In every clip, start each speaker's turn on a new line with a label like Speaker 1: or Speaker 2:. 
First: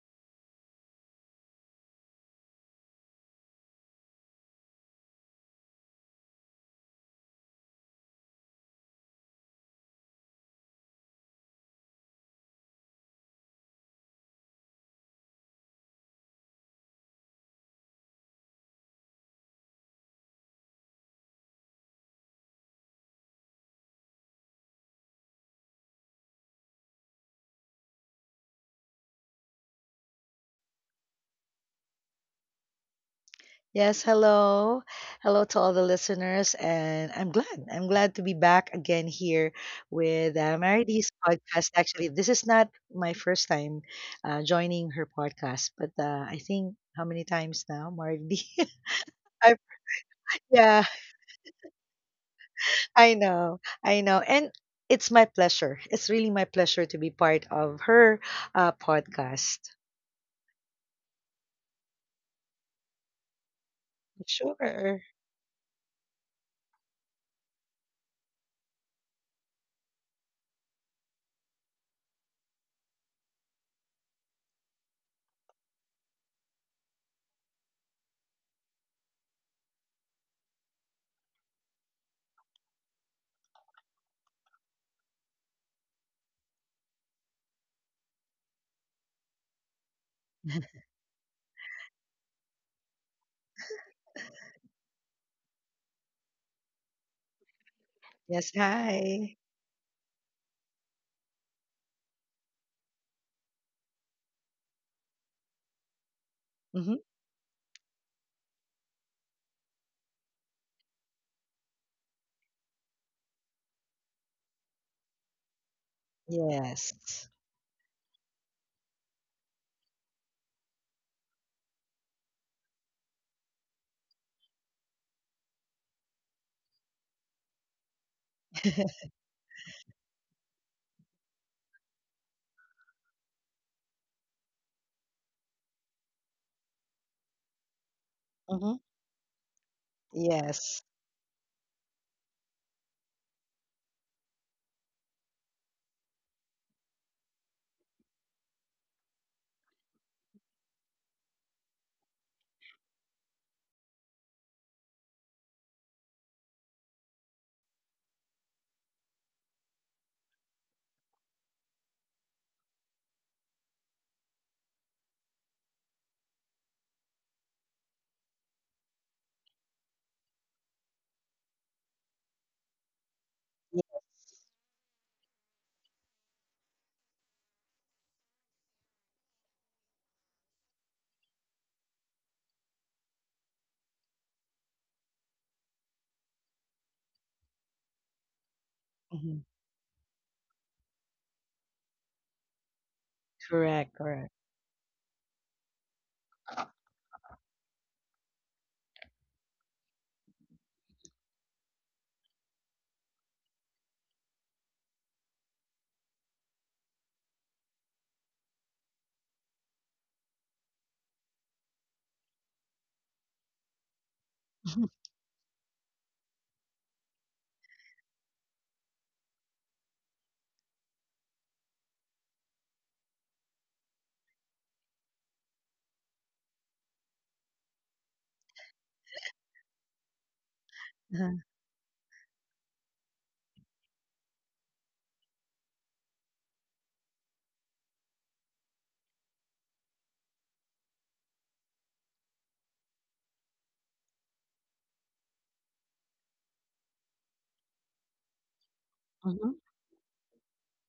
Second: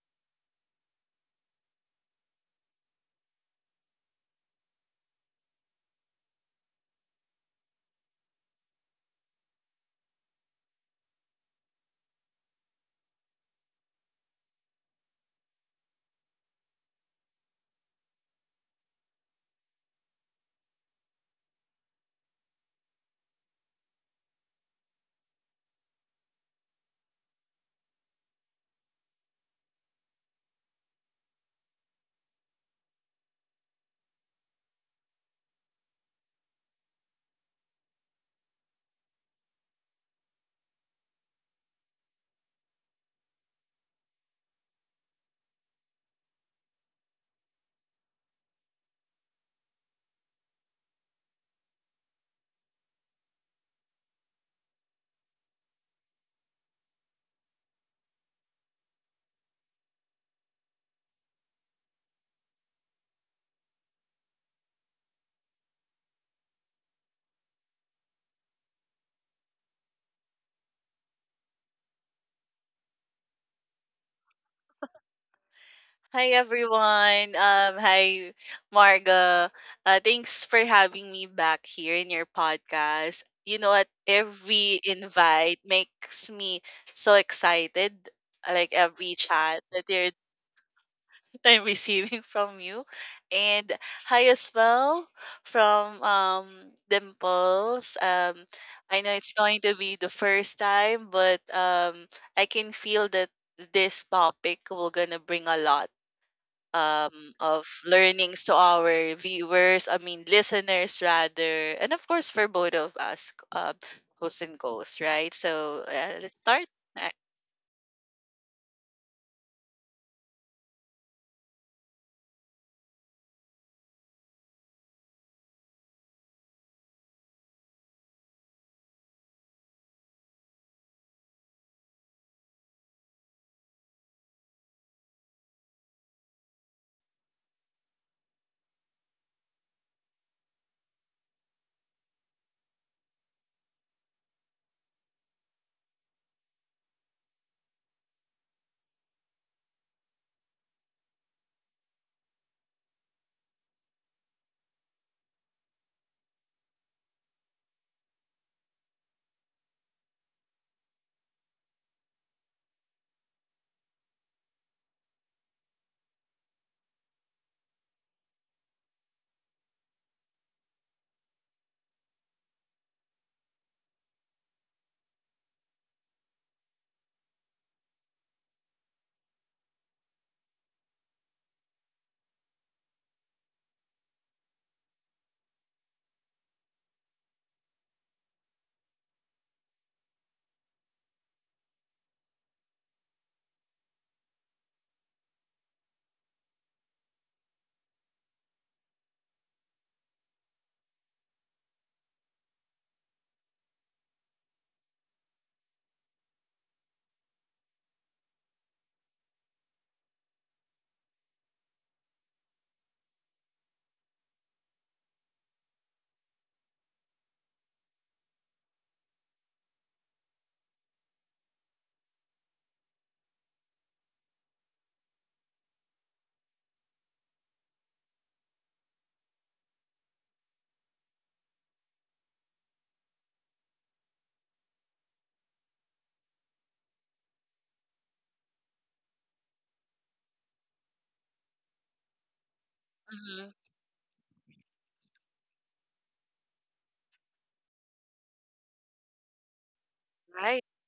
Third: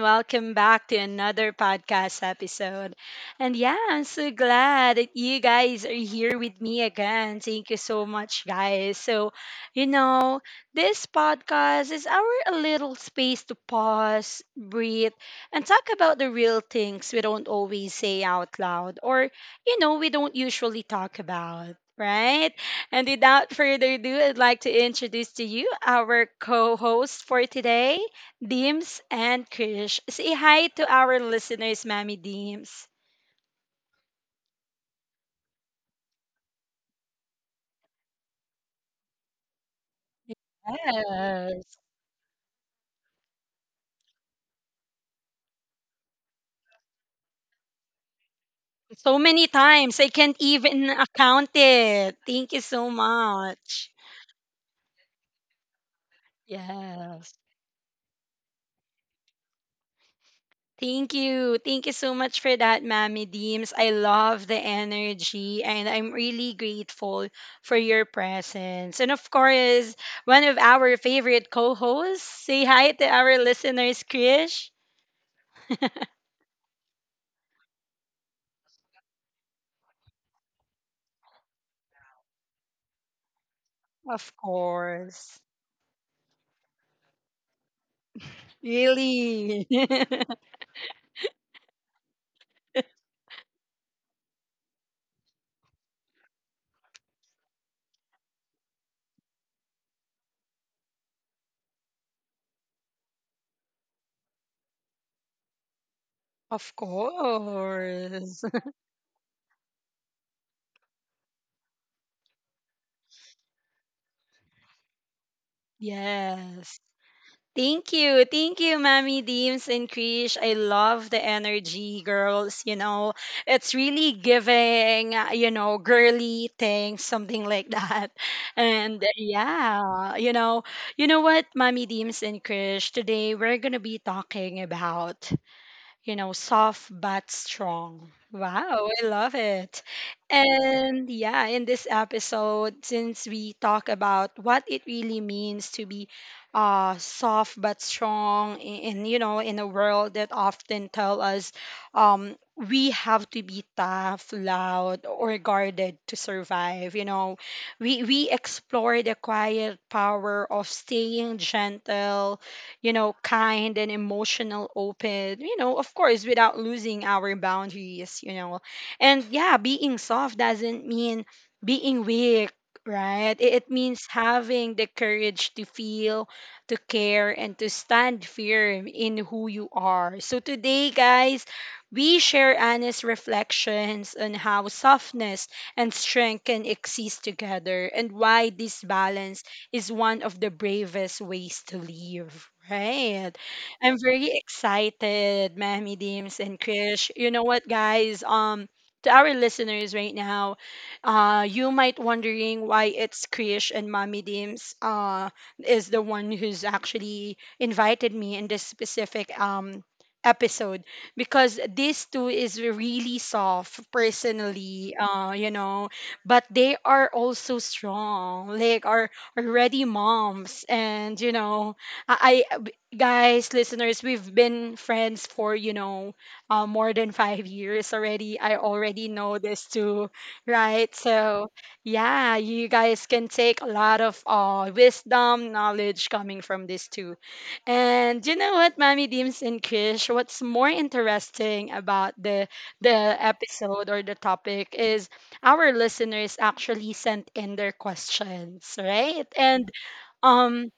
Speaker 1: welcome back to another podcast episode. And yeah, I'm so glad that you guys are here with me again. Thank you so much, guys. You know, this podcast is our little space to pause, breathe, and talk about the real things we don't always say out loud or we don't usually talk about, right? And without further ado, I'd like to introduce to you our co hosts for today, Deems and Krish. Say hi to our listeners, Mammy Deems.
Speaker 2: Yes, hello. Hello to all the listeners. And I'm glad. I'm glad to be back again here with Maridy's podcast.
Speaker 1: Yes.
Speaker 2: Actually, this is not my first time joining her podcast, but I think how many times now, Maridy?
Speaker 1: So many
Speaker 2: I,
Speaker 1: times, I can't
Speaker 2: yeah,
Speaker 1: even account it. Thank you so
Speaker 2: I know.
Speaker 1: much.
Speaker 2: I know. And it's my pleasure. It's really my pleasure to be
Speaker 1: Yes.
Speaker 2: part of her podcast.
Speaker 1: Thank you. Thank you so much for that, Mammy Deems. I love the
Speaker 2: Sure.
Speaker 1: energy and I'm really grateful for your presence. And of course, one of our favorite co-hosts. Say hi to our listeners, Krish.
Speaker 3: Hi everyone. Hi Marga. Thanks for having me back here in your podcast. You know what?
Speaker 1: Of
Speaker 3: Every
Speaker 1: course.
Speaker 3: invite makes me so excited. Like every chat
Speaker 1: Really?
Speaker 3: that you're, I'm receiving from you, and hi as well from Dimples. Um,
Speaker 2: Yes,
Speaker 3: I know it's
Speaker 2: hi.
Speaker 3: going to be the first time, but I can feel that this topic will gonna bring a lot
Speaker 1: Of
Speaker 2: hmm
Speaker 3: of learnings
Speaker 1: course.
Speaker 3: to our viewers, I mean, listeners rather, and of course for both of us, hosts and goals, right? So let's start.
Speaker 1: Yes.
Speaker 3: Uh,
Speaker 2: Yes.
Speaker 1: Thank you. Thank you, Mammy Deems and Krish. I love the energy, girls. It's really giving, girly things, something like that. And what, Mammy Deems and Krish, today we're going to be talking about, soft but strong.
Speaker 2: hmm
Speaker 1: Wow, I love it.
Speaker 2: Yes.
Speaker 1: And yeah, in this episode, since we talk about what it really means to be soft but strong, in a world that often tell us we have to be tough, loud, or guarded to survive. You know, we explore the quiet power of staying gentle, kind and emotional, open, of course, without losing our boundaries. And yeah, being soft doesn't mean being weak, right? It
Speaker 2: Yeah.
Speaker 1: means having the courage to feel, to care, and to stand firm in who you are. So today, guys, we share honest reflections on how softness and strength can exist together and why this
Speaker 2: Mm-hmm.
Speaker 1: balance is one of the bravest ways to live, right?
Speaker 2: Correct,
Speaker 1: I'm
Speaker 2: correct.
Speaker 1: very excited, Mahmi Deems and Krish. You know what, guys? To our listeners right now, you might wondering why it's Krish and Mommy Deems is the one who's actually invited me in this specific episode because these two is really soft personally but they are also strong like are ready moms. And, you know, guys, listeners, we've been friends for, you know, more than five years already. I already know this too, right?
Speaker 2: Mhm,
Speaker 1: So, yeah, you guys can take a lot of wisdom, knowledge coming from this too. And you know what, Mommy Deems and Krish, what's more interesting about the
Speaker 3: mhm.
Speaker 1: episode or the topic is our listeners actually sent in their questions, right?
Speaker 2: mhm,
Speaker 1: And
Speaker 3: Right.
Speaker 1: um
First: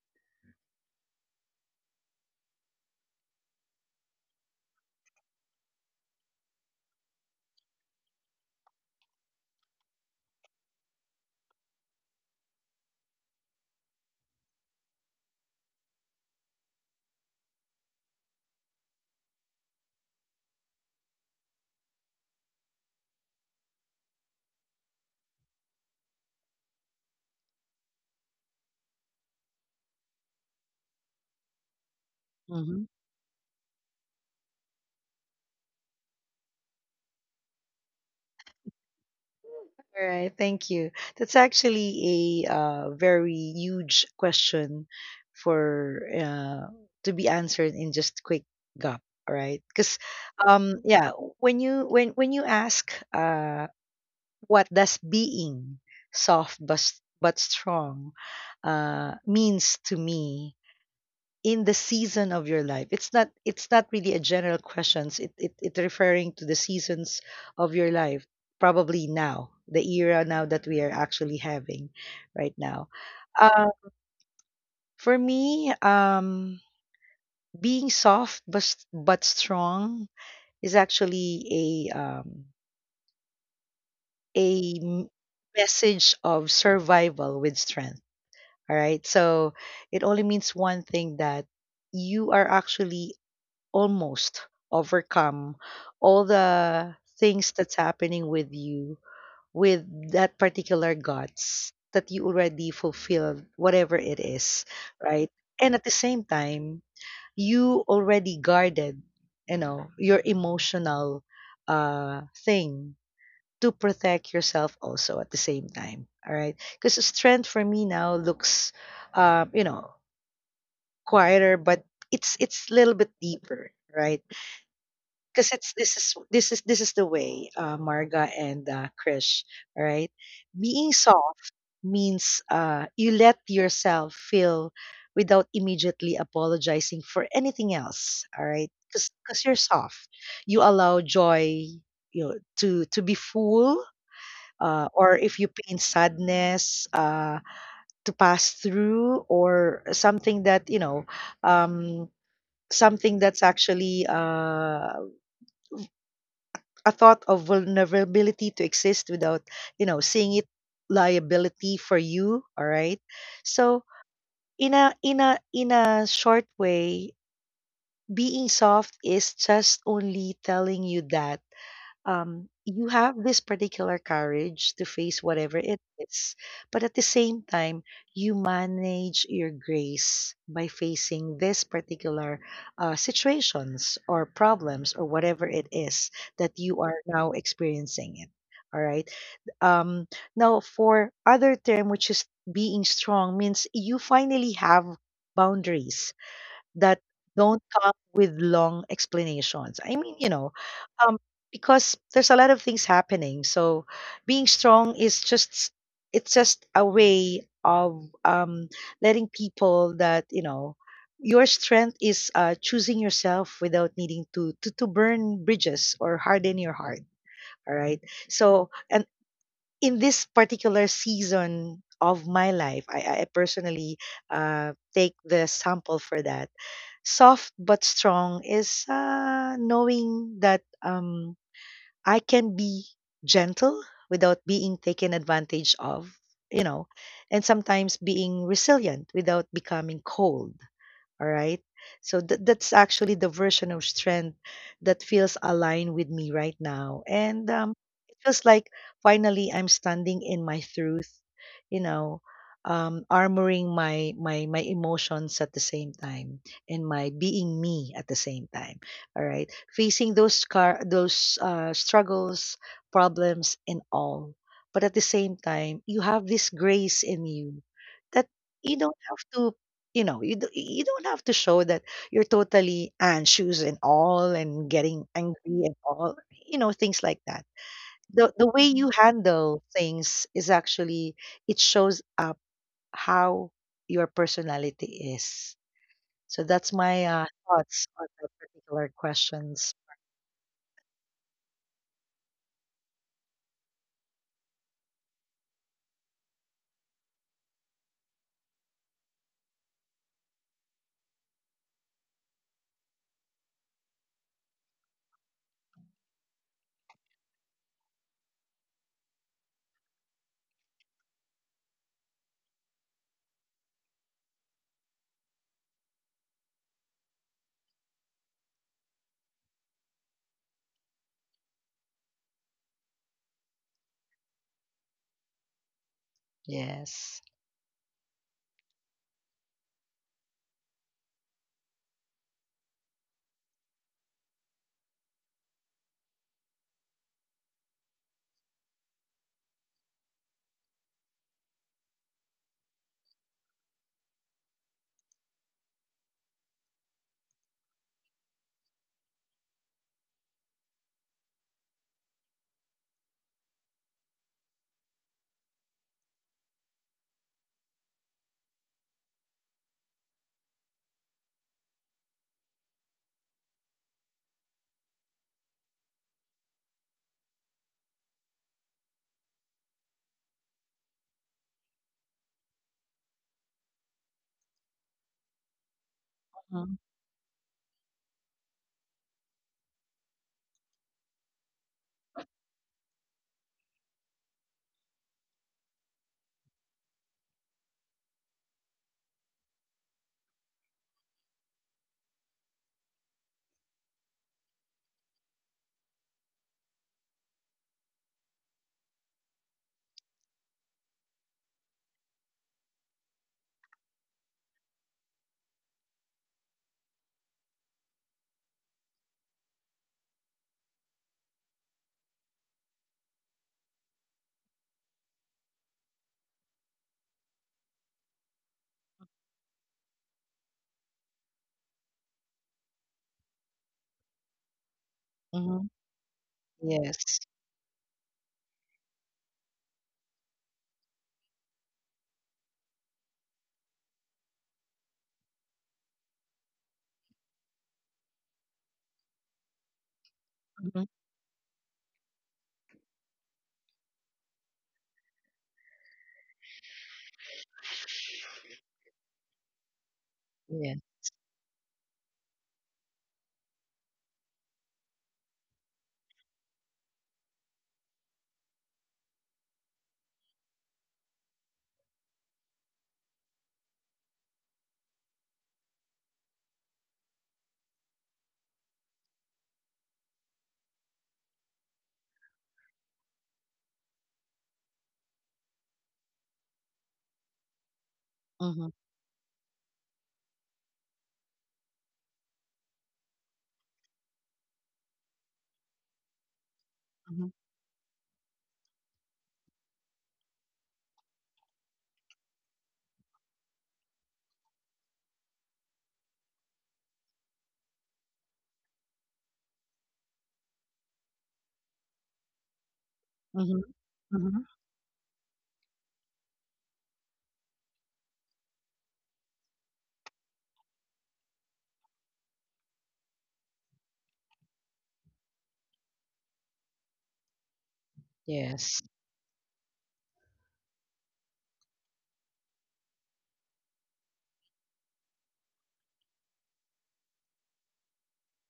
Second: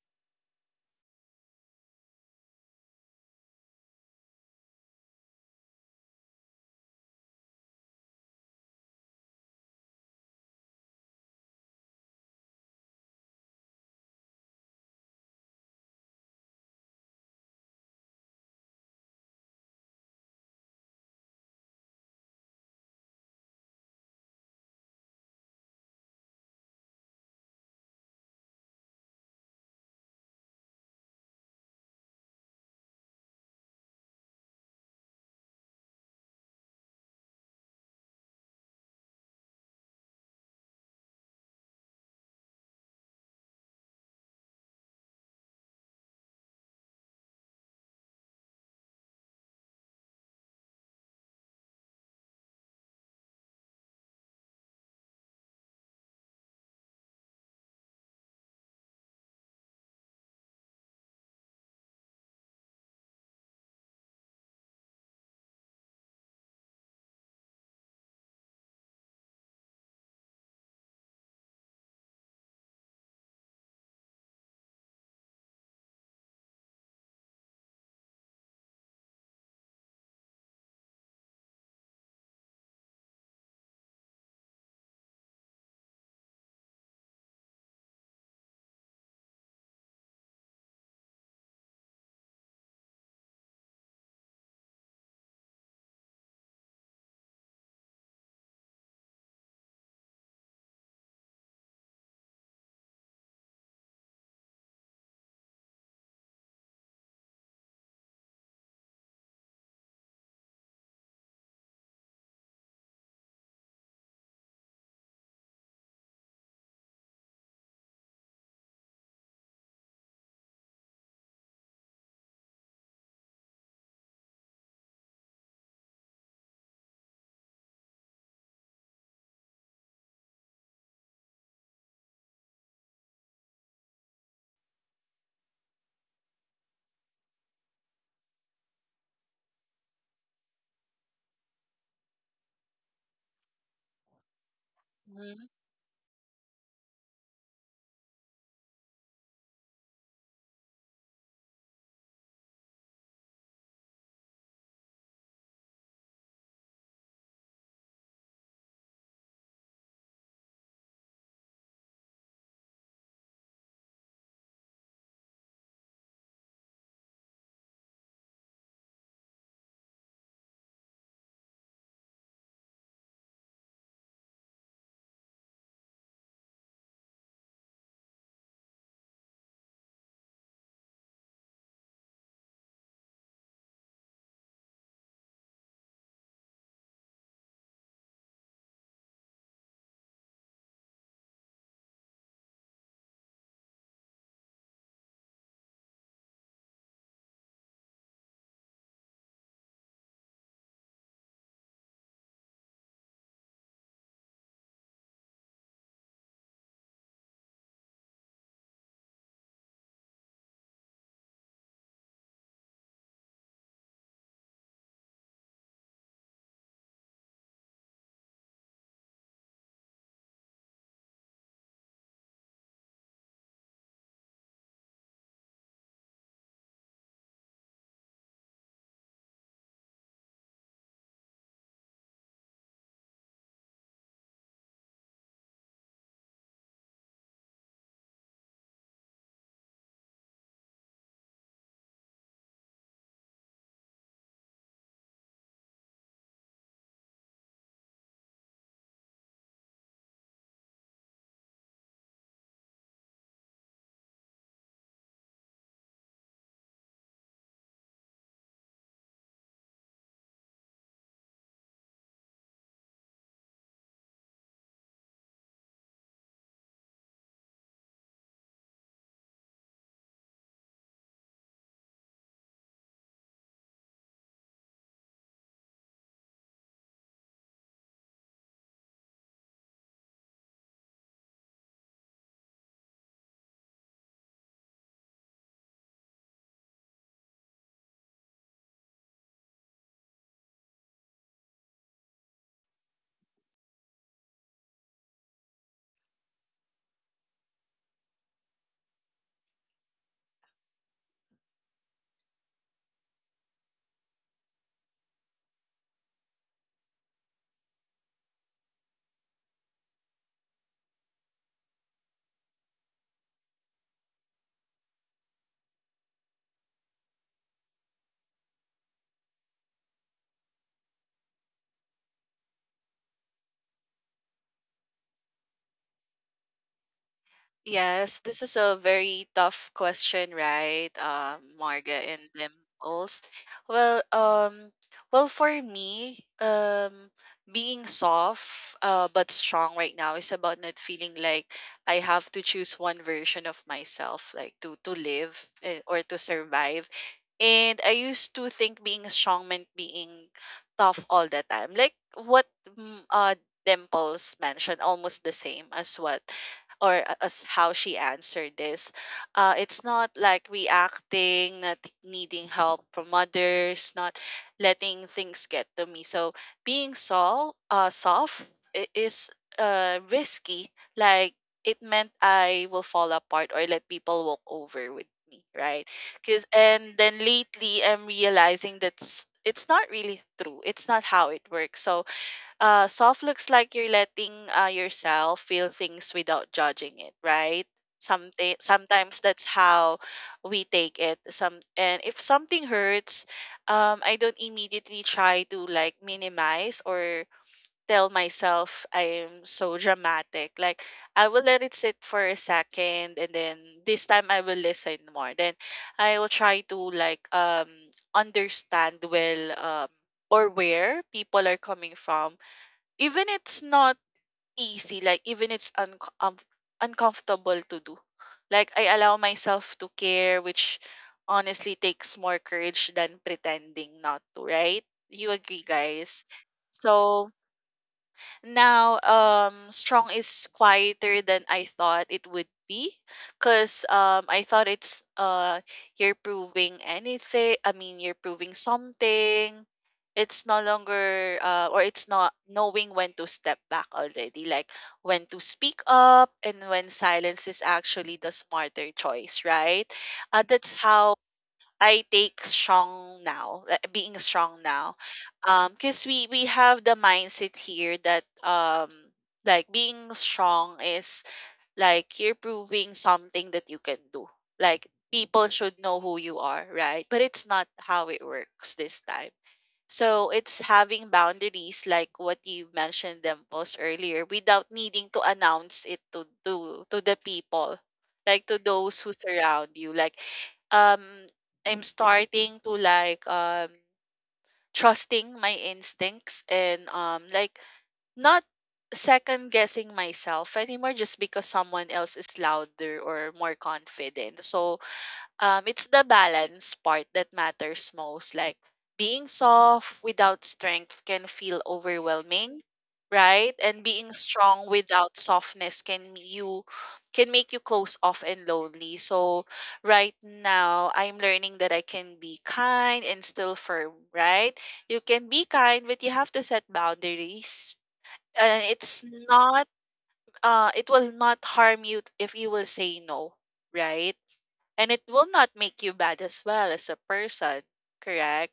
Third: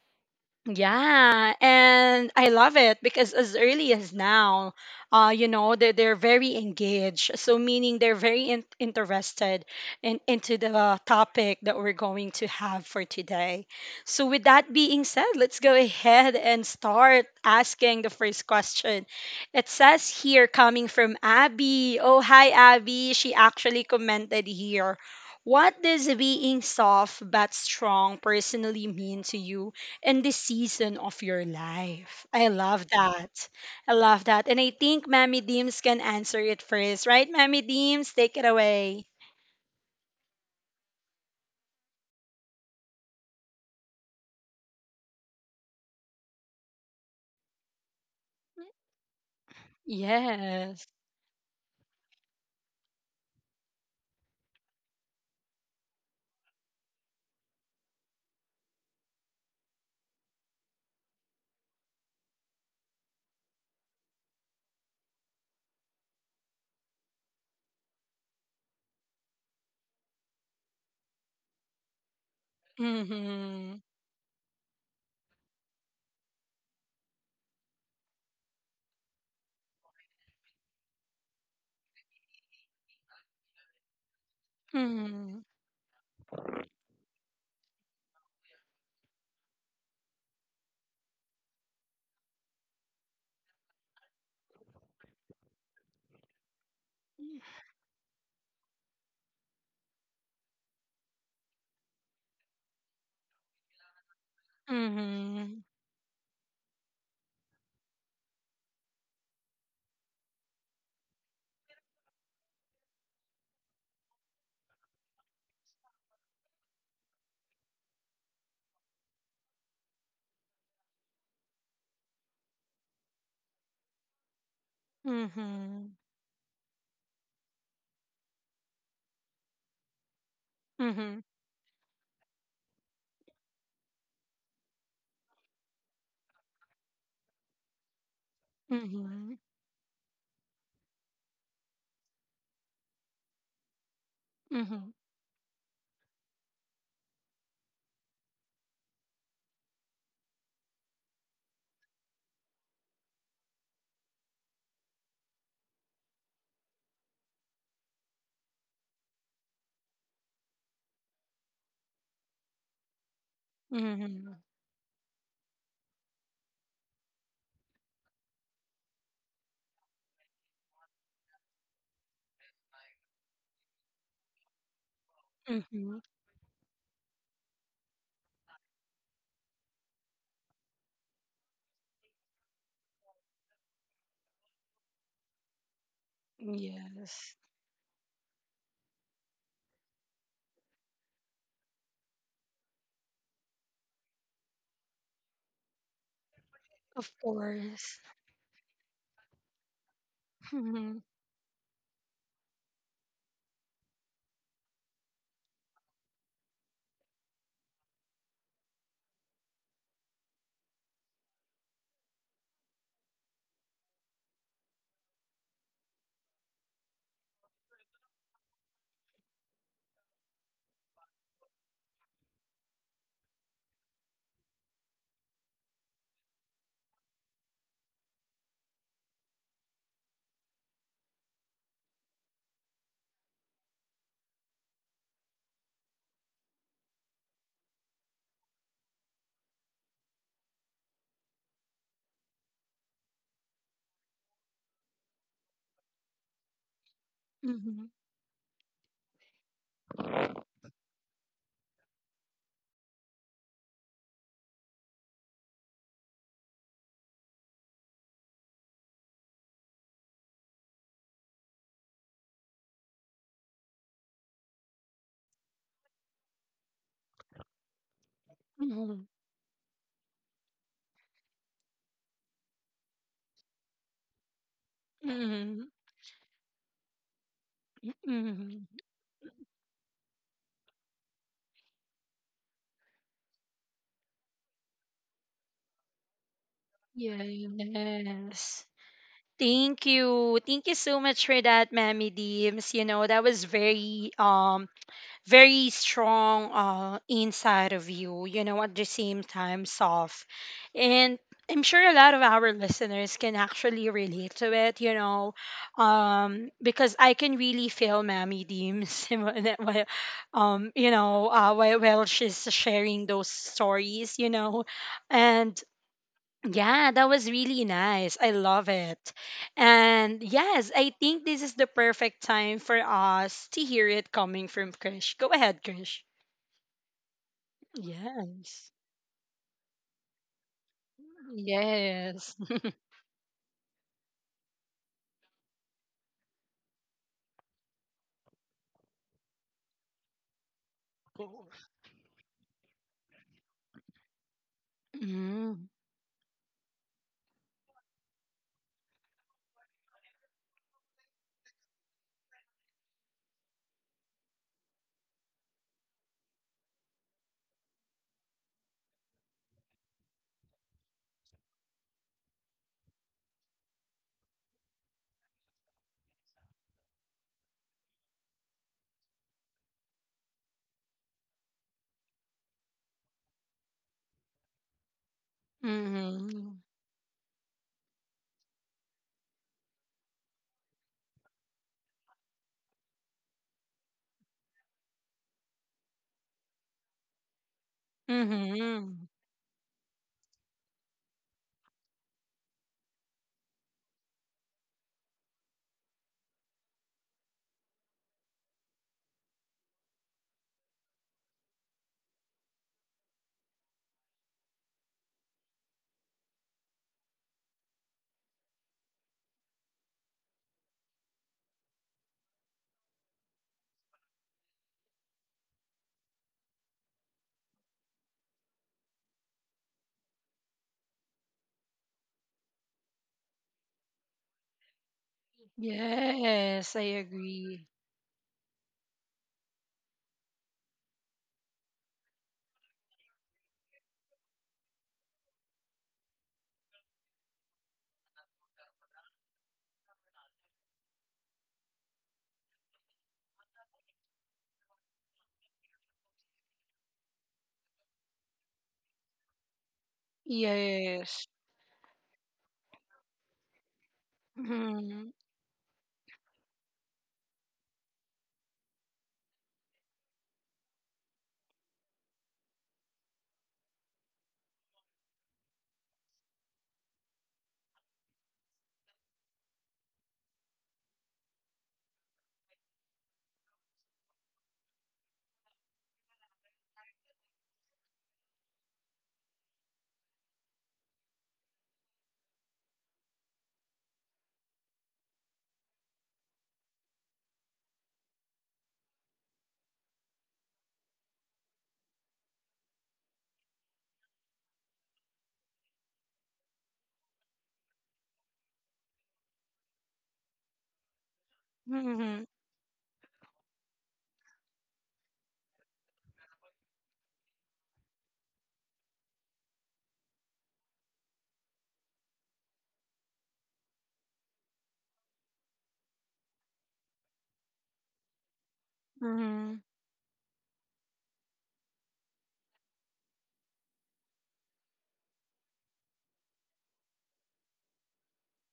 Speaker 1: yeah, and I love it because as early as now, they're very engaged. So meaning they're very in interested in into the topic that we're going to have for today. So with that being said, let's go ahead and start asking the first question. It says here coming from Abby. Oh, hi Abby. She actually commented here. What does being soft but strong personally mean to you in this season of your life? I love
Speaker 2: mhm.
Speaker 1: that. I love that. And I think Mammy Deems can answer it first, right? Mammy Deems, take it away.
Speaker 2: All right, thank you. That's actually a very huge question for to be answered in just quick gap. All right, because
Speaker 1: Yes.
Speaker 2: yeah, when you ask what does being soft but strong means to me, in the season of your life, it's not really a general questions, it referring to the seasons of your life, probably now the era now that we are actually having right now. uh
Speaker 1: Mhm.
Speaker 2: for me, being soft but strong is actually a m-
Speaker 1: Mhm.
Speaker 2: message of survival with strength. All right, so it only means one thing, that you are actually almost overcome all the things that's happening with you, with that particular guts that you already fulfilled, whatever it is, right?
Speaker 1: Mhm.
Speaker 2: And at the same time, you already guarded, you know, your emotional thing, to protect yourself also at the same time. All right, because strength for me now looks, you know, quieter, but it's a little bit deeper, right? 'Cause it's
Speaker 1: Mhm.
Speaker 2: this is the way, Marga, and Krish. All right, being
Speaker 1: Mhm.
Speaker 2: soft means, you let yourself feel without immediately apologizing for anything else. All right, because, right?
Speaker 1: Mhm.
Speaker 2: 'Cause you're soft. You allow joy, you know, to be full,
Speaker 1: Mhm.
Speaker 2: or if you pain sadness, to pass through, or something that, you know, um, something that's actually a thought of vulnerability to exist without, you know, seeing it liability for you, all right? So,
Speaker 1: Mhm.
Speaker 2: in a short way, being soft is just only telling you that you have this particular courage to face whatever it
Speaker 1: Mhm.
Speaker 2: is, but at the same time, you manage your grace by facing this particular situations or problems or whatever it is that you are
Speaker 1: Yes.
Speaker 2: now experiencing it. All right. Um, Now, for other term, which is being strong, means you finally have boundaries that
Speaker 1: Of
Speaker 2: don't come
Speaker 1: course.
Speaker 2: with long explanations. I mean, you know,
Speaker 1: Mhm.
Speaker 2: um, because there's a lot of things happening. So being strong is just it's just a way of, letting people that you know your strength is, choosing yourself without needing to burn bridges or harden your heart. All right. So and in this particular season of my life, I personally take the sample for that. Soft but strong is knowing that. I can be gentle without being taken advantage of, you know, and sometimes being resilient without becoming cold. All right. So that's actually the version of strength that feels aligned with me right now. And
Speaker 1: Mhm.
Speaker 2: it feels like finally I'm standing in my truth, you know, armoring my emotions at the same time, and my being me at the same time. All right. Facing those scar, those struggles, problems, and all. But at the same time, you have this grace in you, that you
Speaker 1: Mhm.
Speaker 2: don't have to, you know, you don't have to show that you're totally and shoes and all and getting angry
Speaker 1: Mhm.
Speaker 2: and all, you know, things like that. The
Speaker 1: Mhm.
Speaker 2: way you handle things is actually it shows up how your personality is. So that's my thoughts on that
Speaker 1: Yes.
Speaker 2: particular questions.
Speaker 1: Thank you. Thank you so much for that, Mammy Deems. You know, that was very strong inside of you, you know, at the same time soft. And I'm sure a lot of our listeners can actually relate to it, you know. Because I can really feel Mammy Deems you know, while she's sharing those stories, you know. And yeah, that was really nice. I love it. And yes, I think this is the perfect time for us to hear it coming from Krish. Go ahead, Krish.
Speaker 2: Yes.
Speaker 3: Yes, this is
Speaker 1: Yes.
Speaker 3: a very tough question, right, Marga and
Speaker 1: Yes.
Speaker 3: Dimples? Well, well, for me, being soft, but strong right now is about not feeling like I have to choose one version of myself, like to live,
Speaker 1: Mm-hmm.
Speaker 3: or to survive. And I used to think being strong meant being tough all the time. Like what, Dimples mentioned, almost the same as what or a- as how she answered this. It's not like reacting, not needing help from others, not letting things get to me. So being soft is risky. Like it meant I will fall apart or let people walk over with me, right? Cause,
Speaker 1: Mm-hmm.
Speaker 2: Mhm.
Speaker 3: and then, lately, I'm realizing that's it's not really true. It's not how it works. So soft looks like you're letting yourself feel things without judging it, right? Some
Speaker 1: Mm-hmm.
Speaker 3: sometimes that's how we take it. Some and if something hurts, I don't immediately try to, like, minimize or tell myself I'm so dramatic. Like, I will let it sit for a second, and then this time I will listen more. Then I will try to, like, understand well, or where people are coming from. Even it's not easy, like, even it's uncomfortable to do. Like, I allow myself to care, which honestly takes more courage than pretending not to, right? You agree,
Speaker 2: Mhm.
Speaker 3: guys?
Speaker 1: Yes, I
Speaker 2: Yes.
Speaker 3: So
Speaker 1: agree.
Speaker 3: now, strong is quieter than I thought it would be, cause, I thought it's you're proving anything. I mean, you're proving something. It's no
Speaker 2: Mhm.
Speaker 3: longer or it's not knowing when to step back already, like when to speak up and when silence is actually the smarter choice, right? That's
Speaker 2: Yeah.
Speaker 3: how
Speaker 1: Yes.
Speaker 3: I take strong now, being strong now.
Speaker 1: Mm-hmm.
Speaker 3: Because we have the mindset here that, like, being strong is like you're proving something that you can do. Like, people should know who you are, right? But it's not how it works this time. So it's having boundaries like what you mentioned them post earlier, without needing to announce it to the people, like to
Speaker 2: Mhm.
Speaker 3: those who surround you. Like, um I'm starting to, like, trusting my instincts and,
Speaker 2: Mhm.
Speaker 3: like, not second guessing myself anymore just because someone else is louder or more confident. So, it's the balance part that matters most. Like, being soft without strength can feel
Speaker 1: Mm-hmm.
Speaker 3: overwhelming, right?
Speaker 2: Mhm.
Speaker 3: And being
Speaker 2: Mhm.
Speaker 3: strong without softness can make you close off and lonely. So right now, I'm learning that I can be kind and still firm, right? You can be kind, but you have to set boundaries. And
Speaker 2: Yes.
Speaker 3: it's
Speaker 1: Mm-hmm.
Speaker 3: not uh it will not harm you if you will say no, right? And it will not make you bad as well as a person, correct?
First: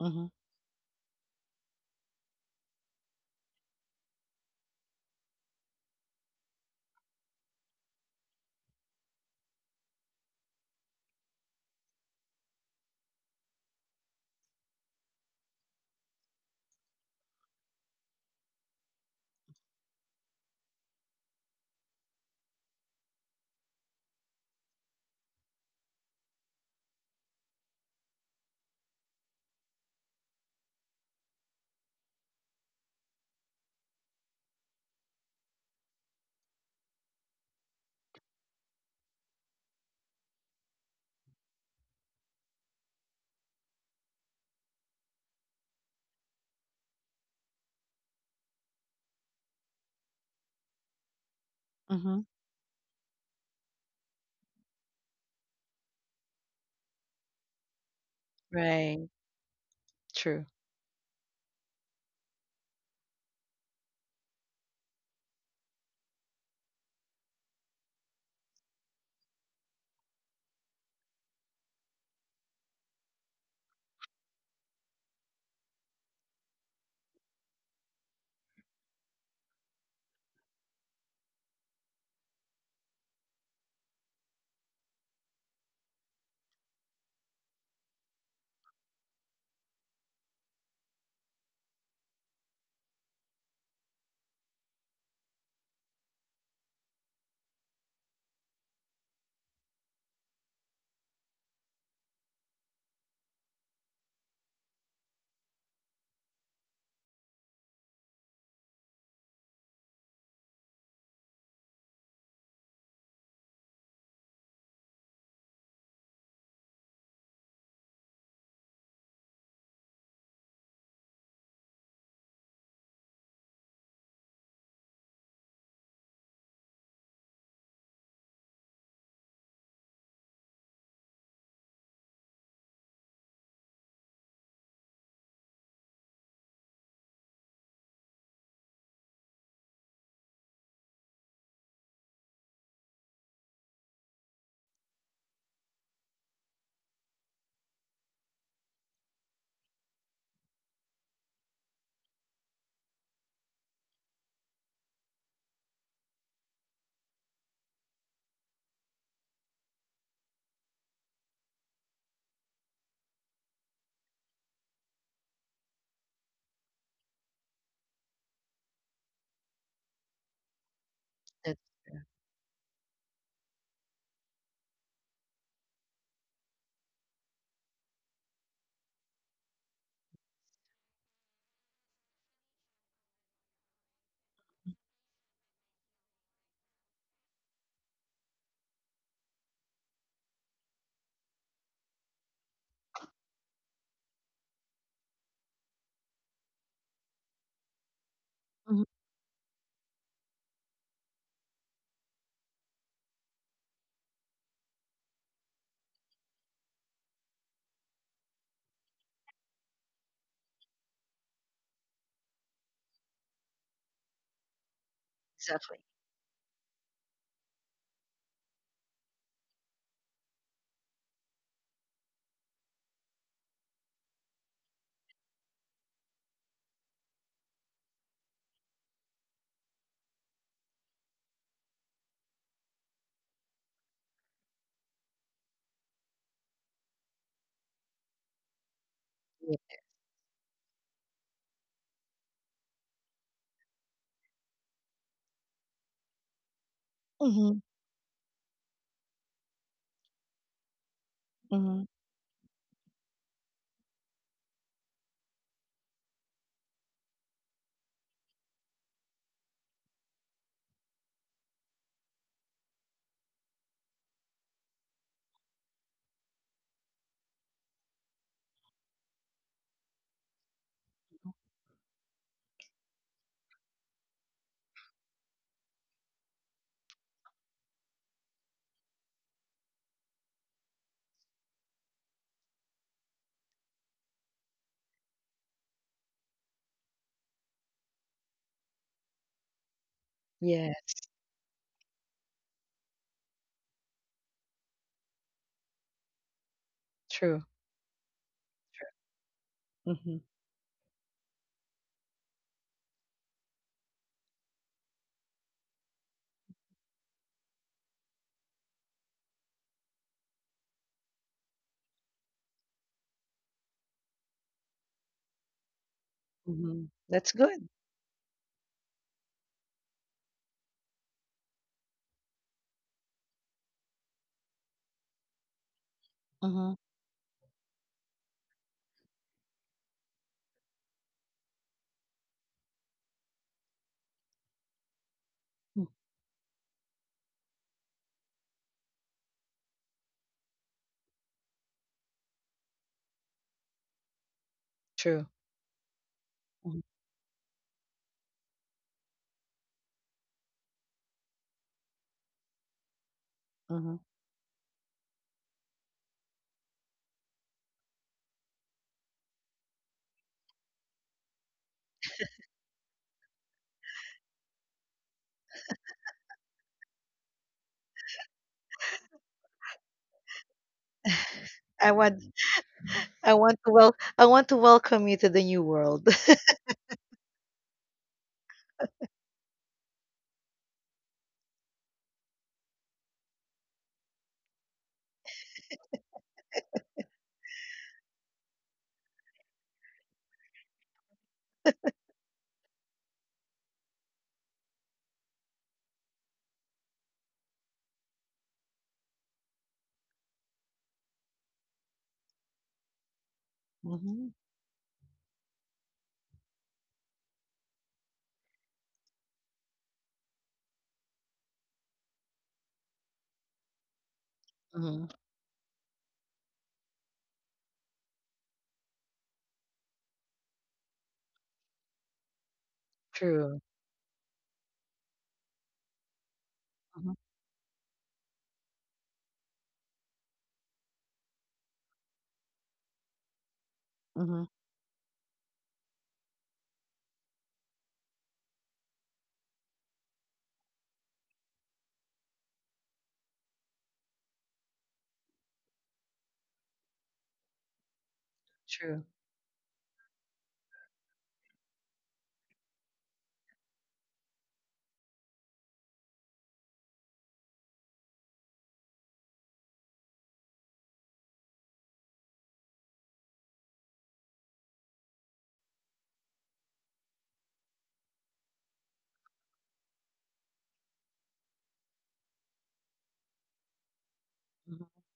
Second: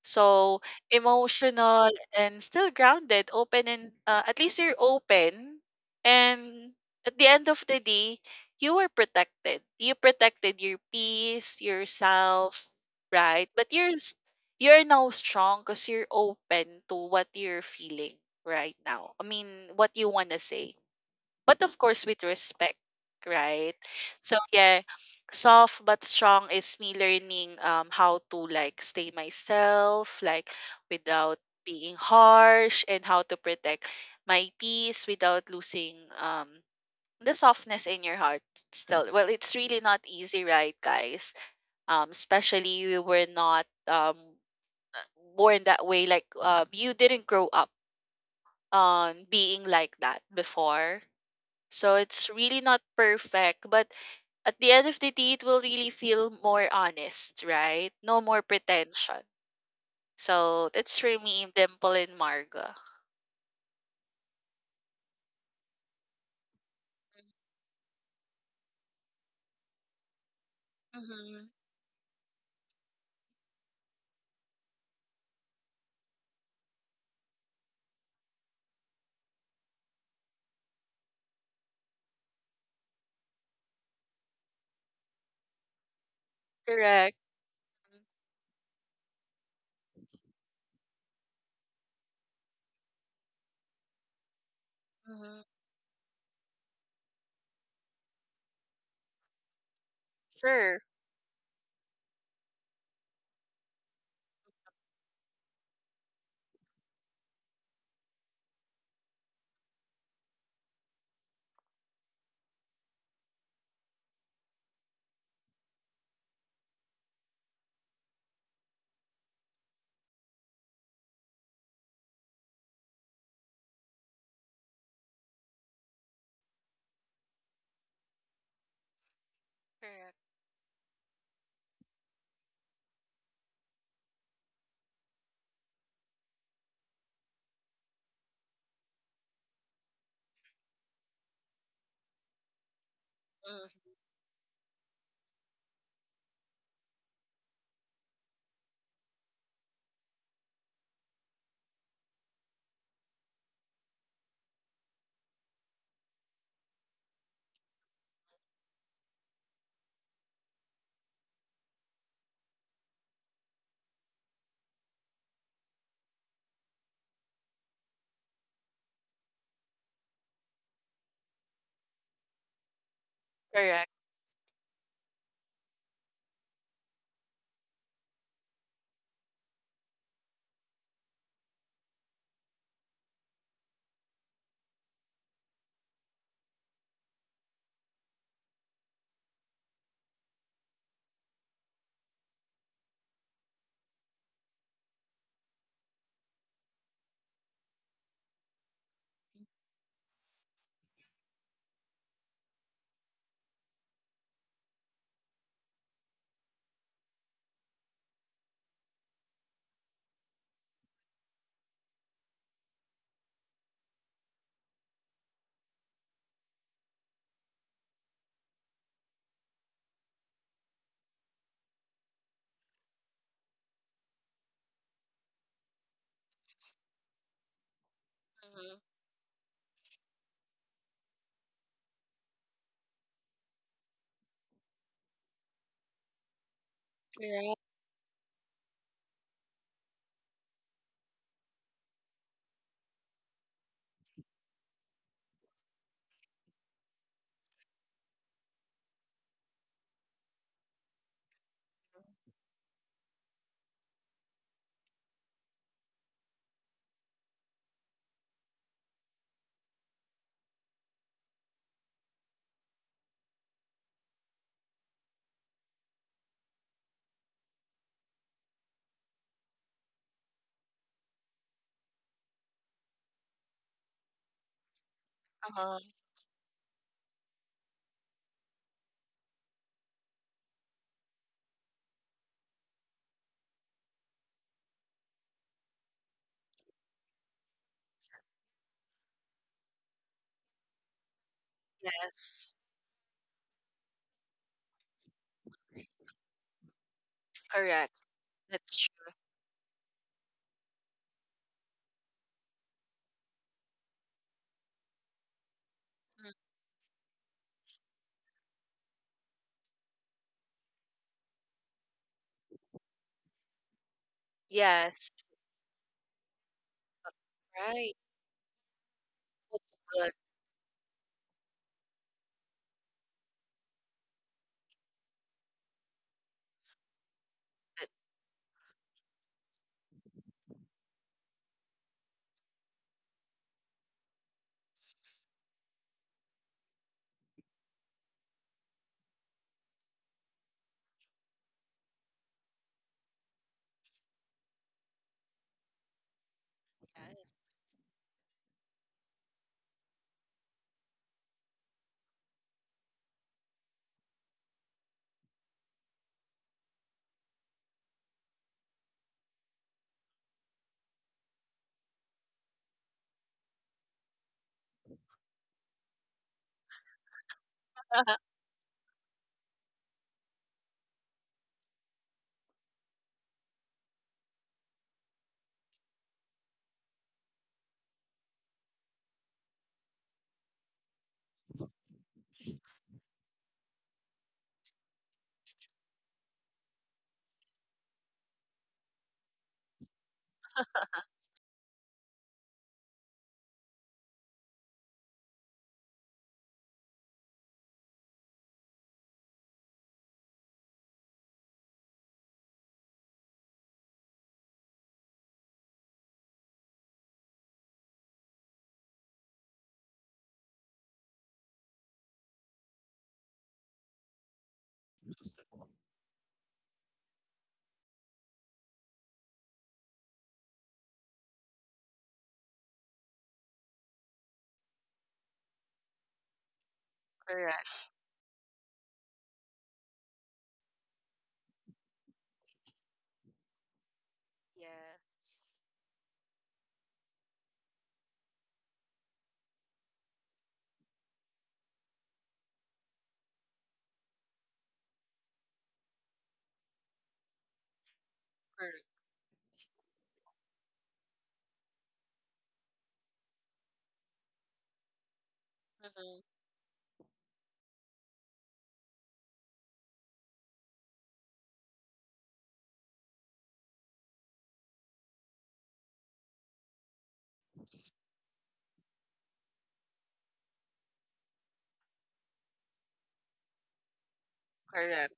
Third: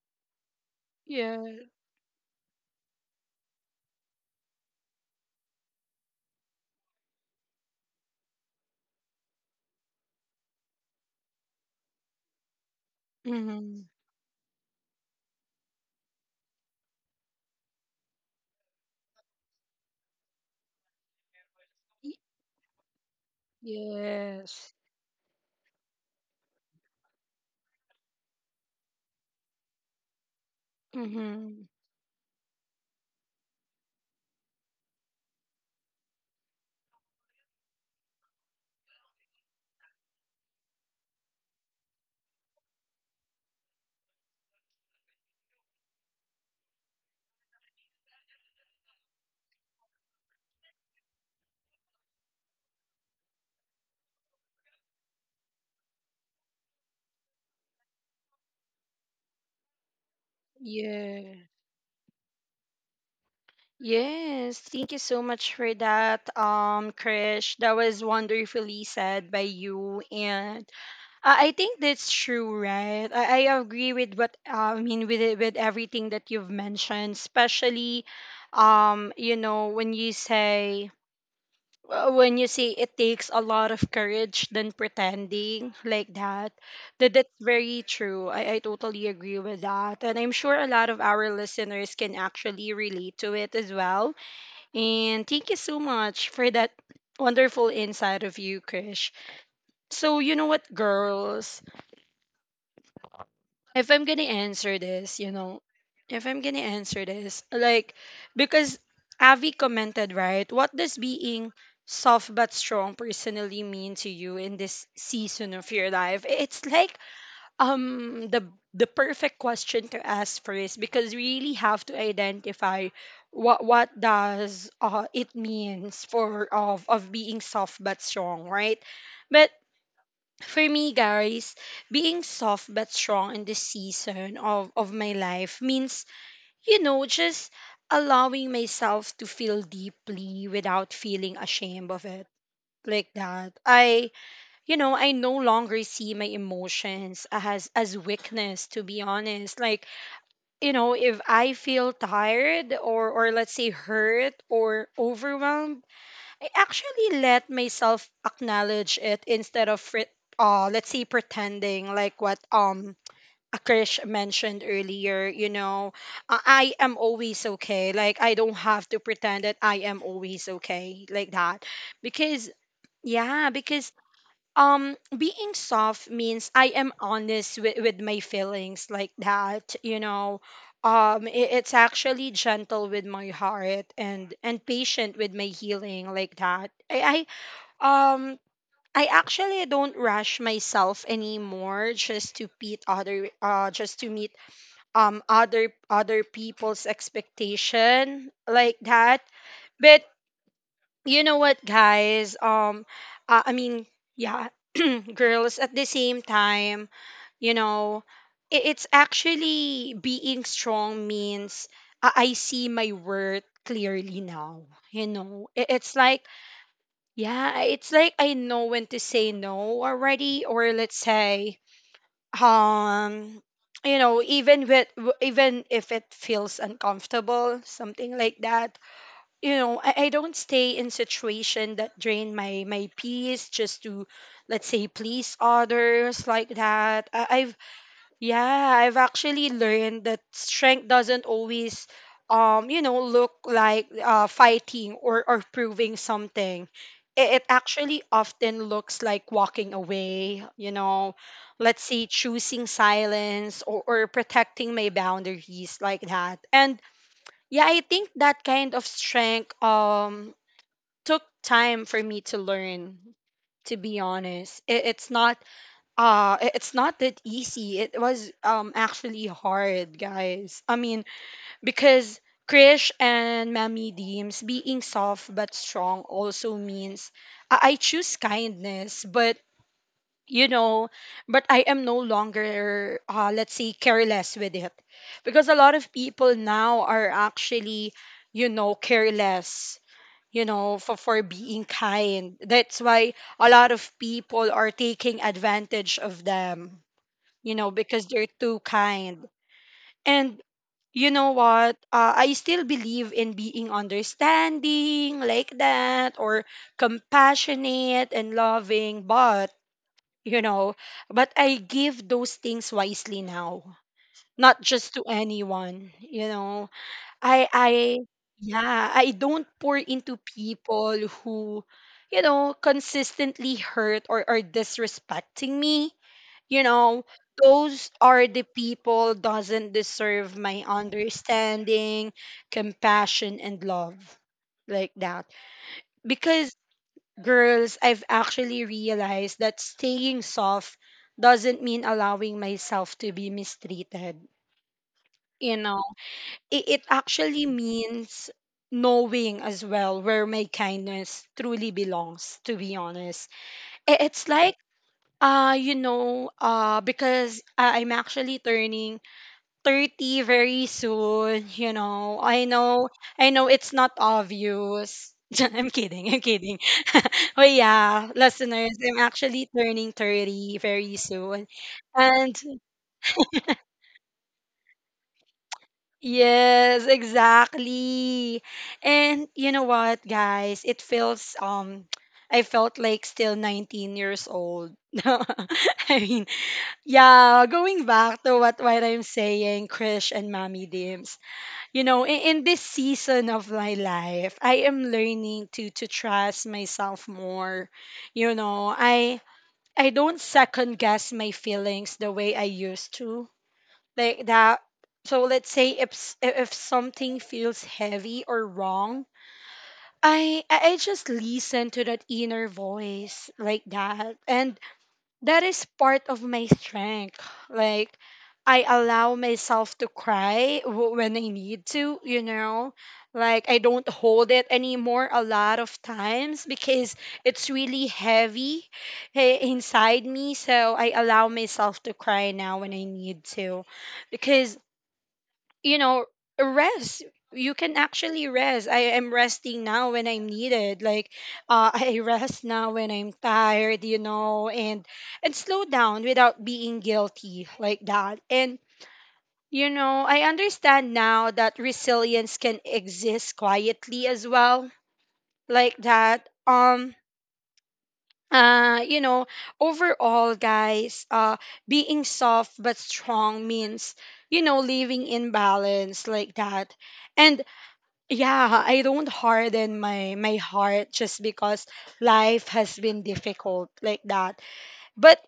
Speaker 2: Mhm.
Speaker 3: So,
Speaker 1: Yeah.
Speaker 3: emotional and still grounded, open and, at least you're open, and at the end of the day, you were protected. You protected your peace, yourself, right? But
Speaker 1: Mm-hmm.
Speaker 3: you're now strong because you're open to what you're feeling right now. I mean, what you wanna say, but of course with respect, right? So
Speaker 1: Yes.
Speaker 3: yeah, soft but strong is me learning, how to, like, stay myself, like, without
Speaker 1: Mm-hmm.
Speaker 3: being harsh, and how to protect my peace without losing, um the softness in your heart still. Well, it's really not easy, right, guys? Especially we were not, born that way, like, you didn't grow up, being like that before, so
Speaker 2: Mhm.
Speaker 3: it's really not perfect. But at the end of the day, it will really feel more honest, right? No more
Speaker 2: Right.
Speaker 3: pretension.
Speaker 2: True.
Speaker 3: So that's for me,
Speaker 1: Yes.
Speaker 3: Dimple and Marga.
Speaker 1: Yes, thank you so much for that, Krish. That was wonderfully said by you, and
Speaker 3: Mm-hmm.
Speaker 1: I think that's true, right? I agree with what I mean with it, with everything that you've mentioned, especially, you know, when you say it takes a lot of courage than pretending like that, that
Speaker 3: Correct.
Speaker 1: that's very true. I totally agree with that, and I'm sure a lot of our listeners can actually relate to it as well, and
Speaker 3: Mm-hmm.
Speaker 1: thank you so much for that wonderful insight of you, Krish. So, you know what,
Speaker 3: Sure.
Speaker 1: girls? If I'm going to answer this, you know, if I'm going to answer this, like, because Avi commented, right? What does being soft but strong personally mean to you in this season of your life? It's like um the the perfect question to ask first because you really have to identify what does it means for of being soft but strong, right? But
Speaker 3: Correct.
Speaker 1: for me, guys, being soft but strong in this season of my life means, you know, just allowing myself to feel deeply without feeling ashamed of it, like that
Speaker 3: Hmm.
Speaker 1: I you know, I no longer see my emotions as weakness, to be honest. Like, you know, if I feel tired or let's say hurt or overwhelmed, I actually let myself acknowledge it instead of let's say pretending like what Akrish mentioned earlier, you know, I am always okay. Like I don't have to pretend that I am always okay like that
Speaker 2: That,
Speaker 1: because yeah, because
Speaker 3: Correct.
Speaker 1: being soft means I am honest with my feelings like that, you know. It's actually gentle with my heart and patient with my healing like that. I um I actually don't rush myself anymore just to meet other just to meet other other people's expectation like
Speaker 2: mhm.
Speaker 1: that. But you know what guys I mean yeah, girls, at the same time, you know, it's actually being strong means I see my worth clearly now, you know.
Speaker 2: Exactly.
Speaker 1: It's like, yeah, it's like I know when to say no already, or let's say, um you know, even even if it feels uncomfortable, something like that.
Speaker 3: Hmm.
Speaker 1: You know, I don't stay in situation that drain my my peace just to let's say please others like that. I, I've
Speaker 3: Correct.
Speaker 1: Yeah, I've actually
Speaker 2: Yeah.
Speaker 1: learned that strength doesn't always, you know, look like fighting or proving something. It
Speaker 2: Mhm,
Speaker 1: actually often looks like walking away, you know, let's
Speaker 2: mhm.
Speaker 1: say choosing silence, or protecting my boundaries like that. And yeah, I think that kind of strength took time for me to learn. To be honest, it, it's not it's not that easy. It was actually hard, guys. I mean, because Krish and Mammy Deems, being soft but
Speaker 3: Uh-huh.
Speaker 1: strong also means I choose kindness, but, you know, but I am no longer, let's say, careless with it because a lot of people now are actually, you know, careless, you know, for,
Speaker 2: Yes,
Speaker 1: for being kind.
Speaker 3: Yes.
Speaker 1: That's why a lot of people are taking advantage of them,
Speaker 2: true,
Speaker 1: you know,
Speaker 3: Correct.
Speaker 1: because they're too
Speaker 3: That's
Speaker 2: true.
Speaker 3: true.
Speaker 1: kind.
Speaker 2: Mhm,
Speaker 1: And you know what, I still believe in being understanding like that,
Speaker 3: Mhm.
Speaker 1: or compassionate and loving, but, you know, but I give those things wisely now, not just to
Speaker 3: Yes.
Speaker 1: anyone, you know.
Speaker 2: mhm. That's good.
Speaker 1: I
Speaker 3: Right.
Speaker 1: Yeah, I don't
Speaker 3: That's
Speaker 1: pour into
Speaker 3: good.
Speaker 1: people who, you know, consistently hurt or are disrespecting me, you
Speaker 2: Mhm,
Speaker 1: know. Those
Speaker 3: That,
Speaker 1: are the people doesn't deserve my understanding, compassion and love like that
Speaker 2: mm,
Speaker 1: because, girls, I've actually realized that staying soft doesn't mean allowing myself to be mistreated.
Speaker 2: true.
Speaker 1: You know, it
Speaker 2: Mhm,
Speaker 1: actually
Speaker 3: yes.
Speaker 1: means knowing as well where my kindness truly belongs, to be honest.
Speaker 2: mhm.
Speaker 1: It's like, because I'm actually turning 30 very soon, you know. I know it's not obvious. I'm kidding. I'm kidding. But yeah, listeners, I'm actually turning 30 very soon.
Speaker 2: I want
Speaker 1: And
Speaker 2: I want to welcome you to the new world.
Speaker 1: yes, exactly. And you know what, guys? It feels I felt like still 19 years old. I mean, yeah, going back to what I'm saying, Krish and Mommy Dims. You know, in this season of my life, I am learning to trust myself more, you know. I don't second guess my feelings the way I used to, like
Speaker 2: Mhm,
Speaker 1: that. So let's say if if something feels heavy or wrong, I just listen to that inner voice like that. And
Speaker 2: mhm.
Speaker 1: that is part of my strength. Like, I allow myself to cry when I need to, you know? Like, I
Speaker 2: True.
Speaker 1: don't hold it anymore a lot of times because
Speaker 2: Mhm,
Speaker 1: it's
Speaker 3: Correct.
Speaker 1: really heavy, eh, inside me. So, I allow myself to cry now when I need to.
Speaker 2: mhm.
Speaker 1: Because
Speaker 3: Yes.
Speaker 1: you know rest, you can actually rest. I am resting now when I'm needed, like, I rest now when I'm tired, you know. And slow down without being guilty, like that. And
Speaker 3: Correct.
Speaker 2: True.
Speaker 1: you know, I understand now that resilience can exist quietly as well, like that.
Speaker 3: Hmm.
Speaker 1: You know, overall, guys, being soft but strong means, you know, living in balance, like that. And yeah, I don't harden my heart just because life has been difficult, like that.
Speaker 2: Mhm.
Speaker 1: But
Speaker 3: Correct.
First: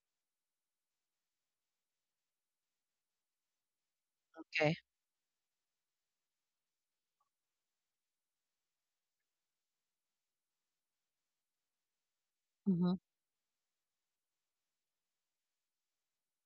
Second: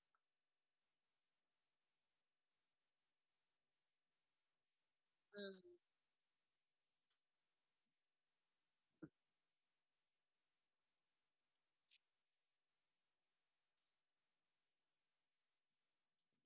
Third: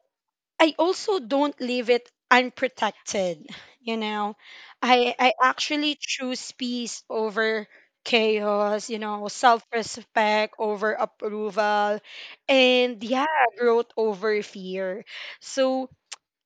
Speaker 1: I also don't leave it unprotected, you know.
Speaker 2: Okay.
Speaker 1: I
Speaker 3: Hmm.
Speaker 1: actually choose peace over chaos, you know, self-respect over approval.
Speaker 2: Mhm.
Speaker 1: And yeah, growth over fear. So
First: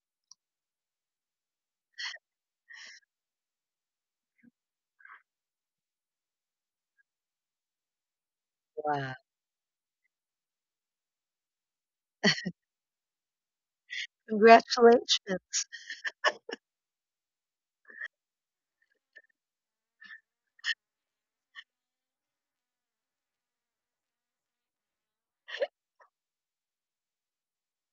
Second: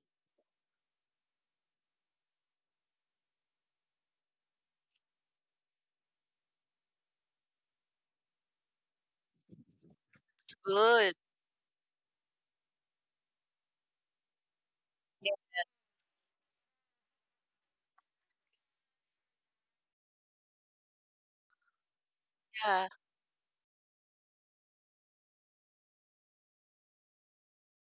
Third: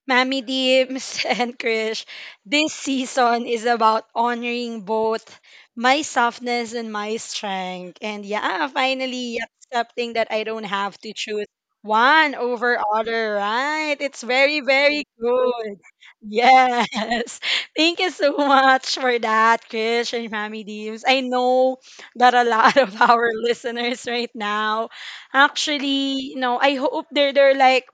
Speaker 1: Mammy Dims and Krish, this season is about honoring both my softness and my strength. And yeah,
Speaker 2: Wow.
Speaker 1: finally accepting that I don't have to
Speaker 3: Good.
Speaker 1: choose one over other, right? It's very, very
Speaker 2: Congratulations.
Speaker 1: good. Yes. Thank you so much for that, Krish and Mammy Dims. I know that a lot
Speaker 3: Yeah.
Speaker 1: of our listeners right now actually, you know, I hope they're like,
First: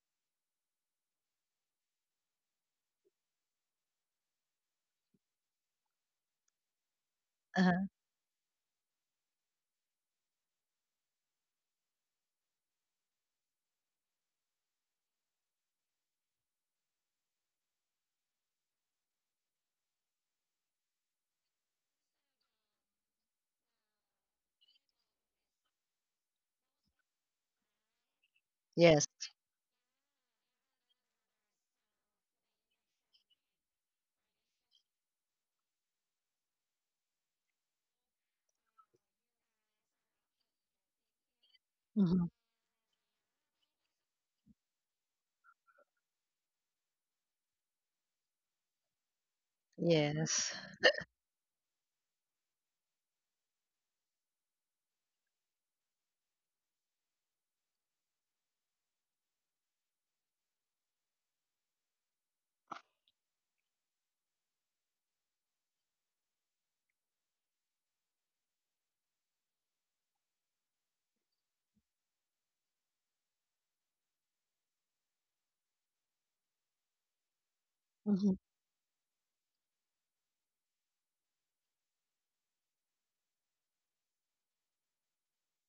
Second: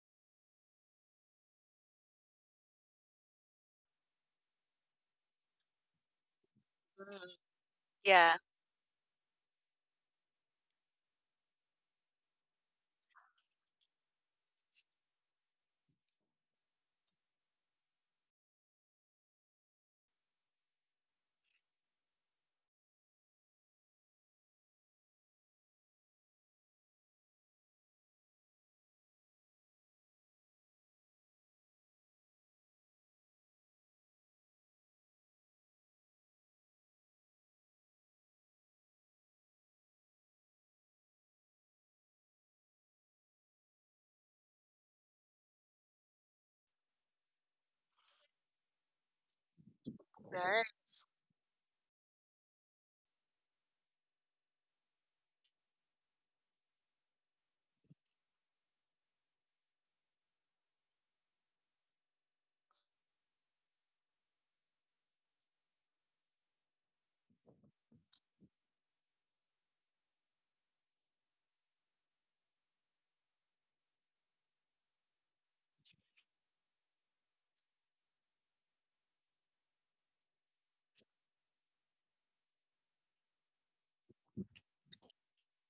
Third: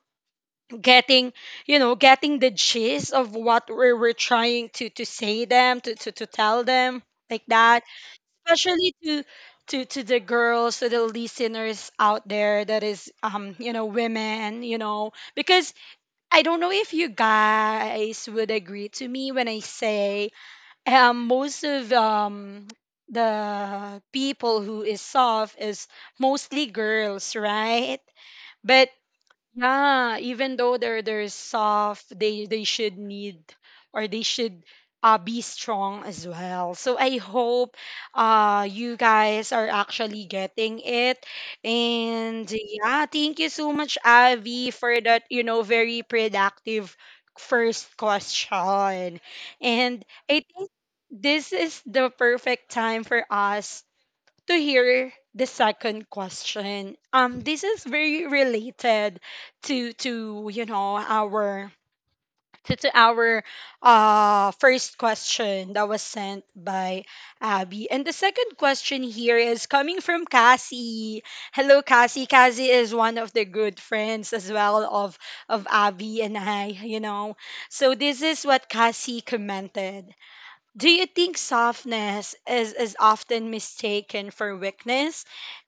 Speaker 1: getting, you know, getting the gist of what we were trying to say them to, to tell them,
Speaker 3: Mm.
Speaker 1: like that.
Speaker 2: Uh-huh.
Speaker 3: Yeah.
Speaker 1: Especially to to the girls, to the listeners out there, that is, you know, women, you know, because I don't know if you guys would agree to me when I say, most of, the people who is soft is mostly girls, right? But
Speaker 2: Yes.
Speaker 1: yeah, even though they're soft, they should need, or they should, be strong as well. So I hope you guys are actually getting it.
Speaker 2: Mhm.
Speaker 1: And yeah, thank you so much, Avi, for that, you know, very productive first question. And I
Speaker 2: Yes.
Speaker 3: Right.
Speaker 1: think this is the perfect time for us to hear the second question. This is very related to you know our to, our first question that was sent by Abby. And the second question here is coming from Cassie. Hello, Cassie. Cassie is one of the good friends as well of Abby and I. You know, so this
Speaker 2: Mhm.
Speaker 1: is what Cassie commented. Do you think softness is often mistaken for weakness?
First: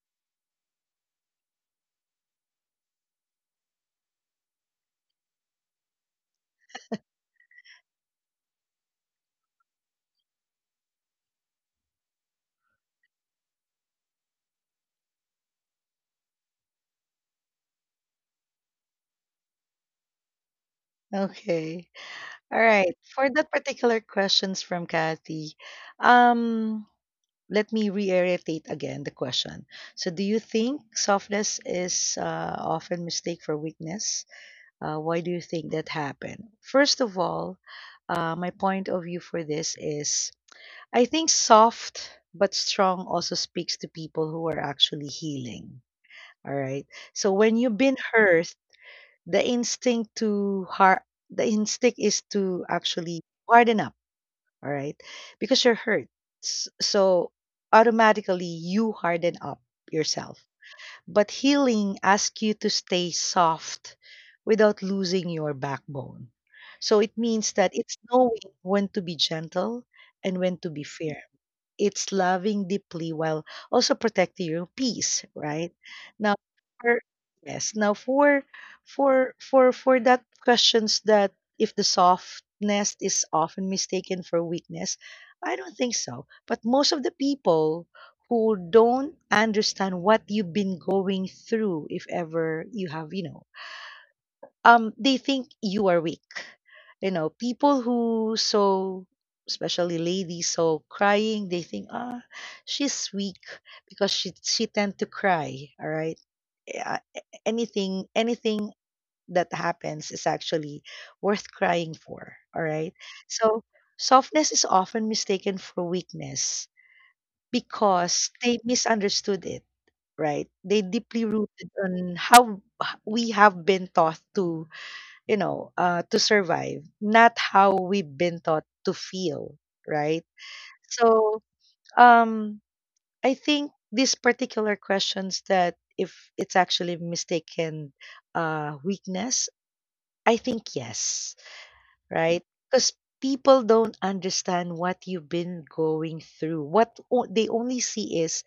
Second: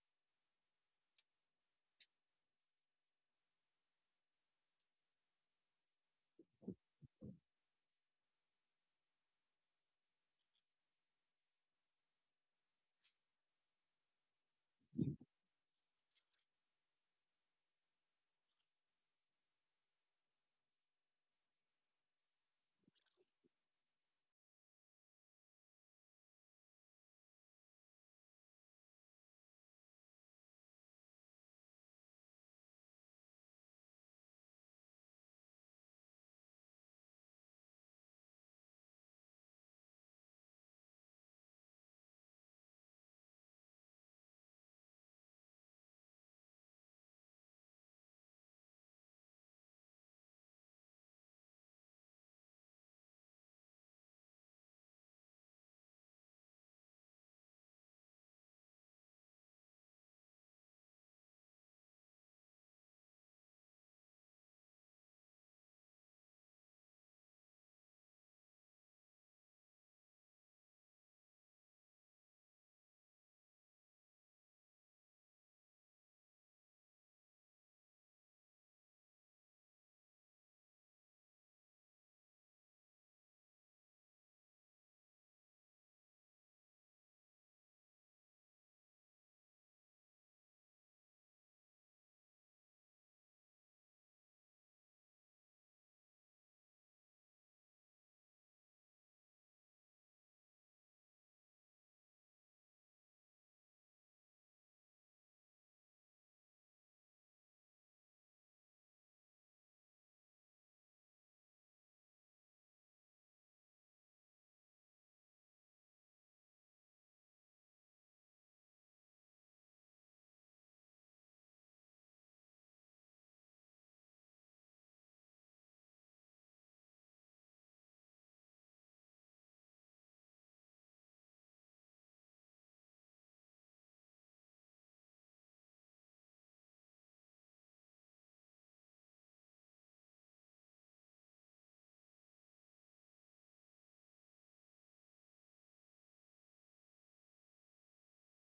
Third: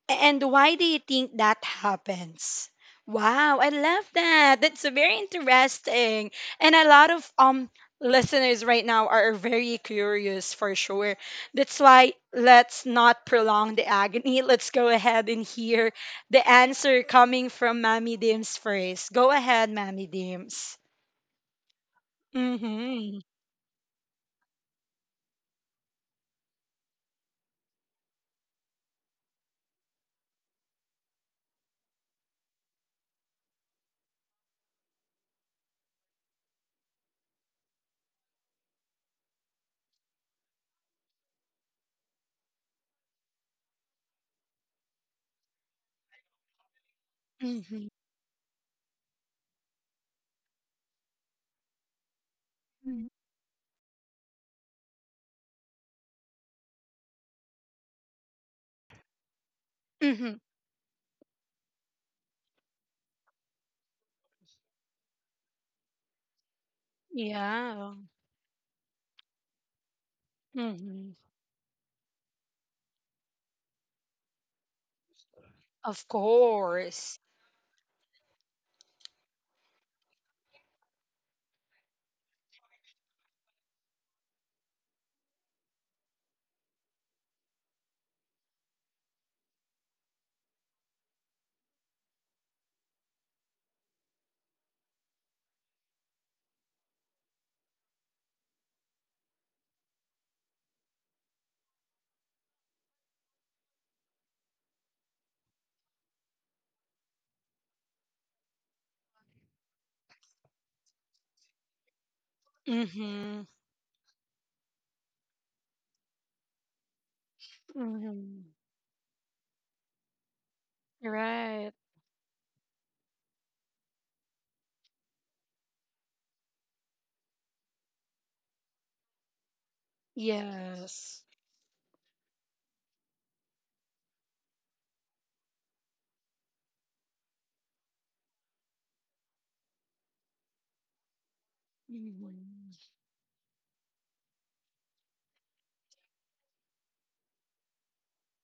Speaker 1: And why do you think that happens? Wow, I love that. That's very interesting. And a lot of listeners right now are very curious for sure. That's why let's not prolong the agony. Let's go ahead and hear the answer coming from Mammy Dims first. Go ahead, Mammy Dims.
Speaker 2: Okay. All right.
Speaker 1: Mhm.
Speaker 2: For that particular questions from Kathy, um, let me reiterate again the question. So, do you think softness is often mistake for weakness? Why do you think that happened? First of all, my point of view for this is, I think soft but strong also speaks to people who are actually healing. Alright. So when you've
Speaker 1: Mhm.
Speaker 2: been hurt, the instinct to har the instinct is to actually harden up, all right? Because you're hurt. So automatically you harden up
Speaker 1: Mhm.
Speaker 2: yourself. But healing asks you to stay soft without losing your backbone. So it means that
Speaker 1: Yeah.
Speaker 2: it's knowing when to be gentle and when to be
Speaker 1: Mhm.
Speaker 2: fair, it's loving deeply while also protecting your peace, right?
Speaker 1: Of
Speaker 2: Now for,
Speaker 1: course.
Speaker 2: yes, now for for that questions that if the softness is often mistaken for weakness, I don't think so, but most of the people who don't understand what you've been going through, if ever you have, you know, they think you are weak, you know, people who so, especially ladies, so crying, they think, ah, she's weak because she tend to cry. All right. Uh, anything that happens is actually worth crying for. All right.
Speaker 1: Mhm.
Speaker 2: So softness is often mistaken for weakness because
Speaker 1: Mhm.
Speaker 2: they misunderstood it, right? They deeply rooted
Speaker 1: Right.
Speaker 2: on how we have been taught to, you know, to survive, not how we've been taught to feel, right?
Speaker 1: Yes.
Speaker 2: So, um, I think these particular questions that if it's actually mistaken weakness, I think yes, right?
Speaker 1: Mhm.
Speaker 2: Because people don't understand what you've been going through. What they only see is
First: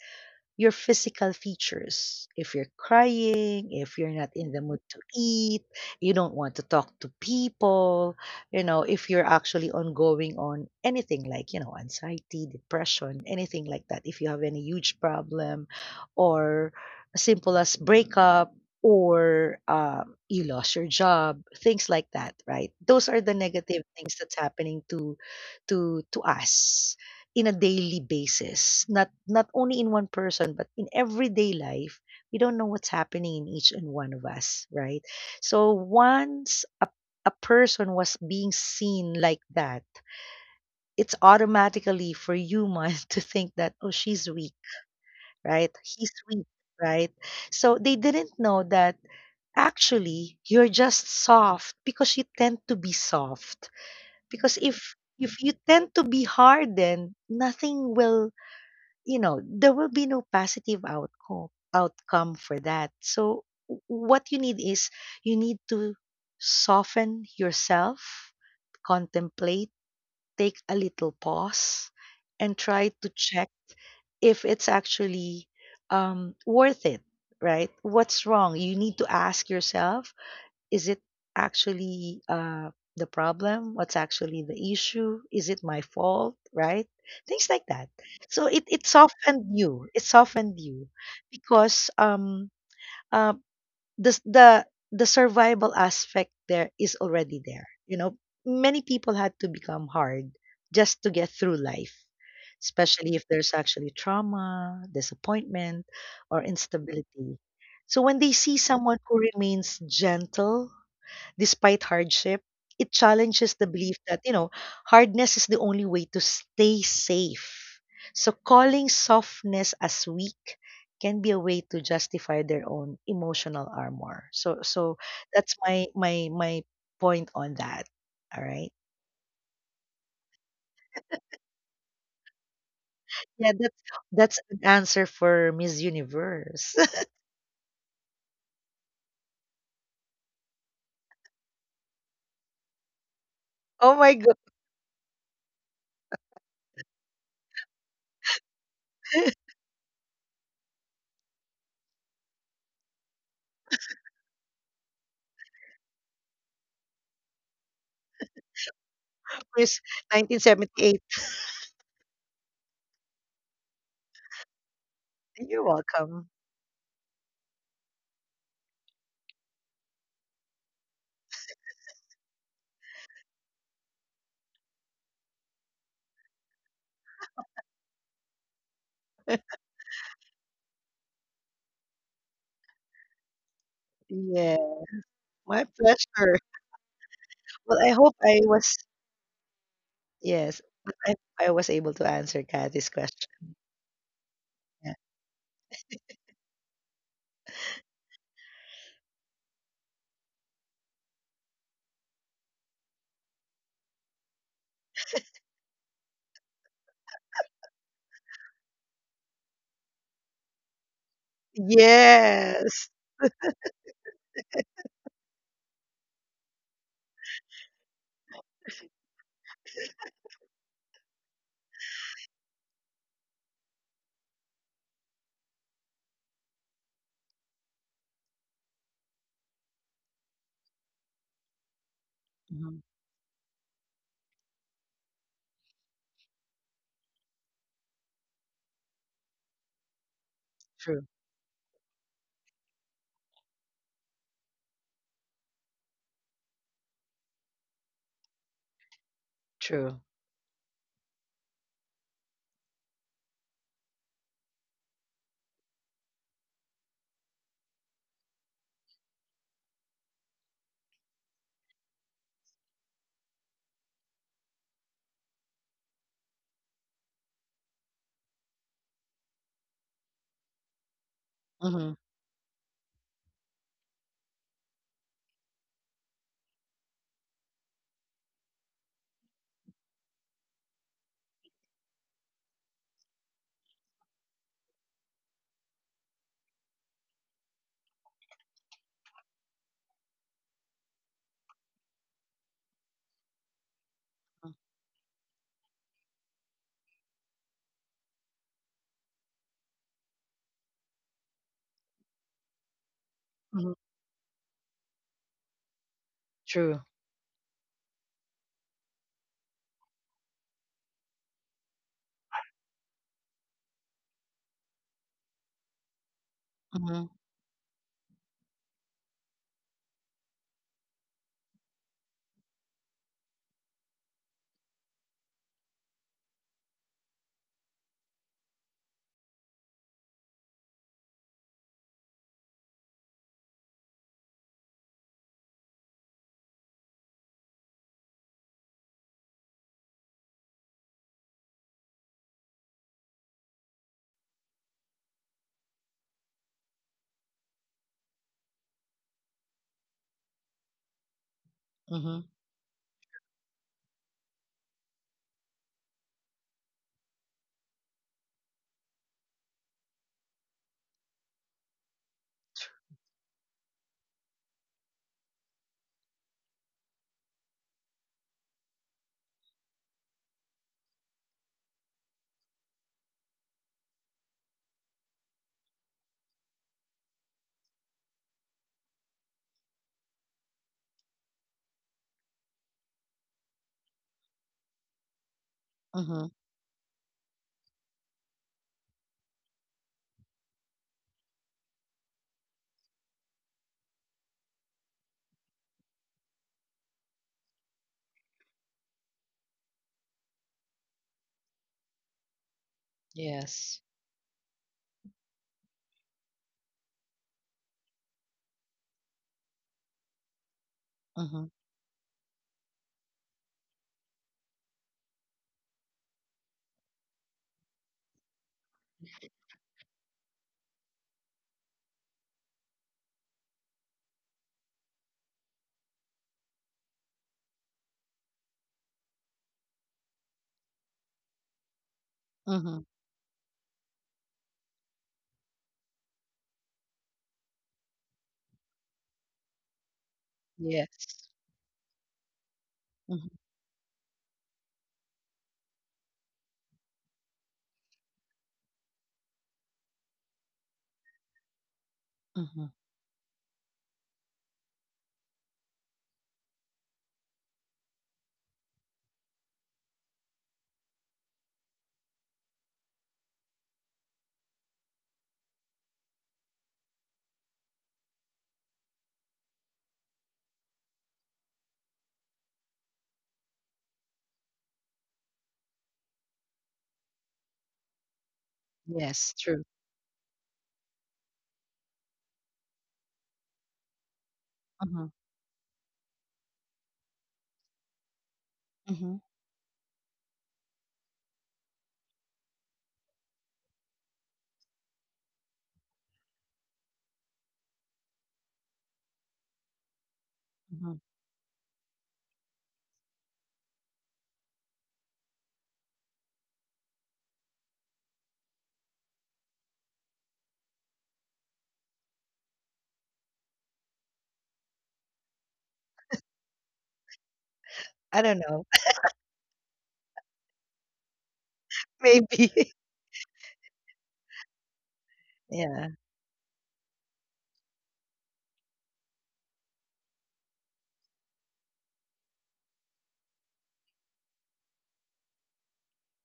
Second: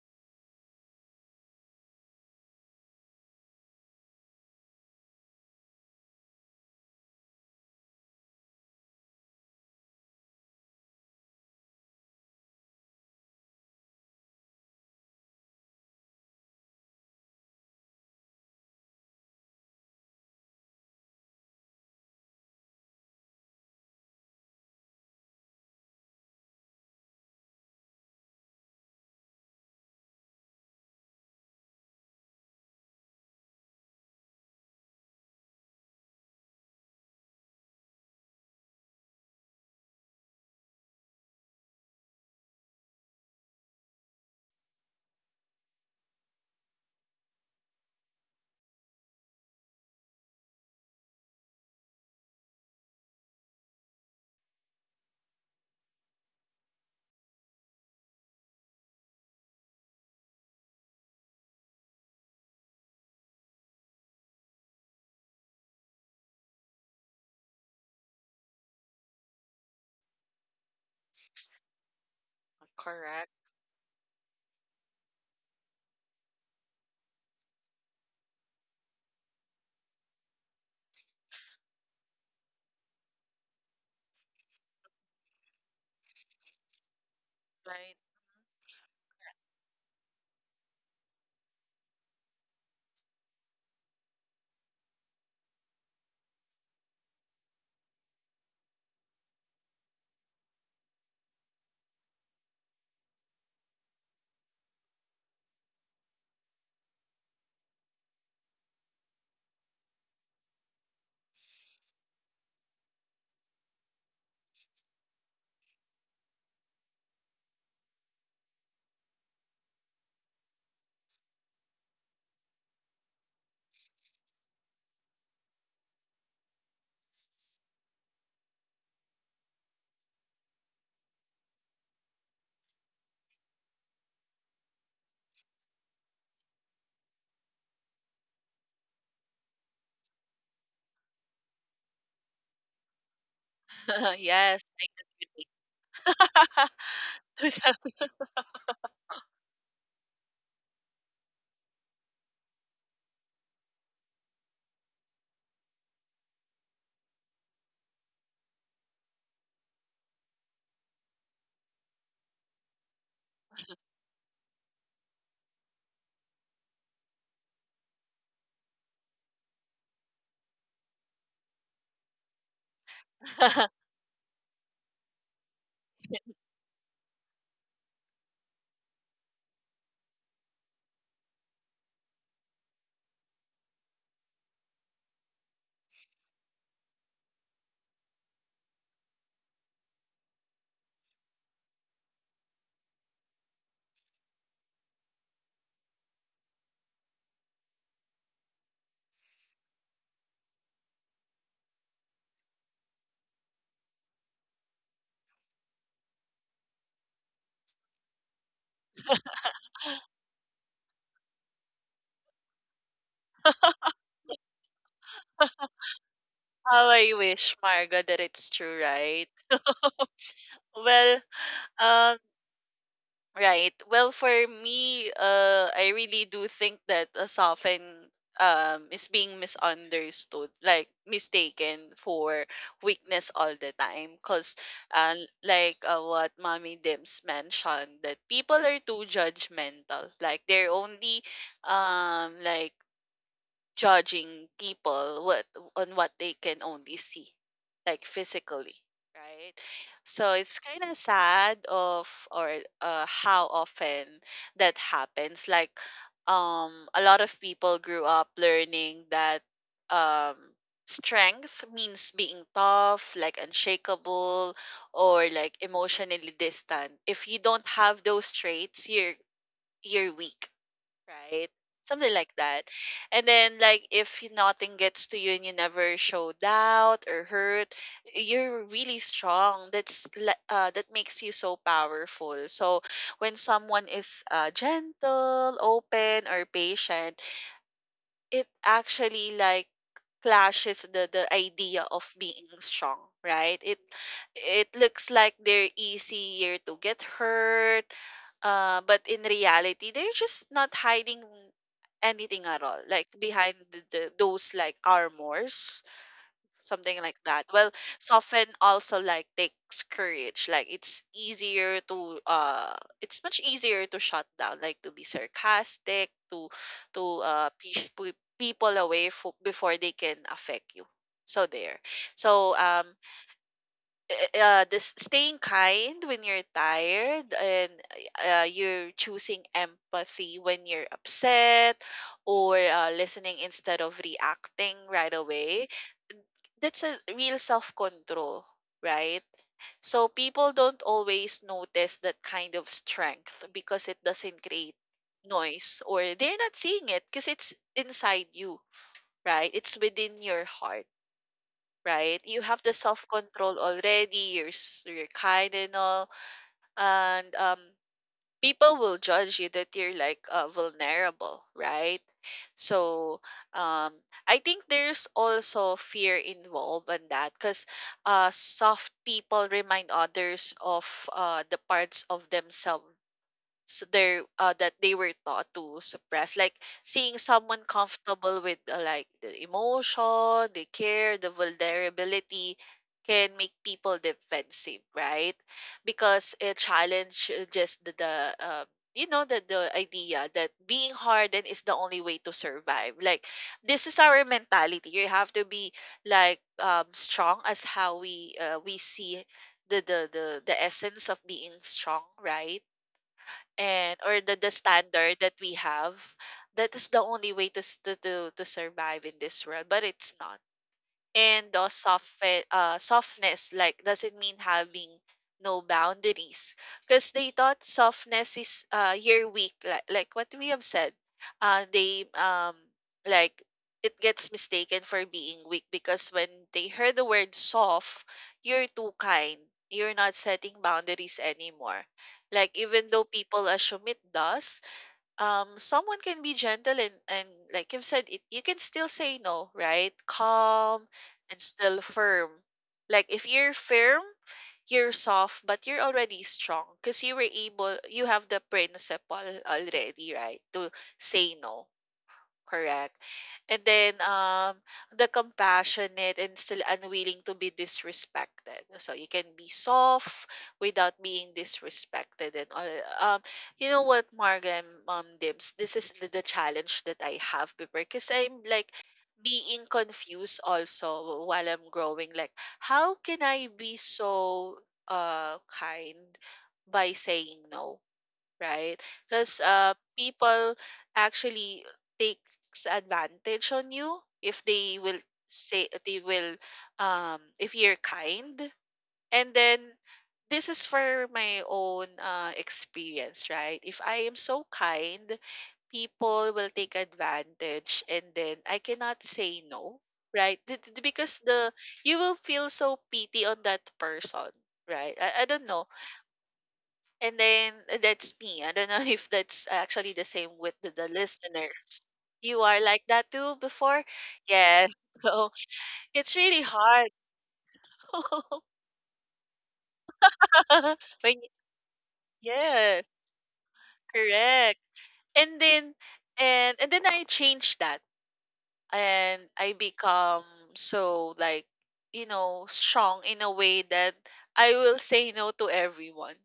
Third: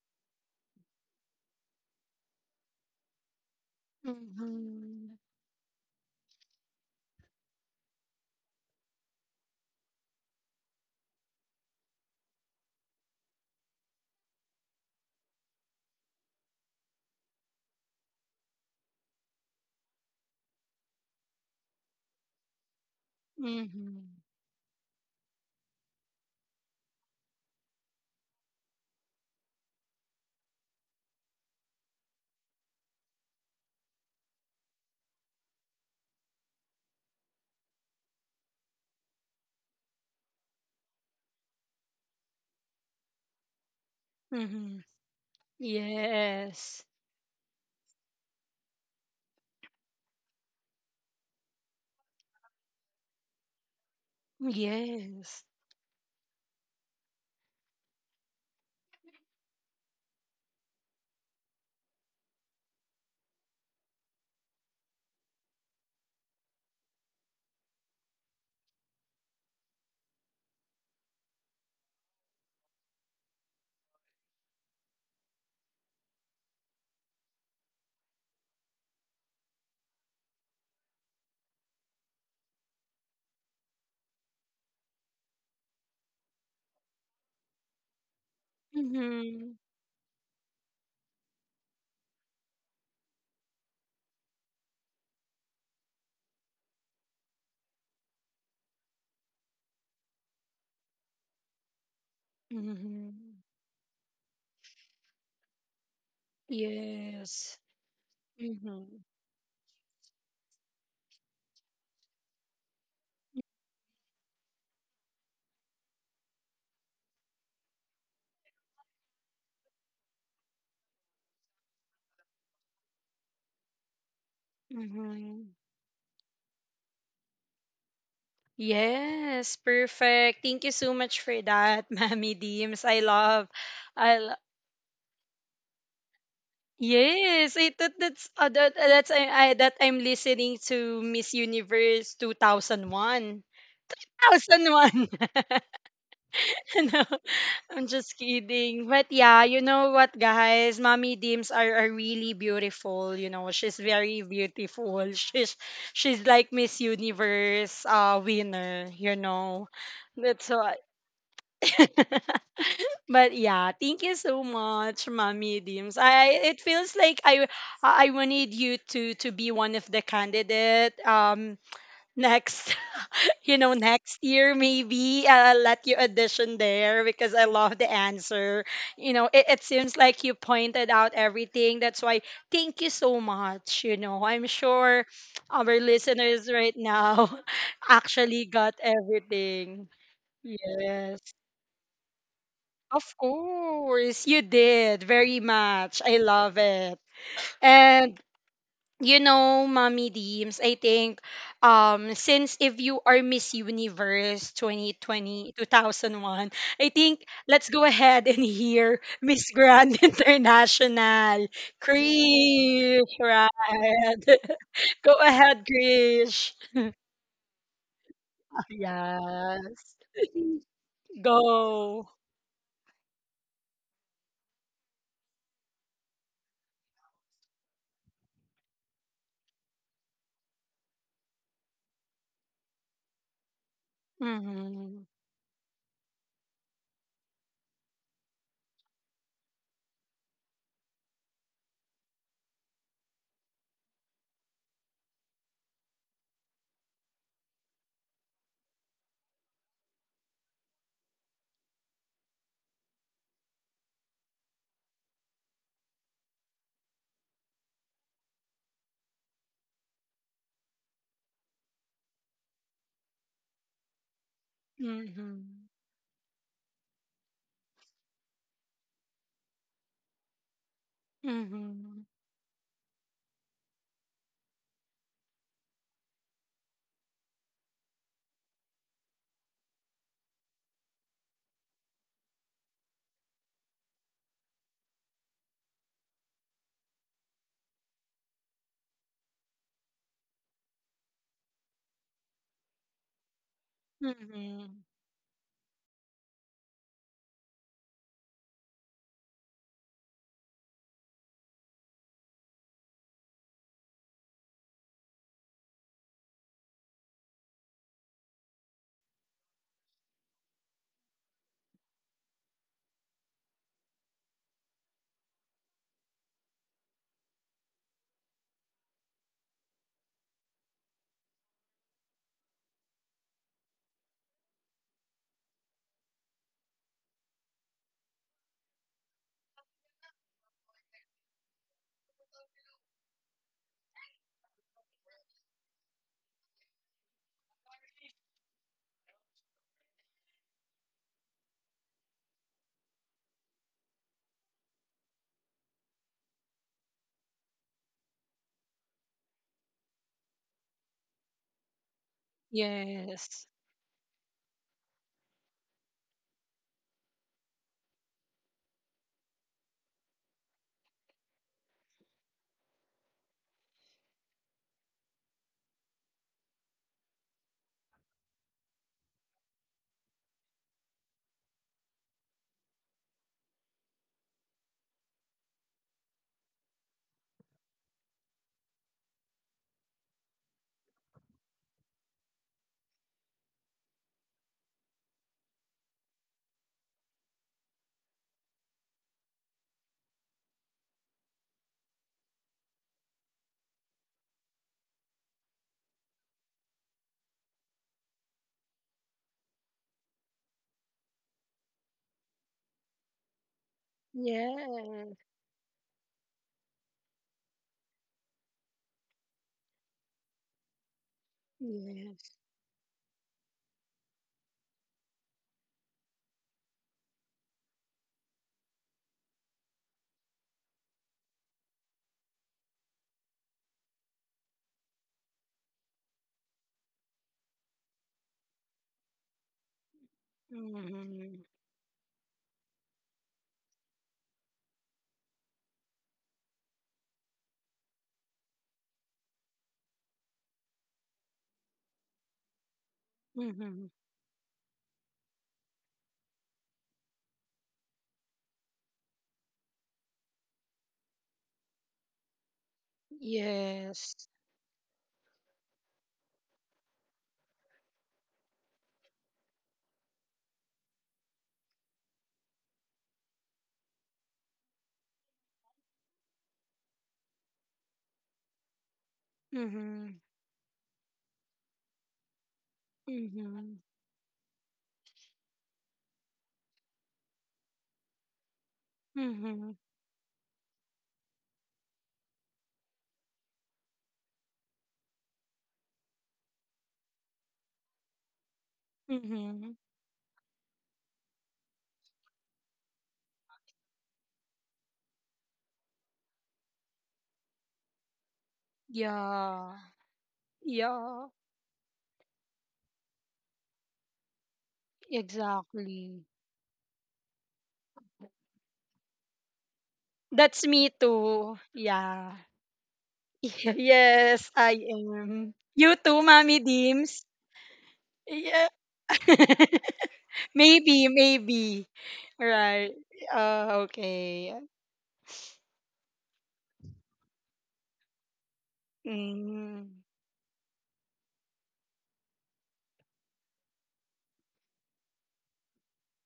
Speaker 2: your physical features. If you're crying, if you're not in the mood to
Speaker 1: Mhm.
Speaker 2: eat, you don't want to talk to people, you know, if you're actually ongoing on anything like, you know, anxiety, depression, anything like that, if you have any huge problem, or as simple as breakup, or you lost your job, things like that, right? Those are the negative things
Speaker 1: Mhm.
Speaker 2: that's happening to us in a daily basis, not not only in one person, but in everyday life, we don't know what's happening in each and one of us, right? So once a person was being seen like that, it's automatically for human to think that, oh, she's weak,
Speaker 1: Mhm.
Speaker 2: right? He's weak,
Speaker 1: Yes.
Speaker 2: right? So they didn't know that actually you're just soft because you tend to be soft. Because if
Speaker 1: Yes.
Speaker 2: you tend to be hard, then nothing will, you know, there will be no positive outcome for that. So what you need is you need to soften yourself, contemplate, take a little pause, and try to
Speaker 3: Correct.
Speaker 2: check if it's actually worth it, right? What's wrong? You need to ask yourself, is it actually the problem? What's actually the issue? Is it my fault? Right? Things like that.
Speaker 3: Right.
Speaker 2: So it softened
Speaker 1: Mhm.
Speaker 2: you. It softened you because uh, the, s- the, the survival aspect there is already there. You know, many people had to become hard just to get through life. Especially if
Speaker 1: Mhm.
Speaker 2: there's actually trauma, disappointment, or instability.
Speaker 1: Yes.
Speaker 2: So when they see
Speaker 1: Mhm.
Speaker 2: someone who remains gentle despite hardship, it challenges the belief that, you know, hardness is the only way to stay safe. So calling softness as weak can be a way to justify their own emotional armor. So so
Speaker 1: Mhm.
Speaker 2: that's my point on that. All right.
Speaker 1: Yes, perfect. Thank you so much for that, Mammy Deems. I love
Speaker 2: Yeah,
Speaker 1: I lo-
Speaker 2: that's an answer for Miss Universe.
Speaker 1: Yes, I thought that's that, that's I that I'm listening to Miss Universe 2001.
Speaker 2: Oh my god,
Speaker 3: Yes. I
Speaker 1: 2001.
Speaker 3: agree.
Speaker 1: No, I'm just kidding. But yeah, you know what, guys? Mommy Dims are really beautiful. You know, she's very beautiful. She's like Miss Universe winner. You know,
Speaker 2: Miss
Speaker 1: that's what.
Speaker 2: 1978.
Speaker 1: But yeah, thank you so much, Mommy
Speaker 2: You're
Speaker 1: Dims.
Speaker 2: welcome.
Speaker 1: It feels like I wanted you to be one of the candidate, next, you know, next year maybe I'll let you audition there because I love the answer. You know, it seems like you pointed out everything. That's why thank you so much. You know, I'm
Speaker 2: Yeah,
Speaker 1: sure our
Speaker 2: my pleasure.
Speaker 1: listeners right now
Speaker 2: Well, I hope I
Speaker 1: actually got
Speaker 2: was.
Speaker 1: everything.
Speaker 2: Yes, but
Speaker 1: Yes,
Speaker 2: I was able to answer Kathy's
Speaker 1: of
Speaker 2: question.
Speaker 1: course, you
Speaker 2: Yeah.
Speaker 1: did very much. I love it. And you know, Mommy Deems, I think since if you are Miss Universe 2020 2001, I think let's go ahead and hear Miss Grand International.
Speaker 2: Yes.
Speaker 1: Krish, right? Go ahead, Krish.
Speaker 3: How I wish, Marga, that it's true, right?
Speaker 1: Yes.
Speaker 3: Well,
Speaker 1: Go.
Speaker 3: um, right. Well, for me, I really do think that a soften, is being misunderstood, like mistaken for
Speaker 2: Mhm.
Speaker 3: weakness all the time. Cause,
Speaker 1: Mhm.
Speaker 3: uh, what Mommy Dims mentioned, that people are too judgmental. Like, they're
Speaker 2: True.
Speaker 3: only, like, judging people what on what they can only see, like, physically, right?
Speaker 2: True.
Speaker 3: So it's kind of sad of, or, how often that happens. Like, a lot of people grew up learning that, um strength means being tough, like unshakable, or like
Speaker 1: Mhm.
Speaker 3: emotionally distant. If you don't have those traits, you're weak, right?
Speaker 2: Hmm
Speaker 1: Mhm.
Speaker 3: Something like that. And then, like, if y- nothing gets to you and you never show doubt or hurt, you're really strong. That makes you so powerful. So when someone is, gentle, open, or patient, it actually, like, clashes the idea of being strong, right? It
Speaker 1: Mhm.
Speaker 3: looks like they're easier to get hurt, but in reality, they're just not hiding anything at all, like behind
Speaker 2: hmm
Speaker 3: those, like, armors,
Speaker 2: True.
Speaker 3: something like that. Well, soften also, like, takes courage. It's much easier to shut down, like to be sarcastic, to to
Speaker 2: Hmm
Speaker 3: uh push people away before they can affect you. So there. So, this staying kind when you're tired, and, you're choosing empathy when you're upset, or, listening instead of reacting right away, that's a real self-control, right? So people don't always notice that kind of strength because it doesn't create noise, or they're not seeing it because it's inside you, right? It's within your heart, right?
Speaker 2: hmm
Speaker 3: You have the self
Speaker 1: Yes.
Speaker 3: control already. You're kind and all, and, people will judge you that you're, like, vulnerable, right? So, um, I think there's also fear involved in that because, soft people remind others of, the parts of themselves, s- their that they were taught to suppress, like seeing someone comfortable with, like, the emotion, the care, the vulnerability, can make people defensive, right?
Speaker 2: hmm
Speaker 3: Because it challenges the the idea that being hardened is the only way to survive. Like, this is our mentality, you have to be, like, strong, as how we see the essence of being strong, right?
Speaker 2: Yes.
Speaker 3: And or the
Speaker 1: Yes.
Speaker 3: standard that we have, that is the only way to s- to survive in this world, but it's not.
Speaker 2: hmm
Speaker 3: And the soft
Speaker 1: Yes.
Speaker 3: softness, like, doesn't mean having no boundaries. Because they thought softness is, you're weak, like, what we have said. Uh, they, um, like, it gets mistaken for being weak because when they heard the word soft, you're too kind. You're not setting boundaries
Speaker 1: Mhm.
Speaker 3: anymore. Like,
Speaker 2: hmm
Speaker 3: even though people assume it does, someone can be gentle, and like you've said it, you can still say no, right? Calm
Speaker 2: Yes.
Speaker 3: and still firm. Like, if
Speaker 2: hmm
Speaker 3: you're
Speaker 1: Mhm.
Speaker 3: firm, you're soft but you're already strong because you were able, you have the principle already, right, to say no.
Speaker 2: hmm
Speaker 3: Correct. And then,
Speaker 1: Yes.
Speaker 3: the compassionate and still unwilling to be disrespected. So you can be soft without being disrespected and all. Um you know what, Marga and Mom Dibs, this is the challenge that I have before because I'm, like, being
Speaker 1: Mm-hmm.
Speaker 3: confused also while I'm growing. Like, how can I
Speaker 1: Mm-hmm.
Speaker 3: be so, kind by saying no, right?
Speaker 2: Yes.
Speaker 3: Because,
Speaker 2: True.
Speaker 1: Mm-hmm.
Speaker 3: people actually takes advantage on you, if they will
Speaker 2: Hmm
Speaker 3: say they will if you're kind.
Speaker 2: hmm
Speaker 3: And then,
Speaker 1: Mm-hmm.
Speaker 3: this is for my own, experience, right? If I am so kind, people will take advantage, and then I cannot say
Speaker 1: Yeah.
Speaker 3: no, right?
Speaker 2: hmm
Speaker 3: Because
Speaker 1: Yeah.
Speaker 3: the you will feel so pity on that person, right? I don't know,
Speaker 1: Exactly.
Speaker 3: and then, that's me. I don't know if that's actually the same with
Speaker 1: That's
Speaker 3: the
Speaker 1: me too.
Speaker 3: listeners.
Speaker 1: Yeah.
Speaker 3: You are like that too before?
Speaker 1: Yes,
Speaker 3: Yeah.
Speaker 1: I
Speaker 3: So
Speaker 1: am. You
Speaker 3: it's
Speaker 1: too,
Speaker 3: really
Speaker 1: Mommy
Speaker 3: hard.
Speaker 1: Deems.
Speaker 2: I don't know.
Speaker 1: Yeah. Maybe,
Speaker 3: when y-
Speaker 1: maybe.
Speaker 2: Maybe.
Speaker 3: yes,
Speaker 1: Right. Okay.
Speaker 3: correct. And then,
Speaker 2: Yeah.
Speaker 3: I change that, and I
Speaker 1: Mm-hmm.
Speaker 3: become, so, like, you know, strong in a way that I will say no to everyone.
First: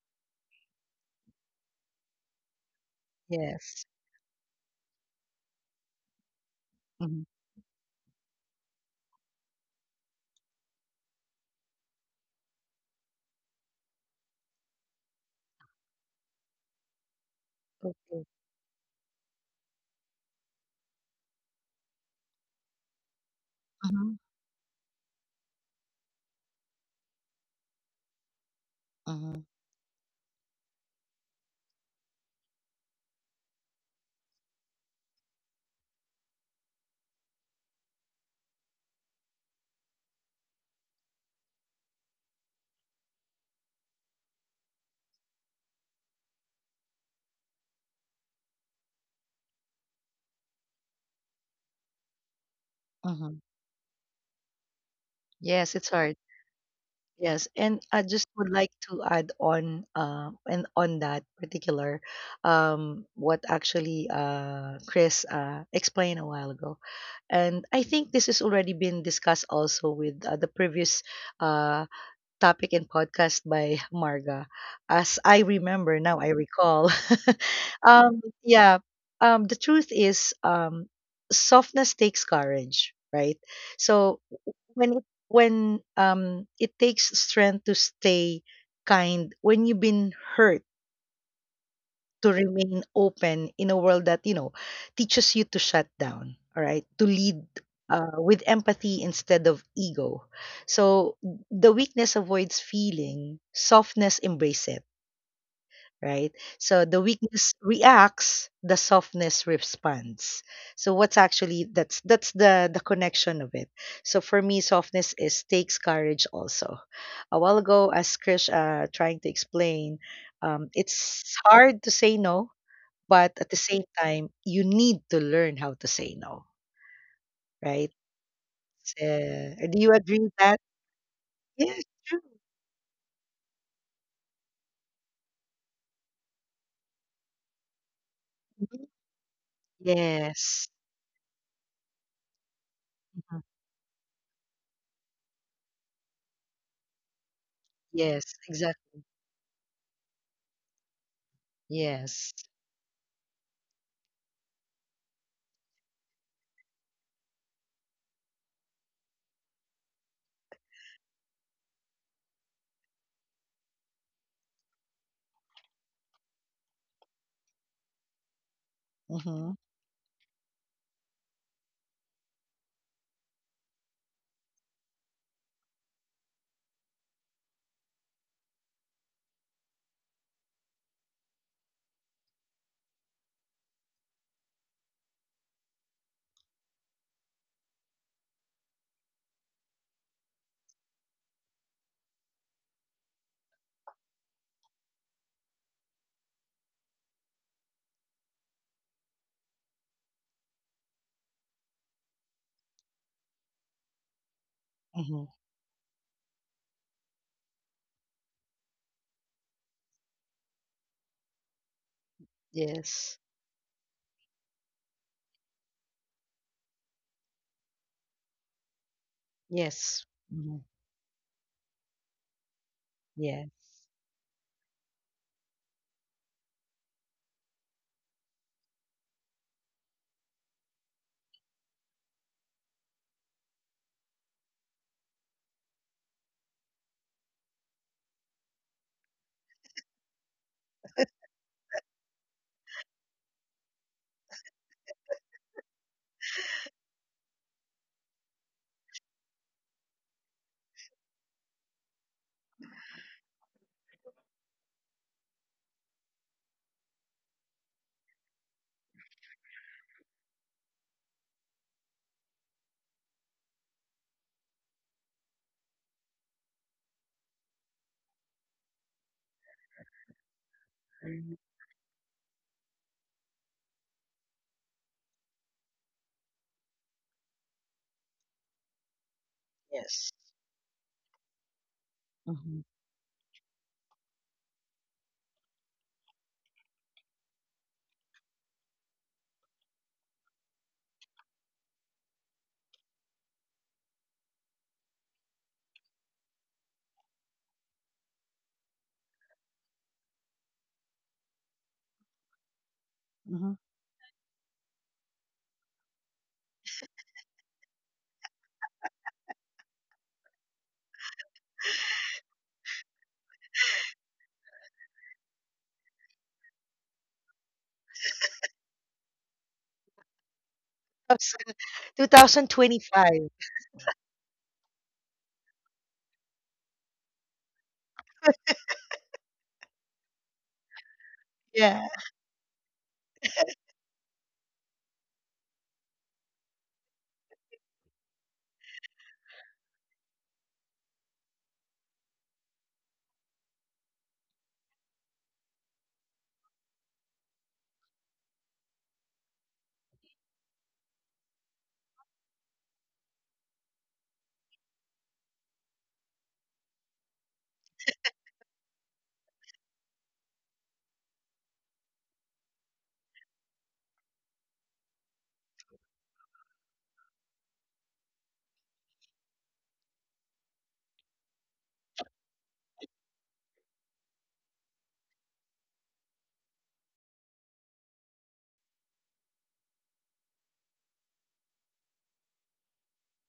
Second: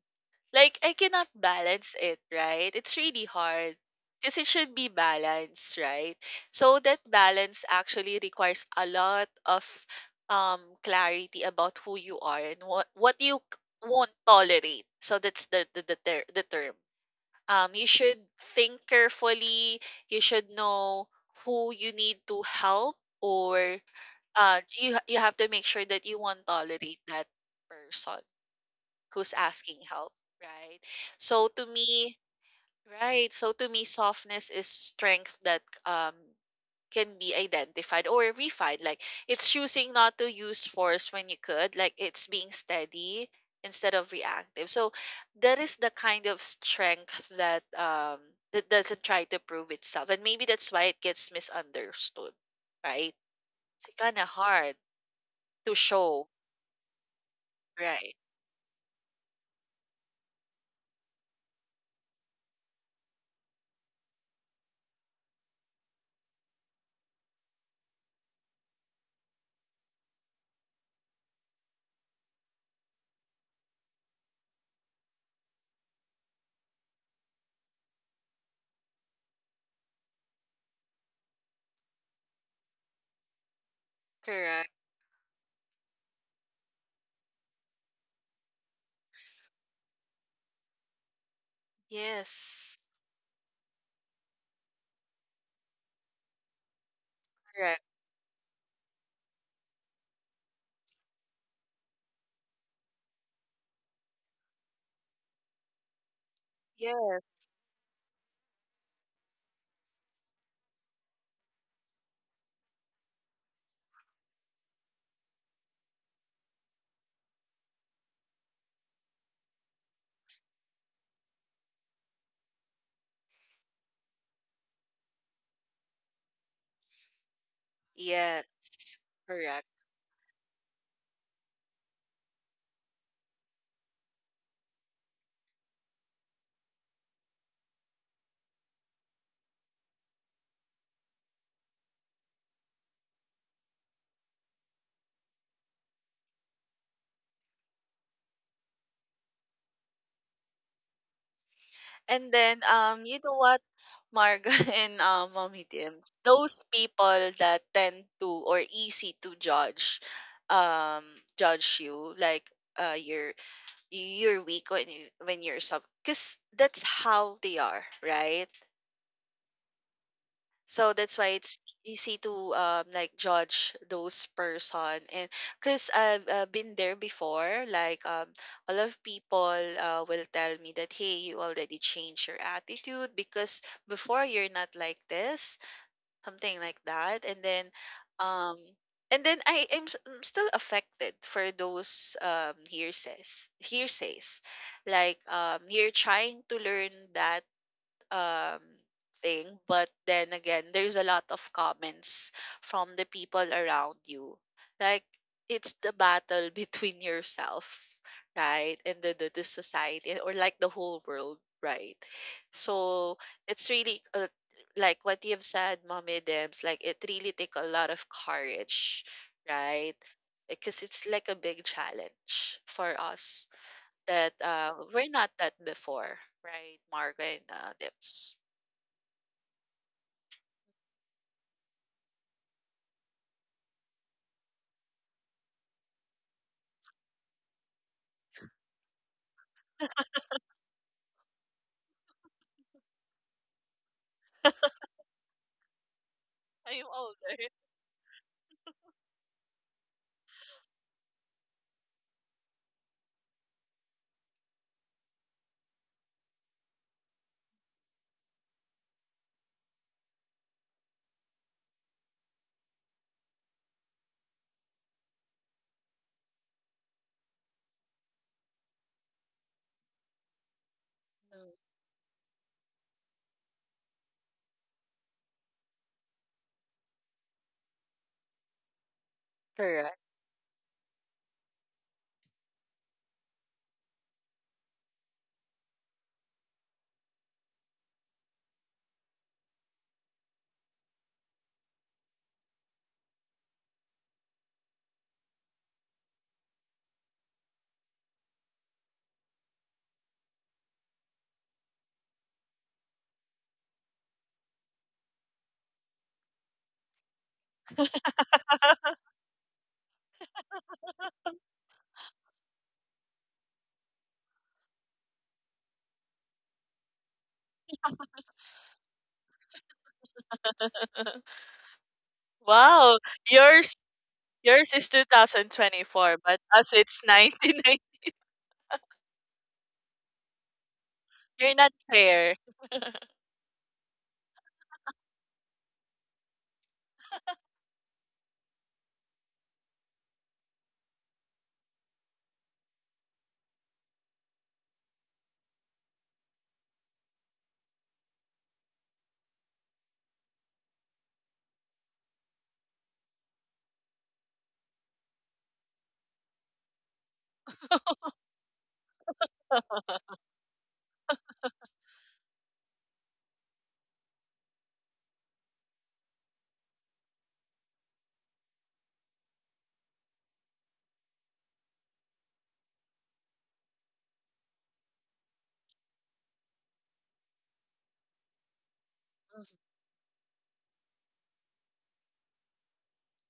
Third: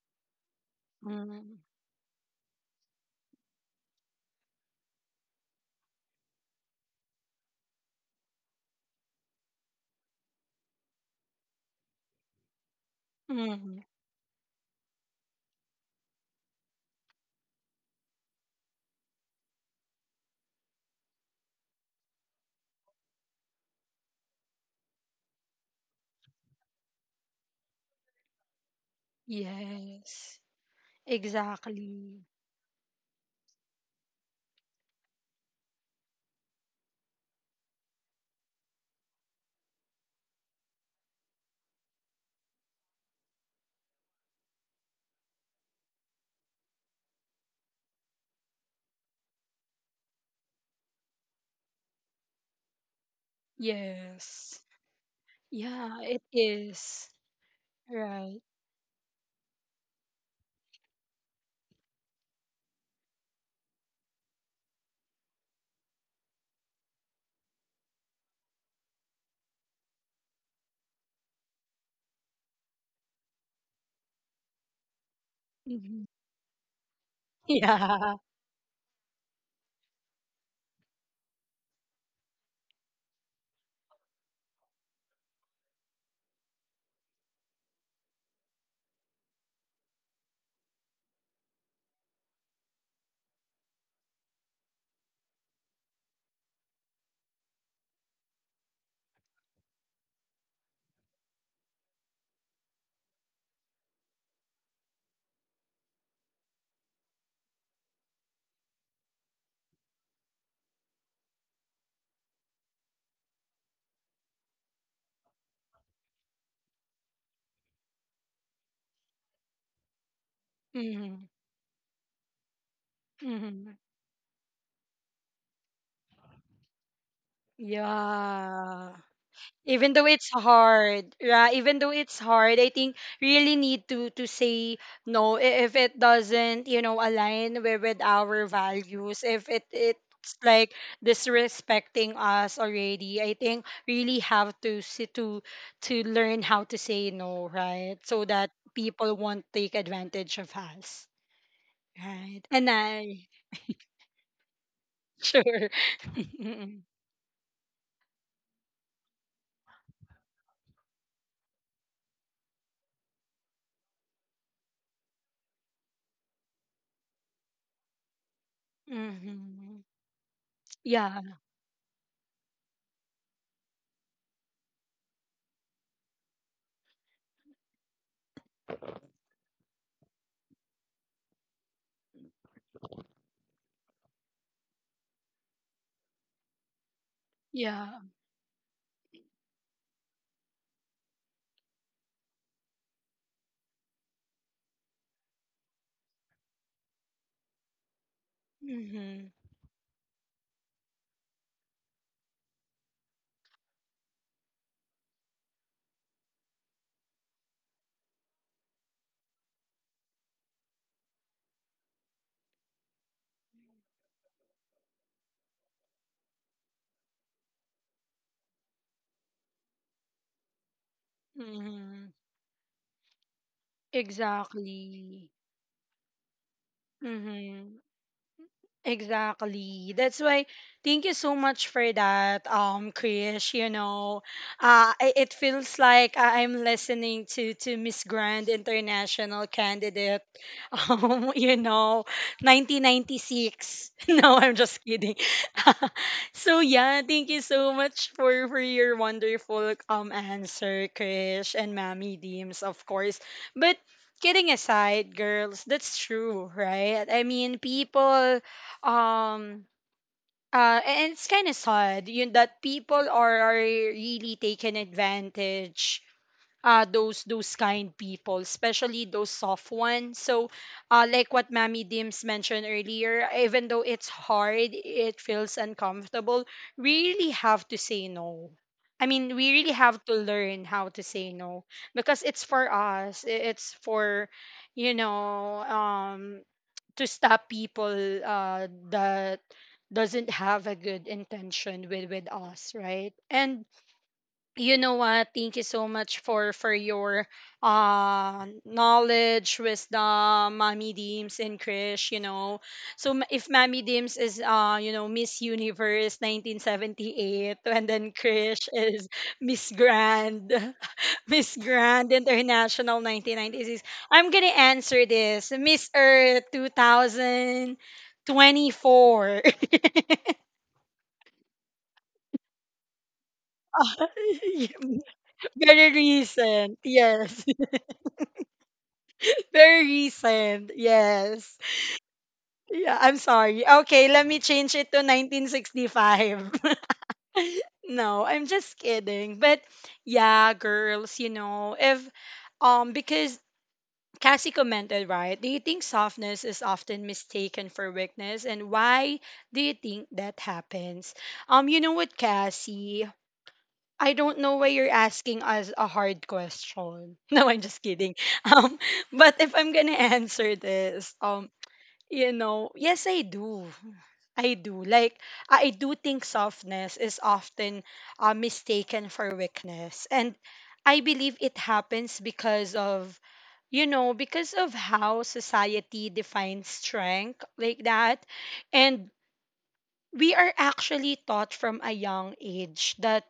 Speaker 3: Like, I cannot
Speaker 1: Mm-hmm.
Speaker 3: balance it, right? It's really hard
Speaker 2: Yes.
Speaker 3: because it should be balanced, right? So that
Speaker 2: hmm
Speaker 3: balance actually requires a lot of clarity about who you are and what
Speaker 1: Mm-hmm.
Speaker 3: won't tolerate. So that's the term. You should
Speaker 2: Okay.
Speaker 3: think carefully. You should know who you need to help, or
Speaker 2: hmm
Speaker 3: you have to make sure that you won't tolerate that person who's
Speaker 2: hmm
Speaker 3: asking help,
Speaker 1: Yes.
Speaker 3: right? So to me,
Speaker 1: Exactly.
Speaker 3: right, so to me, softness is strength that can be identified or refined. Like it's choosing not to use force when you could, like it's being steady instead of reactive. So that is the kind of strength that that doesn't try to prove itself. And maybe that's why it gets misunderstood, right?
Speaker 2: hmm
Speaker 3: It's kind of
Speaker 1: Yes.
Speaker 3: hard
Speaker 2: Yes,
Speaker 3: to
Speaker 2: it's
Speaker 1: Yeah,
Speaker 2: hard.
Speaker 1: it
Speaker 3: show,
Speaker 1: is.
Speaker 2: Yes, and I
Speaker 3: right?
Speaker 2: just
Speaker 1: Right.
Speaker 2: would like to add on and on that particular what actually Chris explained a while ago. And I think this has already been discussed also with the previous uh, topic and podcast by Marga. As I remember
Speaker 1: Hmm.
Speaker 2: now, I recall.
Speaker 1: Yeah.
Speaker 2: Yeah. The truth is, softness takes courage, right? So
Speaker 3: Correct.
Speaker 2: when it takes strength to stay kind when you've been hurt, to
Speaker 3: Yes.
Speaker 2: remain open in a world that, you know, teaches you to shut down, all right? To lead
Speaker 3: Correct.
Speaker 2: with empathy instead of ego. So the weakness avoids feeling, softness embrace it, right? So the weakness reacts, the softness responds. So what's actually that's the connection of it. So for me, softness is takes courage also. A while ago, as Krish trying to explain,
Speaker 1: Hmm.
Speaker 2: it's hard to say no, but at the
Speaker 1: Hmm.
Speaker 2: same time, you need to learn how to say no, right?
Speaker 3: Yes,
Speaker 1: Yeah.
Speaker 3: correct.
Speaker 2: Do
Speaker 1: Even
Speaker 2: you
Speaker 1: though
Speaker 2: agree
Speaker 1: it's
Speaker 2: with that?
Speaker 1: hard, yeah, even
Speaker 2: Yes,
Speaker 1: though it's
Speaker 2: true.
Speaker 1: hard, I think really need to say no, if it doesn't, you know, align with, our
Speaker 2: Mhm.
Speaker 1: values, if it it's
Speaker 2: Yes.
Speaker 1: like disrespecting us already. I
Speaker 2: Mhm.
Speaker 1: think really have to sit to learn how to say no, right? So
Speaker 2: Yes,
Speaker 1: that
Speaker 2: exactly.
Speaker 1: people won't take advantage of us.
Speaker 2: Yes.
Speaker 3: And
Speaker 1: Right.
Speaker 3: then,
Speaker 1: And
Speaker 3: you
Speaker 1: I,
Speaker 3: know what, Marga and
Speaker 1: sure.
Speaker 3: Mommy Dims, those
Speaker 1: Mm-hmm.
Speaker 3: people that tend to or easy to judge, um, judge you like uh you're you're weak when you're soft, cause that's how they are, right?
Speaker 2: Mm-hmm.
Speaker 3: So that's
Speaker 1: Yeah.
Speaker 3: why it's easy to like judge those person and because I've been there before like a lot of people will tell me that, hey, you already changed your attitude because before you're not like this, something like that. And then
Speaker 1: Yeah.
Speaker 3: um and then I'm still affected for those um, hearsays, like you're trying to learn that um
Speaker 1: Mm-hmm.
Speaker 3: thing, but then again there's a lot of comments from the people around you, like
Speaker 2: Mm-hmm.
Speaker 3: it's the battle between yourself, right, and the society or like the whole world, right? So
Speaker 2: Yes.
Speaker 3: it's really like what you've said, Mommy Dems, like it really take a lot of courage, right?
Speaker 2: Yes. Mm-hmm.
Speaker 3: Because it's like a big
Speaker 1: Mm-hmm.
Speaker 3: challenge for us
Speaker 2: Yes.
Speaker 3: that we're
Speaker 1: Exactly.
Speaker 3: not that before, right, Marga and
Speaker 1: Mm-hmm.
Speaker 3: Dips?
Speaker 1: Exactly. That's why thank you so much for that, Krish. You know, it feels like I- I'm listening to Miss Grand International candidate, you know, 1996. No,
Speaker 3: I'm
Speaker 1: I'm just kidding. So yeah, thank you
Speaker 3: older.
Speaker 1: so much for your wonderful, answer, Krish and Mammy Deems, of course. But kidding aside, girls, that's true, right? I mean, people, um and it's kind of sad, you know, that people are really taking advantage, those kind people, especially those soft ones. So like
Speaker 2: Mm,
Speaker 1: what
Speaker 3: Mm.
Speaker 1: Mammy Dims mentioned earlier, even though it's hard, it feels uncomfortable, we really have to say no. I mean, we really
Speaker 3: Correct.
Speaker 1: have
Speaker 2: Yes.
Speaker 1: to learn how to say no. Because it's
Speaker 2: Mm-hmm.
Speaker 1: for us, it's for, you know, to stop people, that doesn't have a good intention with us, right. And you know what, thank you so much for your knowledge, wisdom, Mommy Deems and Krish. You know, so if
Speaker 2: Mm-hmm.
Speaker 1: Mommy Deems is, you know, Miss Universe 1978, and then Krish is miss grand Miss Grand International 1996. I'm gonna answer this. Miss Earth 2024.
Speaker 3: Wow,
Speaker 2: 2025.
Speaker 3: yours yours is
Speaker 1: Very
Speaker 3: 2024, but us
Speaker 1: recent.
Speaker 3: it's
Speaker 1: Yes.
Speaker 3: 1990.
Speaker 1: Very recent.
Speaker 3: You're
Speaker 1: Yes.
Speaker 3: not
Speaker 2: Yeah.
Speaker 3: fair.
Speaker 1: Yeah, I'm sorry. Okay, let me change it to 1965. No, I'm just kidding. But yeah, girls, you know, if because Cassie commented, right? Do you think softness is often mistaken for weakness? And why do you think that happens? You know what, Cassie? I don't know why you're asking us a hard question. No, I'm just kidding. Um, but if I'm gonna answer this, you know, yes, I do. I do. Like, I do think softness is often, mistaken for weakness. And I believe it happens because of, you know, because of how society defines strength, like that. And
Speaker 3: Mhm.
Speaker 1: we are actually taught from a young age that,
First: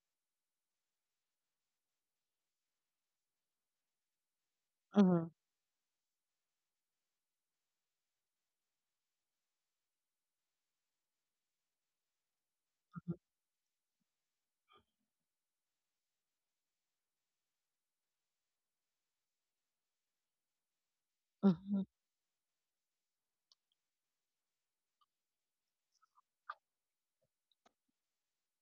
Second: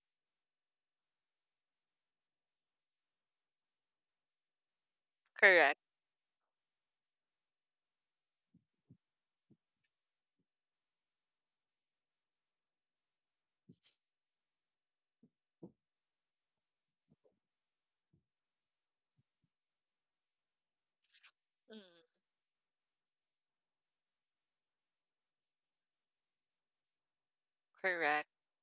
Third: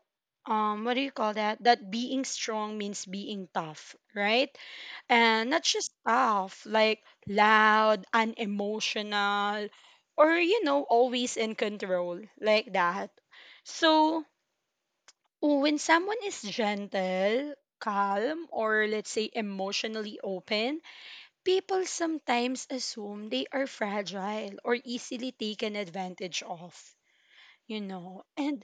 Speaker 1: what do you call that, that being strong means being tough, right?
Speaker 2: Mhm,
Speaker 1: And not
Speaker 3: Correct.
Speaker 1: just tough, like loud, unemotional, or you know, always in control, like that.
Speaker 2: mhm,
Speaker 1: So when someone is gentle, calm, or let's say emotionally open,
Speaker 2: mhm.
Speaker 1: people
Speaker 3: Mm.
Speaker 1: sometimes assume they are fragile or easily taken advantage of, you know.
Speaker 3: Correct.
Speaker 1: And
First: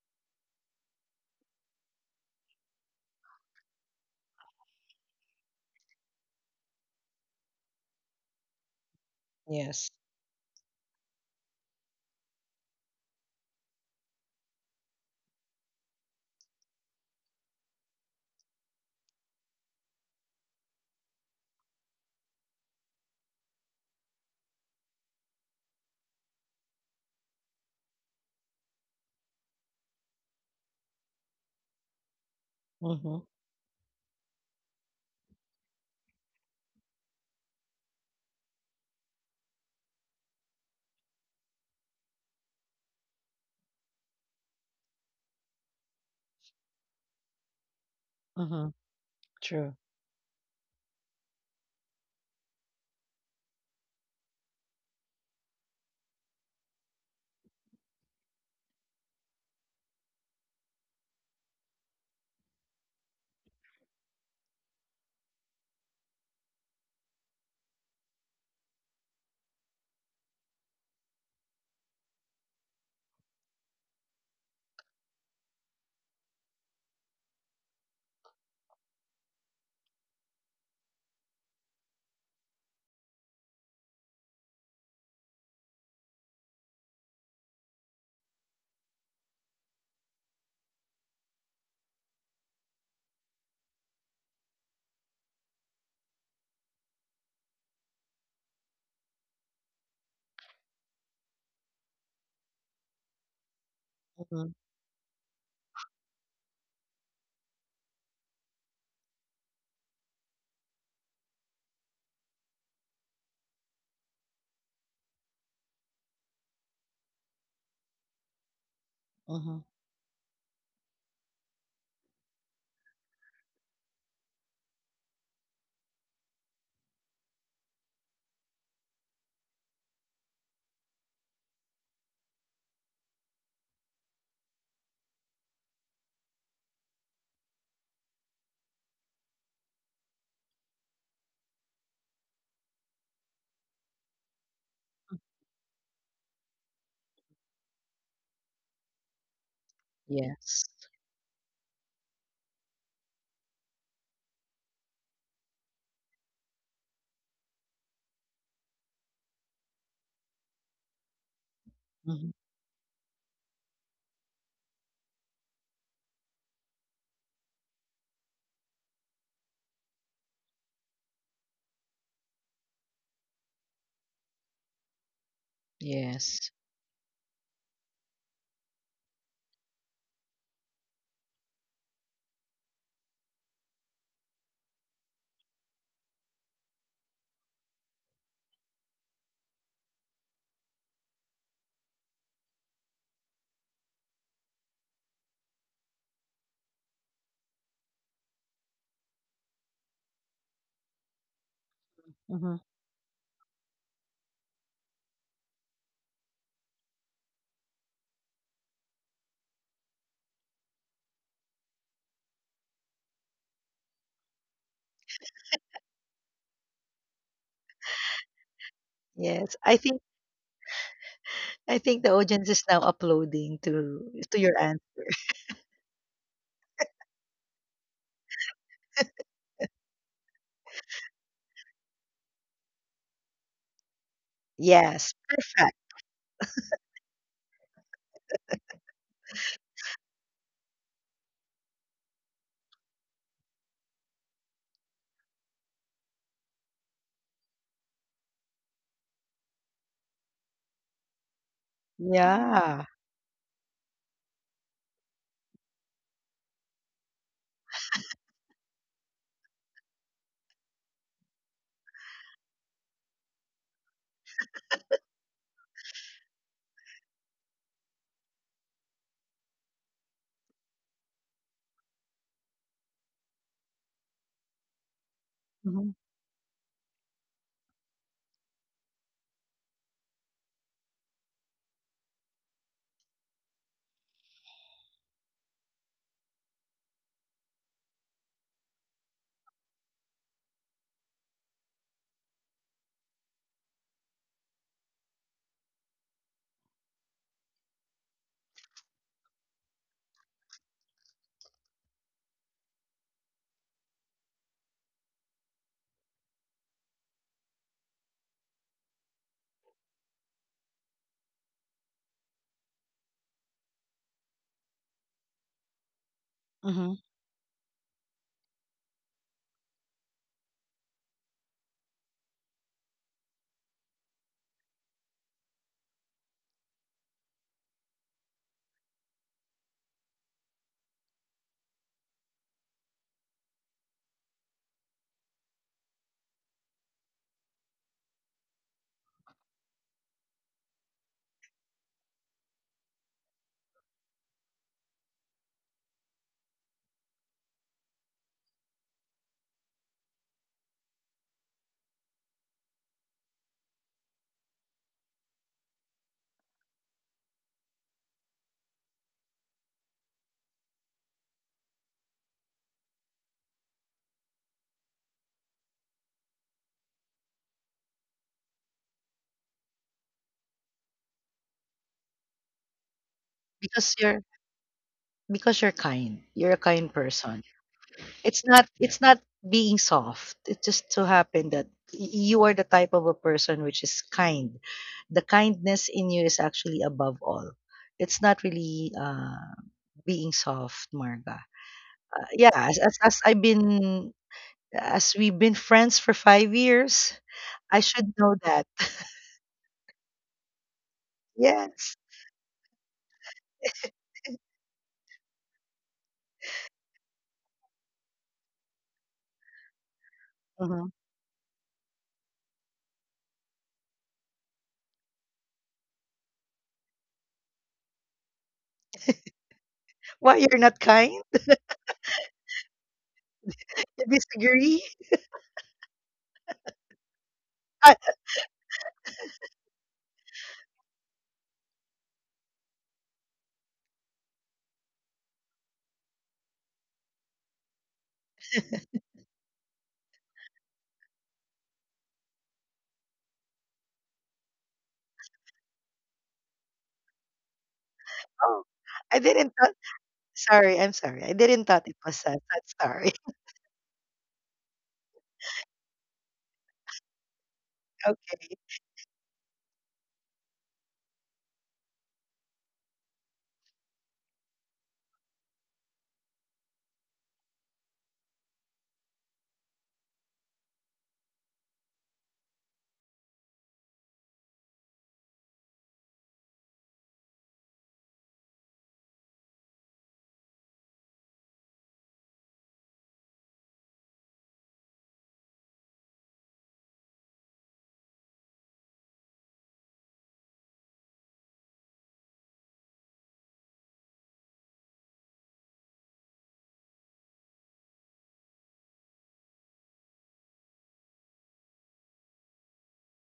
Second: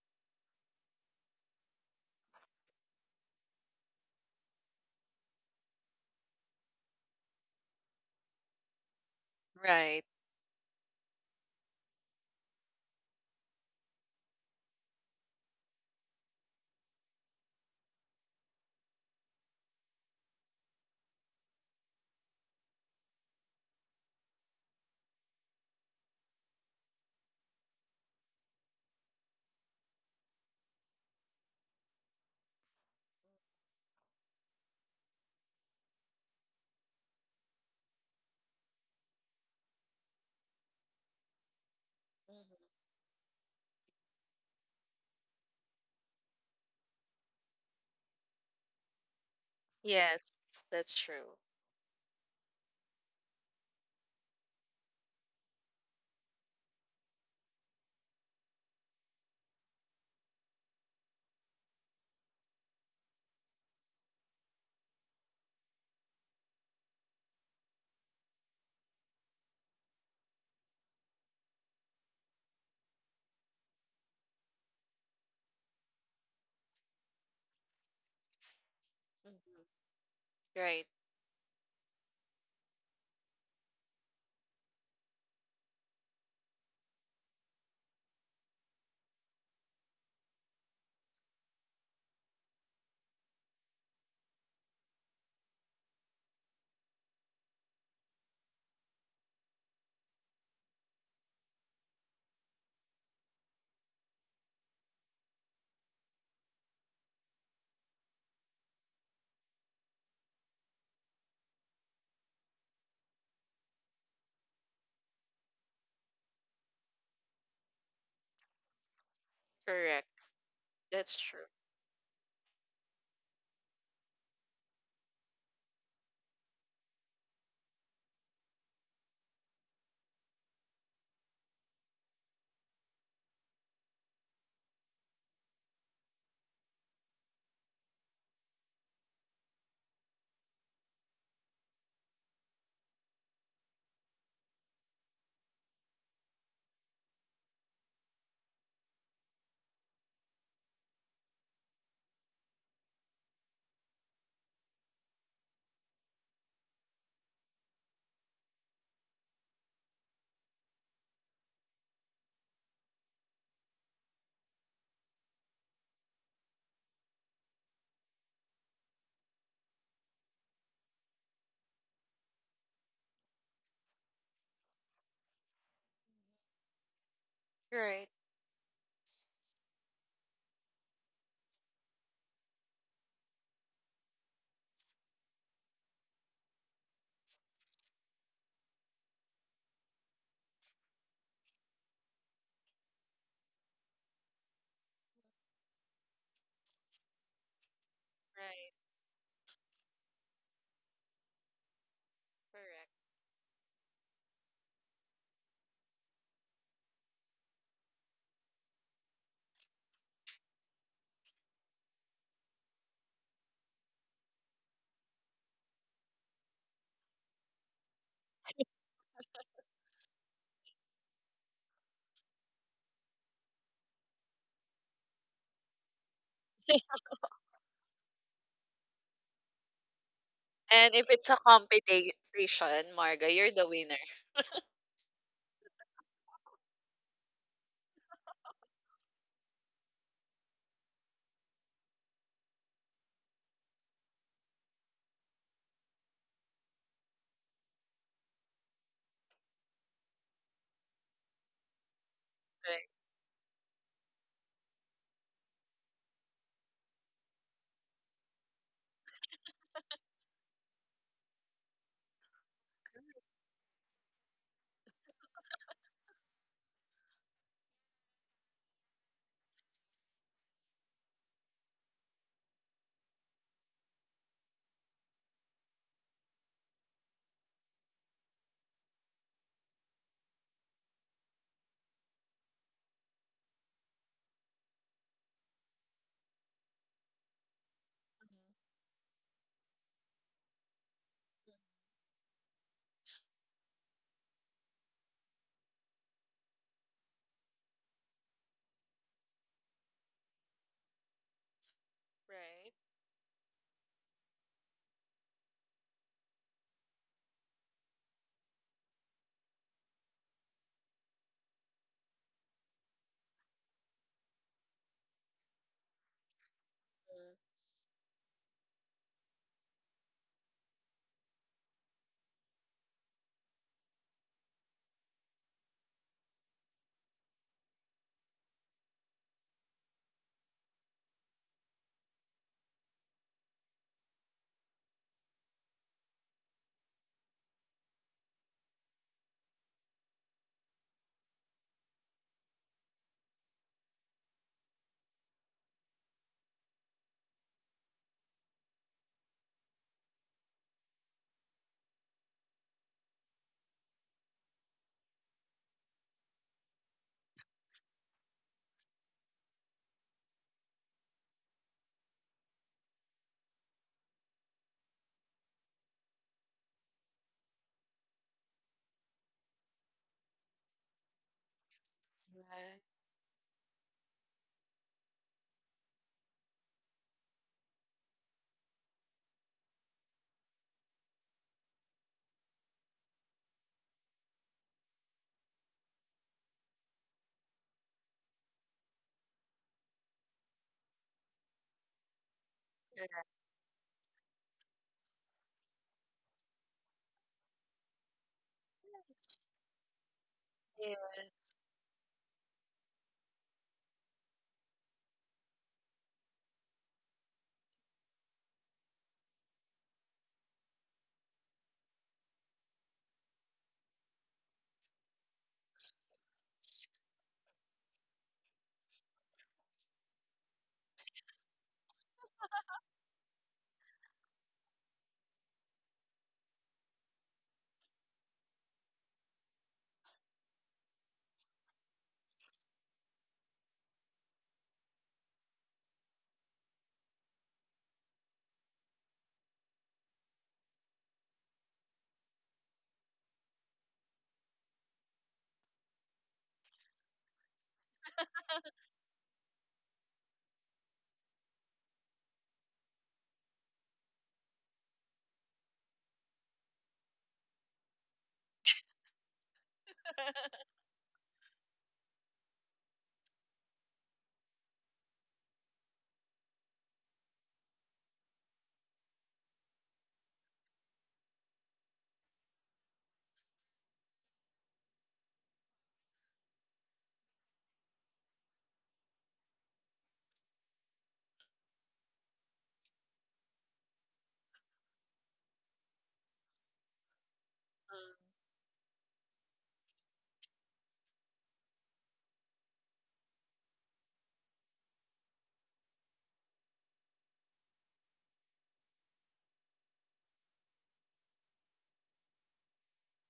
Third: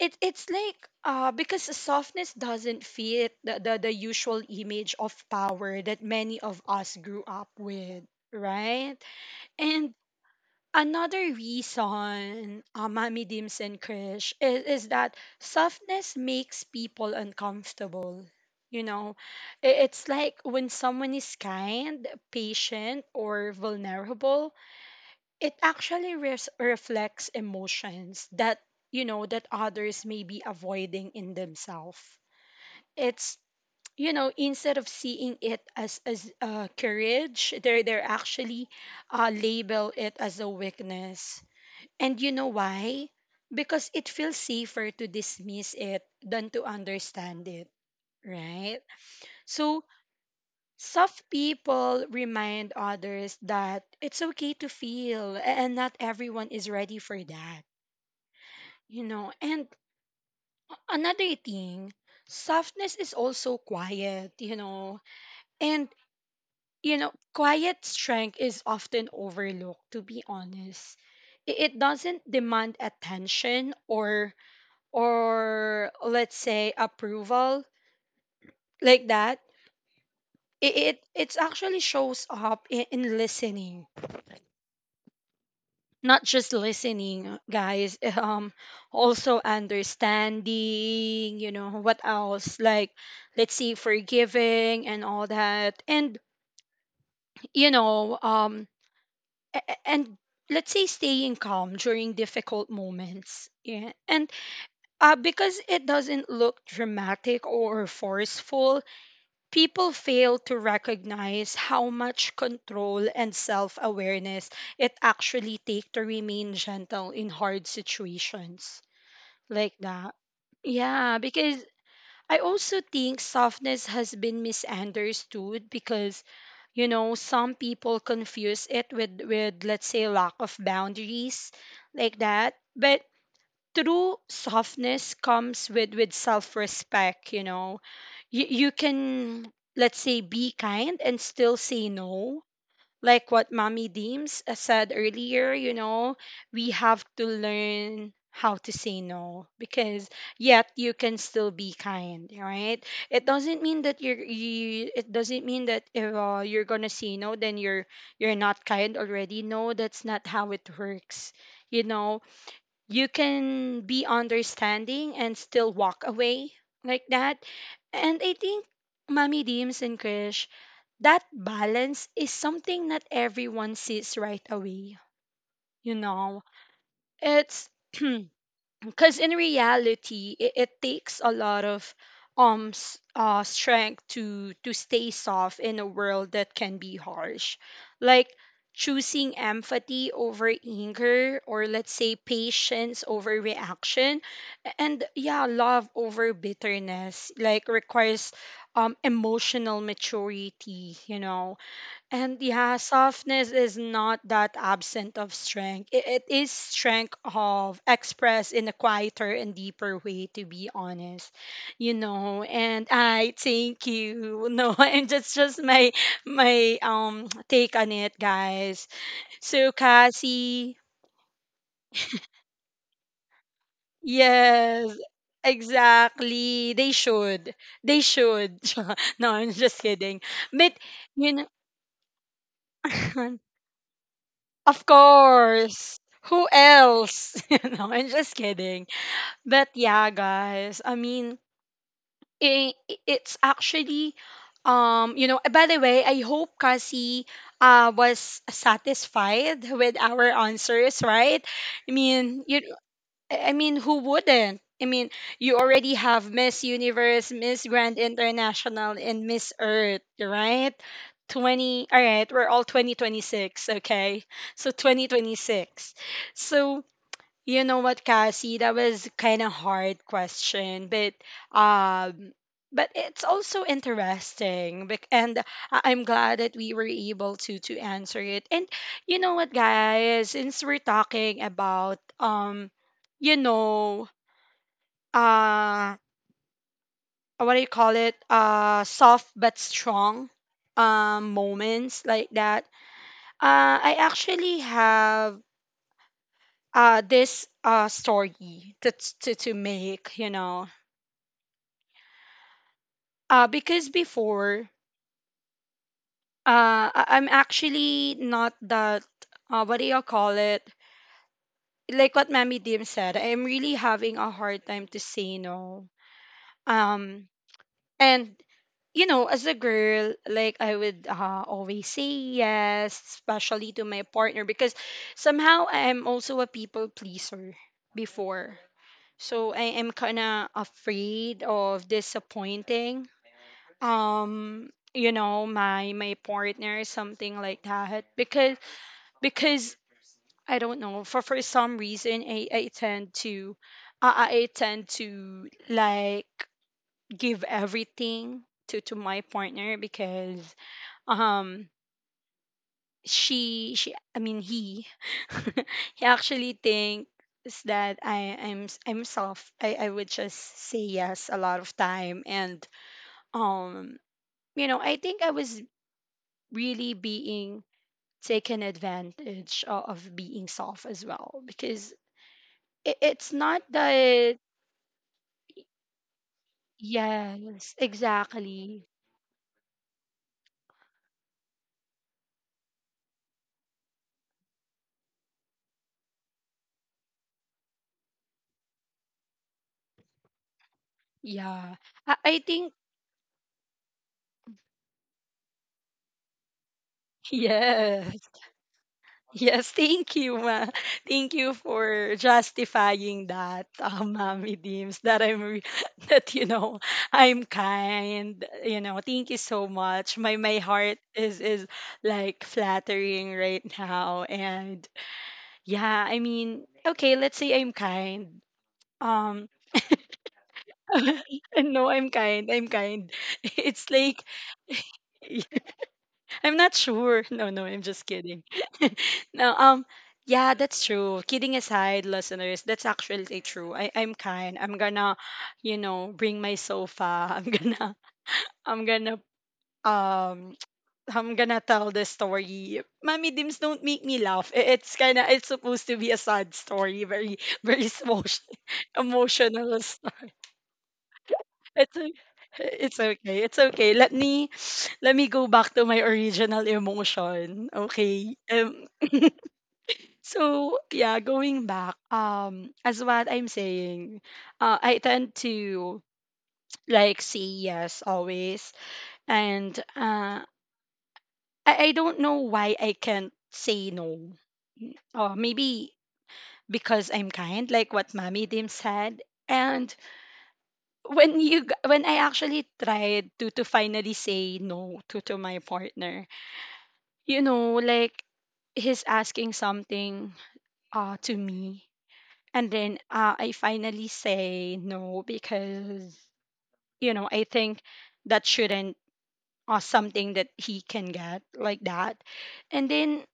Speaker 1: it's like, because softness doesn't fit the usual image of power that many of us grew up with, right?
Speaker 2: Yes.
Speaker 1: And
Speaker 3: Right.
Speaker 1: another reason, mommy dims and krish is that softness makes people uncomfortable, you know. It's like when someone is kind, patient, or vulnerable, it actually reflects emotions that, you know, that others may be avoiding in themselves.
Speaker 2: Mhm,
Speaker 1: It's, you know, instead of seeing it as courage, they're actually, label it as a weakness. And you know
Speaker 3: Mhm.
Speaker 1: why? Because it feels safer to dismiss it than to understand it,
Speaker 2: mhm.
Speaker 1: right?
Speaker 2: True.
Speaker 1: So
Speaker 3: Yes, that's
Speaker 1: soft
Speaker 3: true.
Speaker 1: people remind others that it's okay to feel, and not everyone is ready for that. You know, and another thing, softness is also quiet, you know, and, you know, quiet strength is often overlooked, to be honest. It doesn't demand attention, or let's say approval, like that.
Speaker 3: Mhm. Right.
Speaker 1: It actually shows up in listening, not just listening, guys. Also understanding, you know what else, like, let's see, forgiving and all that. And you know, and let's say staying calm during difficult moments, yeah. And
Speaker 2: Mhm,
Speaker 1: because it doesn't look dramatic or forceful, people fail to recognize how much control and self awareness it actually takes to remain gentle in hard situations,
Speaker 2: mhm.
Speaker 1: like that.
Speaker 3: Correct. That's
Speaker 1: Yeah,
Speaker 3: true.
Speaker 1: because I also think softness has been misunderstood, because you know, some people confuse it with let's say lack of boundaries, like that. But true softness comes with self-respect, you know. You can, let's say, be kind and still say no. Like what Mommy Deems, said earlier, you know, we have to learn how to say no because
Speaker 2: Yes.
Speaker 1: yet you can still be kind, right? It doesn't mean that you, it doesn't mean that if, you're gonna say no, then you're not kind already, no. That's not how it works, you know.
Speaker 2: Mhm.
Speaker 1: You can be understanding and still walk away, like that. And I think Mommy Deems and Krish, that balance is something not everyone sees right away. You know,
Speaker 2: Yes.
Speaker 1: it's
Speaker 3: Right.
Speaker 1: because in reality it takes a lot of strength to stay soft in a world that can be harsh, like choosing empathy over anger, or let's say patience over reaction, and yeah, love over bitterness, like requires
Speaker 3: Right.
Speaker 1: emotional maturity, you know. And
Speaker 2: Mhm.
Speaker 1: yeah,
Speaker 3: Correct.
Speaker 1: softness is not that absent of strength. It is strength of express in a quieter and deeper way, to be honest. You know, and I thank you. No, and that's just my take on it, guys.
Speaker 2: Yes.
Speaker 1: So Cassie,
Speaker 2: I think the audience is now uploading to your
Speaker 1: yes,
Speaker 2: answer.
Speaker 1: exactly. They should. They should. No, I'm just kidding. But
Speaker 3: And if it's
Speaker 1: you
Speaker 3: a
Speaker 1: know.
Speaker 3: competition, Marga, you're the winner.
Speaker 1: Of
Speaker 2: Yes. Perfect.
Speaker 1: course. Who else? You know, I'm just kidding. But yeah, guys. I mean, it's actually by the way, I hope Cassie was satisfied with our answers, right? I mean, you.
Speaker 3: Right.
Speaker 2: Yeah.
Speaker 1: I mean, who wouldn't? I mean, you already have Miss Universe, Miss Grand International, and Miss Earth, right? 20, all right, we're all 2026, okay? So 2026. So you know what, Cassie? That was kind of hard question, um, but it's also interesting, and I-
Speaker 2: Mhm,
Speaker 1: I'm glad that we were able to answer it. And you know what, guys? Since we're talking about you know, uh, what do you call it?
Speaker 3: Mhm.
Speaker 1: Soft but strong, moments like that. I actually have this story to make you know.
Speaker 3: Right.
Speaker 1: Because before, I'm actually not that, what do you call it? Like what Mammy Dim said, I'm really having a hard time to say no.
Speaker 2: mhm.
Speaker 1: Um, And you know, as a girl, like I would always say yes, especially to my partner, because somehow I'm also a people pleaser before. So I am kind of afraid of disappointing, my partner, something like that, because because I don't know, for some reason I tend to. I tend to, like, give everything to my partner because um she I mean he he actually thinks that I'm soft. I would just say yes a lot of time, and um you know, I think I was really being taken advantage of being soft as well, because
Speaker 3: Mhm.
Speaker 1: it's not
Speaker 2: Because your
Speaker 1: that.
Speaker 2: Because you're kind. You're a kind person.
Speaker 1: Yes,
Speaker 2: It's not Yeah.
Speaker 1: exactly.
Speaker 2: it's not being soft. It just so happened that y- you are the type of a person which is kind. The kindness in you is actually above all. It's not really being soft, Marga.
Speaker 1: Yeah, I think.
Speaker 2: As
Speaker 3: Right.
Speaker 2: I've been as we've been friends for 5 years, I should
Speaker 1: Yes.
Speaker 2: know that.
Speaker 1: Yes, thank you, ma. Thank you
Speaker 2: Yes.
Speaker 1: for justifying that, Mommy Deems, that that, you know, I'm kind, you know, thank you so much. My
Speaker 2: Mhm.
Speaker 1: heart is like flattering right now. And yeah, I mean, okay, let's say I'm kind. Um,
Speaker 2: Why you're not kind?
Speaker 1: no, I'm kind, I'm kind. It's
Speaker 2: You
Speaker 1: like,
Speaker 2: disagree?
Speaker 1: I'm not sure. No, no, I'm
Speaker 2: I,
Speaker 1: just kidding. No, yeah, that's true. Kidding aside, listeners, that's actually true. I, I'm kind. I'm gonna, you know, bring my sofa. I'm gonna, I'm gonna, um, I'm gonna tell the story. Mommy Dims, don't make me laugh. It's kind of, it's supposed to be a sad story, very, very small,
Speaker 2: oh, I didn't
Speaker 1: emotional. S-
Speaker 2: sorry, I'm sorry. I didn't thought
Speaker 1: It's,
Speaker 2: it
Speaker 1: o-
Speaker 2: was sad. Sad
Speaker 1: it's
Speaker 2: story.
Speaker 1: okay. It's okay. Let me go back to my original emotion. Okay.
Speaker 2: Okay.
Speaker 1: So
Speaker 3: Right. Yes.
Speaker 1: yeah, going back, as what I'm saying, I tend to, like, say yes always, and I don't know why I can't say no. Maybe because I'm kind, like what Mommy Dim said. And when I actually tried to finally say no to my partner, you know,
Speaker 3: Mm.
Speaker 1: like he's asking something to me. And then I finally say no because, you know, I think that shouldn't, or something that he can get like that. And then,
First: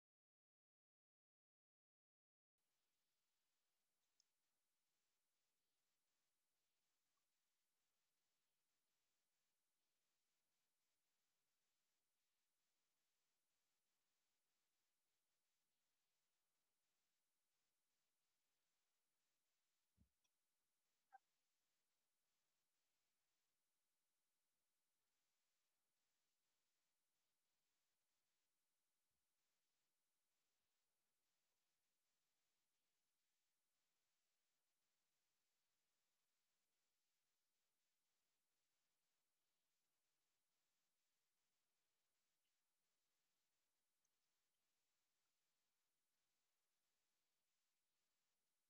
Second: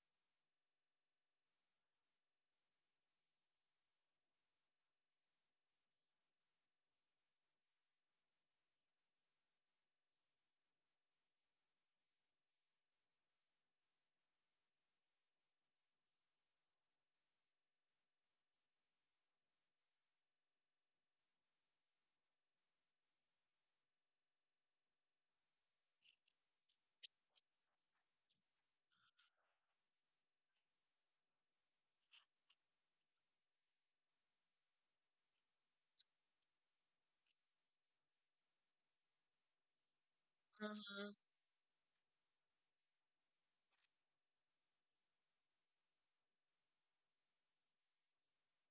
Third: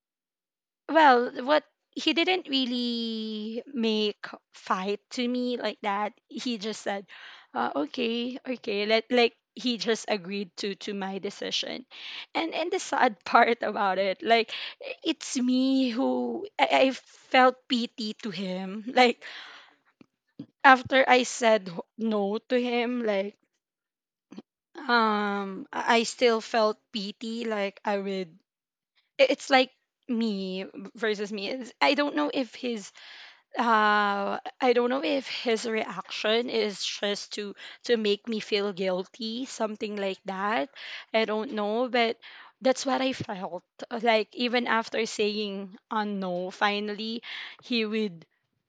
Speaker 1: well, what, he didn't really make fight to me like that. He just said, okay, okay, let, like he just agreed to my decision. And the sad part about it, like it's me who I felt pity to him. Like after I no to him, like I still felt pity, like I would it's like me versus me. It's, I don't know if his I don't know if his reaction is just to make me feel guilty, something like that.
Speaker 3: Mhm.
Speaker 1: I don't know, but that's what I felt. Like even after saying no, finally he would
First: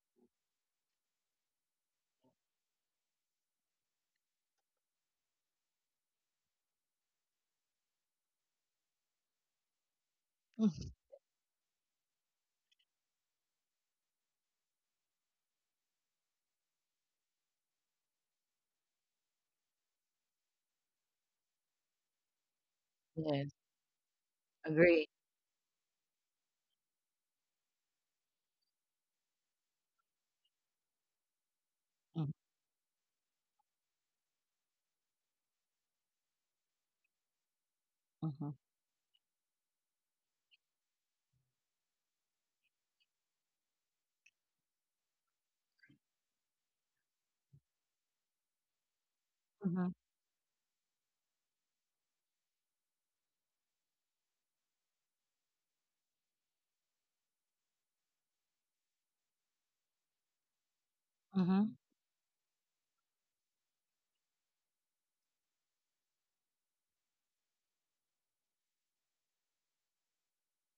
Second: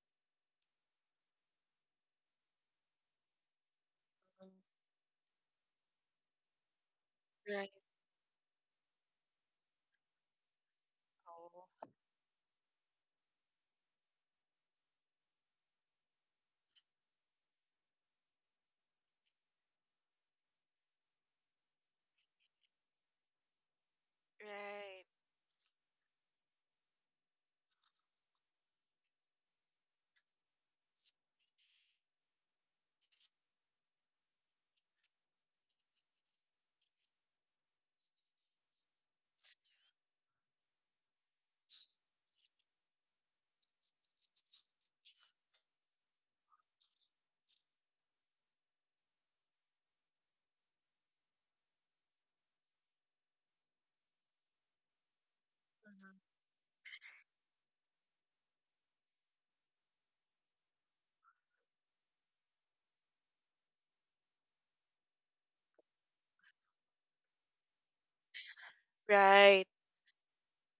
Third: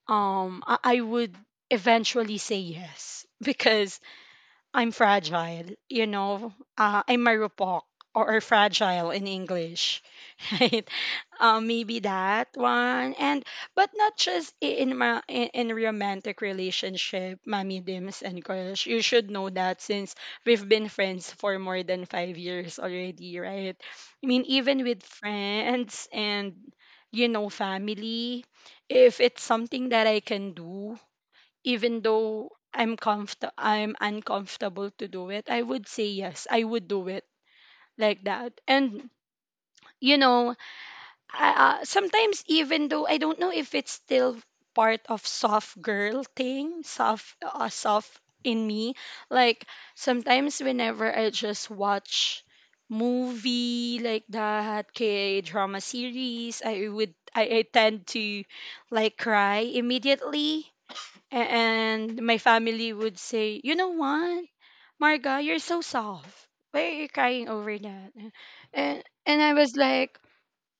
Speaker 1: I would eventually say yes because
Speaker 3: Mhm.
Speaker 1: I'm fragile, you know. I'm
Speaker 3: Right.
Speaker 1: marupok or fragile in English. Right?
Speaker 2: Mm,
Speaker 3: Oh,
Speaker 1: Maybe that one. And but not just in in romantic relationship, Mami Dims and Crush, you should know that since we've been friends for more than 5 years already,
Speaker 2: yes,
Speaker 1: right? I mean, even
Speaker 3: right.
Speaker 1: with
Speaker 2: agree.
Speaker 1: friends and you know, family, if it's something that I can do, even
Speaker 2: Mm-hmm.
Speaker 1: though I'm uncomfortable to do it, I would say yes, I would do it like
Speaker 2: Mm-hmm.
Speaker 1: that. And you know, sometimes, even though I don't know if it's still part of soft girl thing, soft in me. Like sometimes whenever I just watch movie like that, K drama
Speaker 3: Mhm.
Speaker 1: series, I would, I tend to like cry immediately. A-
Speaker 2: Mm-hmm.
Speaker 1: And my family would say, you know what, Marga, you're so soft. Why are you crying over that? And I
Speaker 3: Right.
Speaker 1: was like,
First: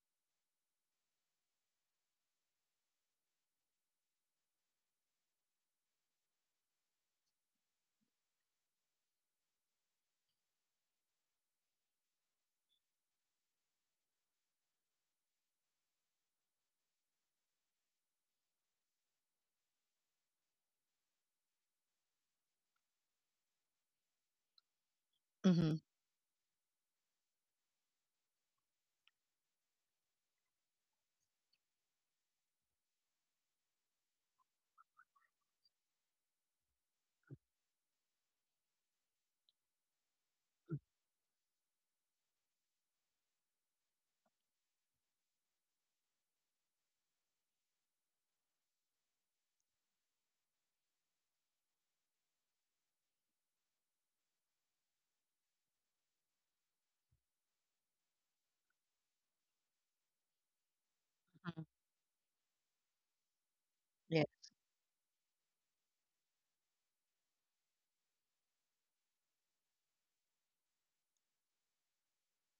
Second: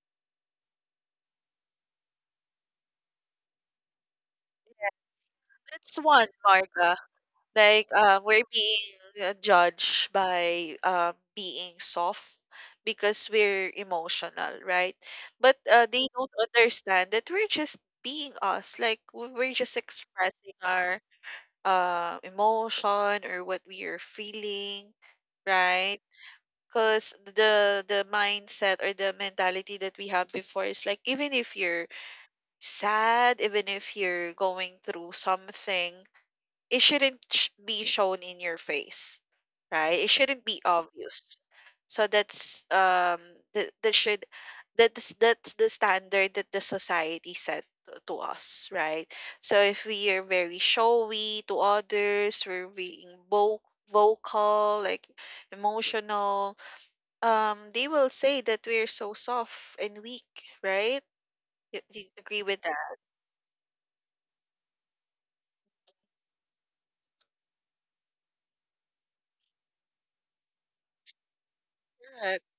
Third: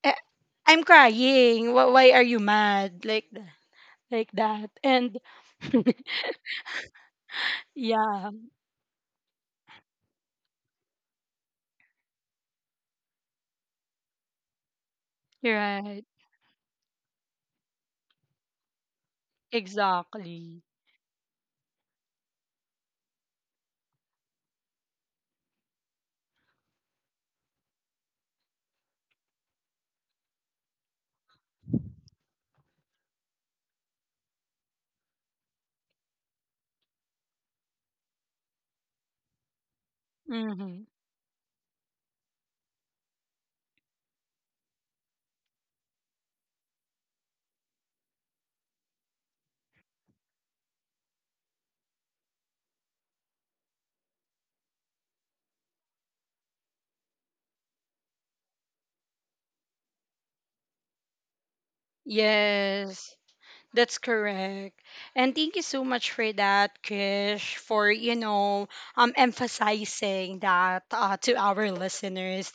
Speaker 1: eh, I'm crying. Why are you mad? Like that. Like that. And
Speaker 3: Yes. That's one, Marga. Like,
Speaker 1: yeah,
Speaker 3: we're being judged by being soft because we're emotional, right?
Speaker 1: you're
Speaker 3: But
Speaker 1: right.
Speaker 3: they don't understand that we're just being us. Like, we're just expressing
Speaker 1: Exactly.
Speaker 3: our emotion or what we are feeling,
Speaker 2: Mm-hmm.
Speaker 3: right? Because the mindset or the mentality that we have before is like, even if you're sad, even if you're going through something, it shouldn't sh- be shown in your face, right? It shouldn't be
Speaker 1: Mm-hmm.
Speaker 3: obvious. So that's um that that should that's the standard that the society set to us, right? So if we are very showy to others, we're being vocal, like emotional, they will say that we're so soft and weak, right? You agree with that?
Speaker 1: Yes, that's
Speaker 2: Yes,
Speaker 1: correct. And thank you so much for that, Krish, for, you know, emphasizing that to our
Speaker 3: Correct.
Speaker 1: listeners.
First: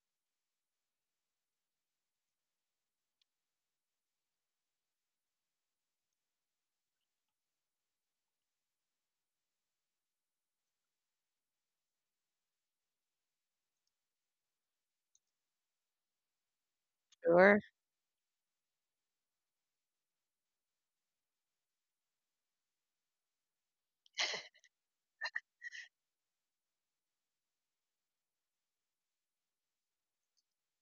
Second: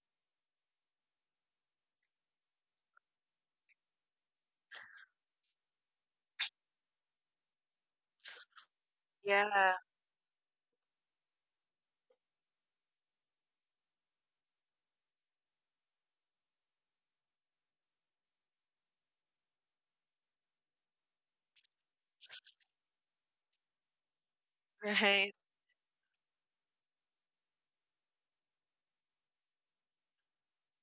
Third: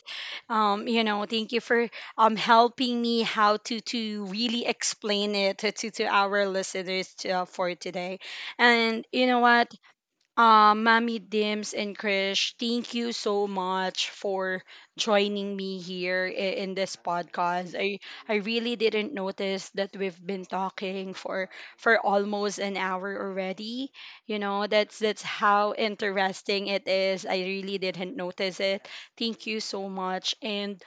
Speaker 1: You know, thank you for helping me how to really explain it to our listeners to, for today. And you know what?
Speaker 3: Yeah,
Speaker 1: Mommy Dims and Krish, thank you so much for joining me here in this
Speaker 2: sure.
Speaker 1: podcast. I really didn't notice that we've been talking for almost an hour already. You know, that's
Speaker 3: right.
Speaker 1: how interesting it is. I really didn't notice it. Thank you so much. And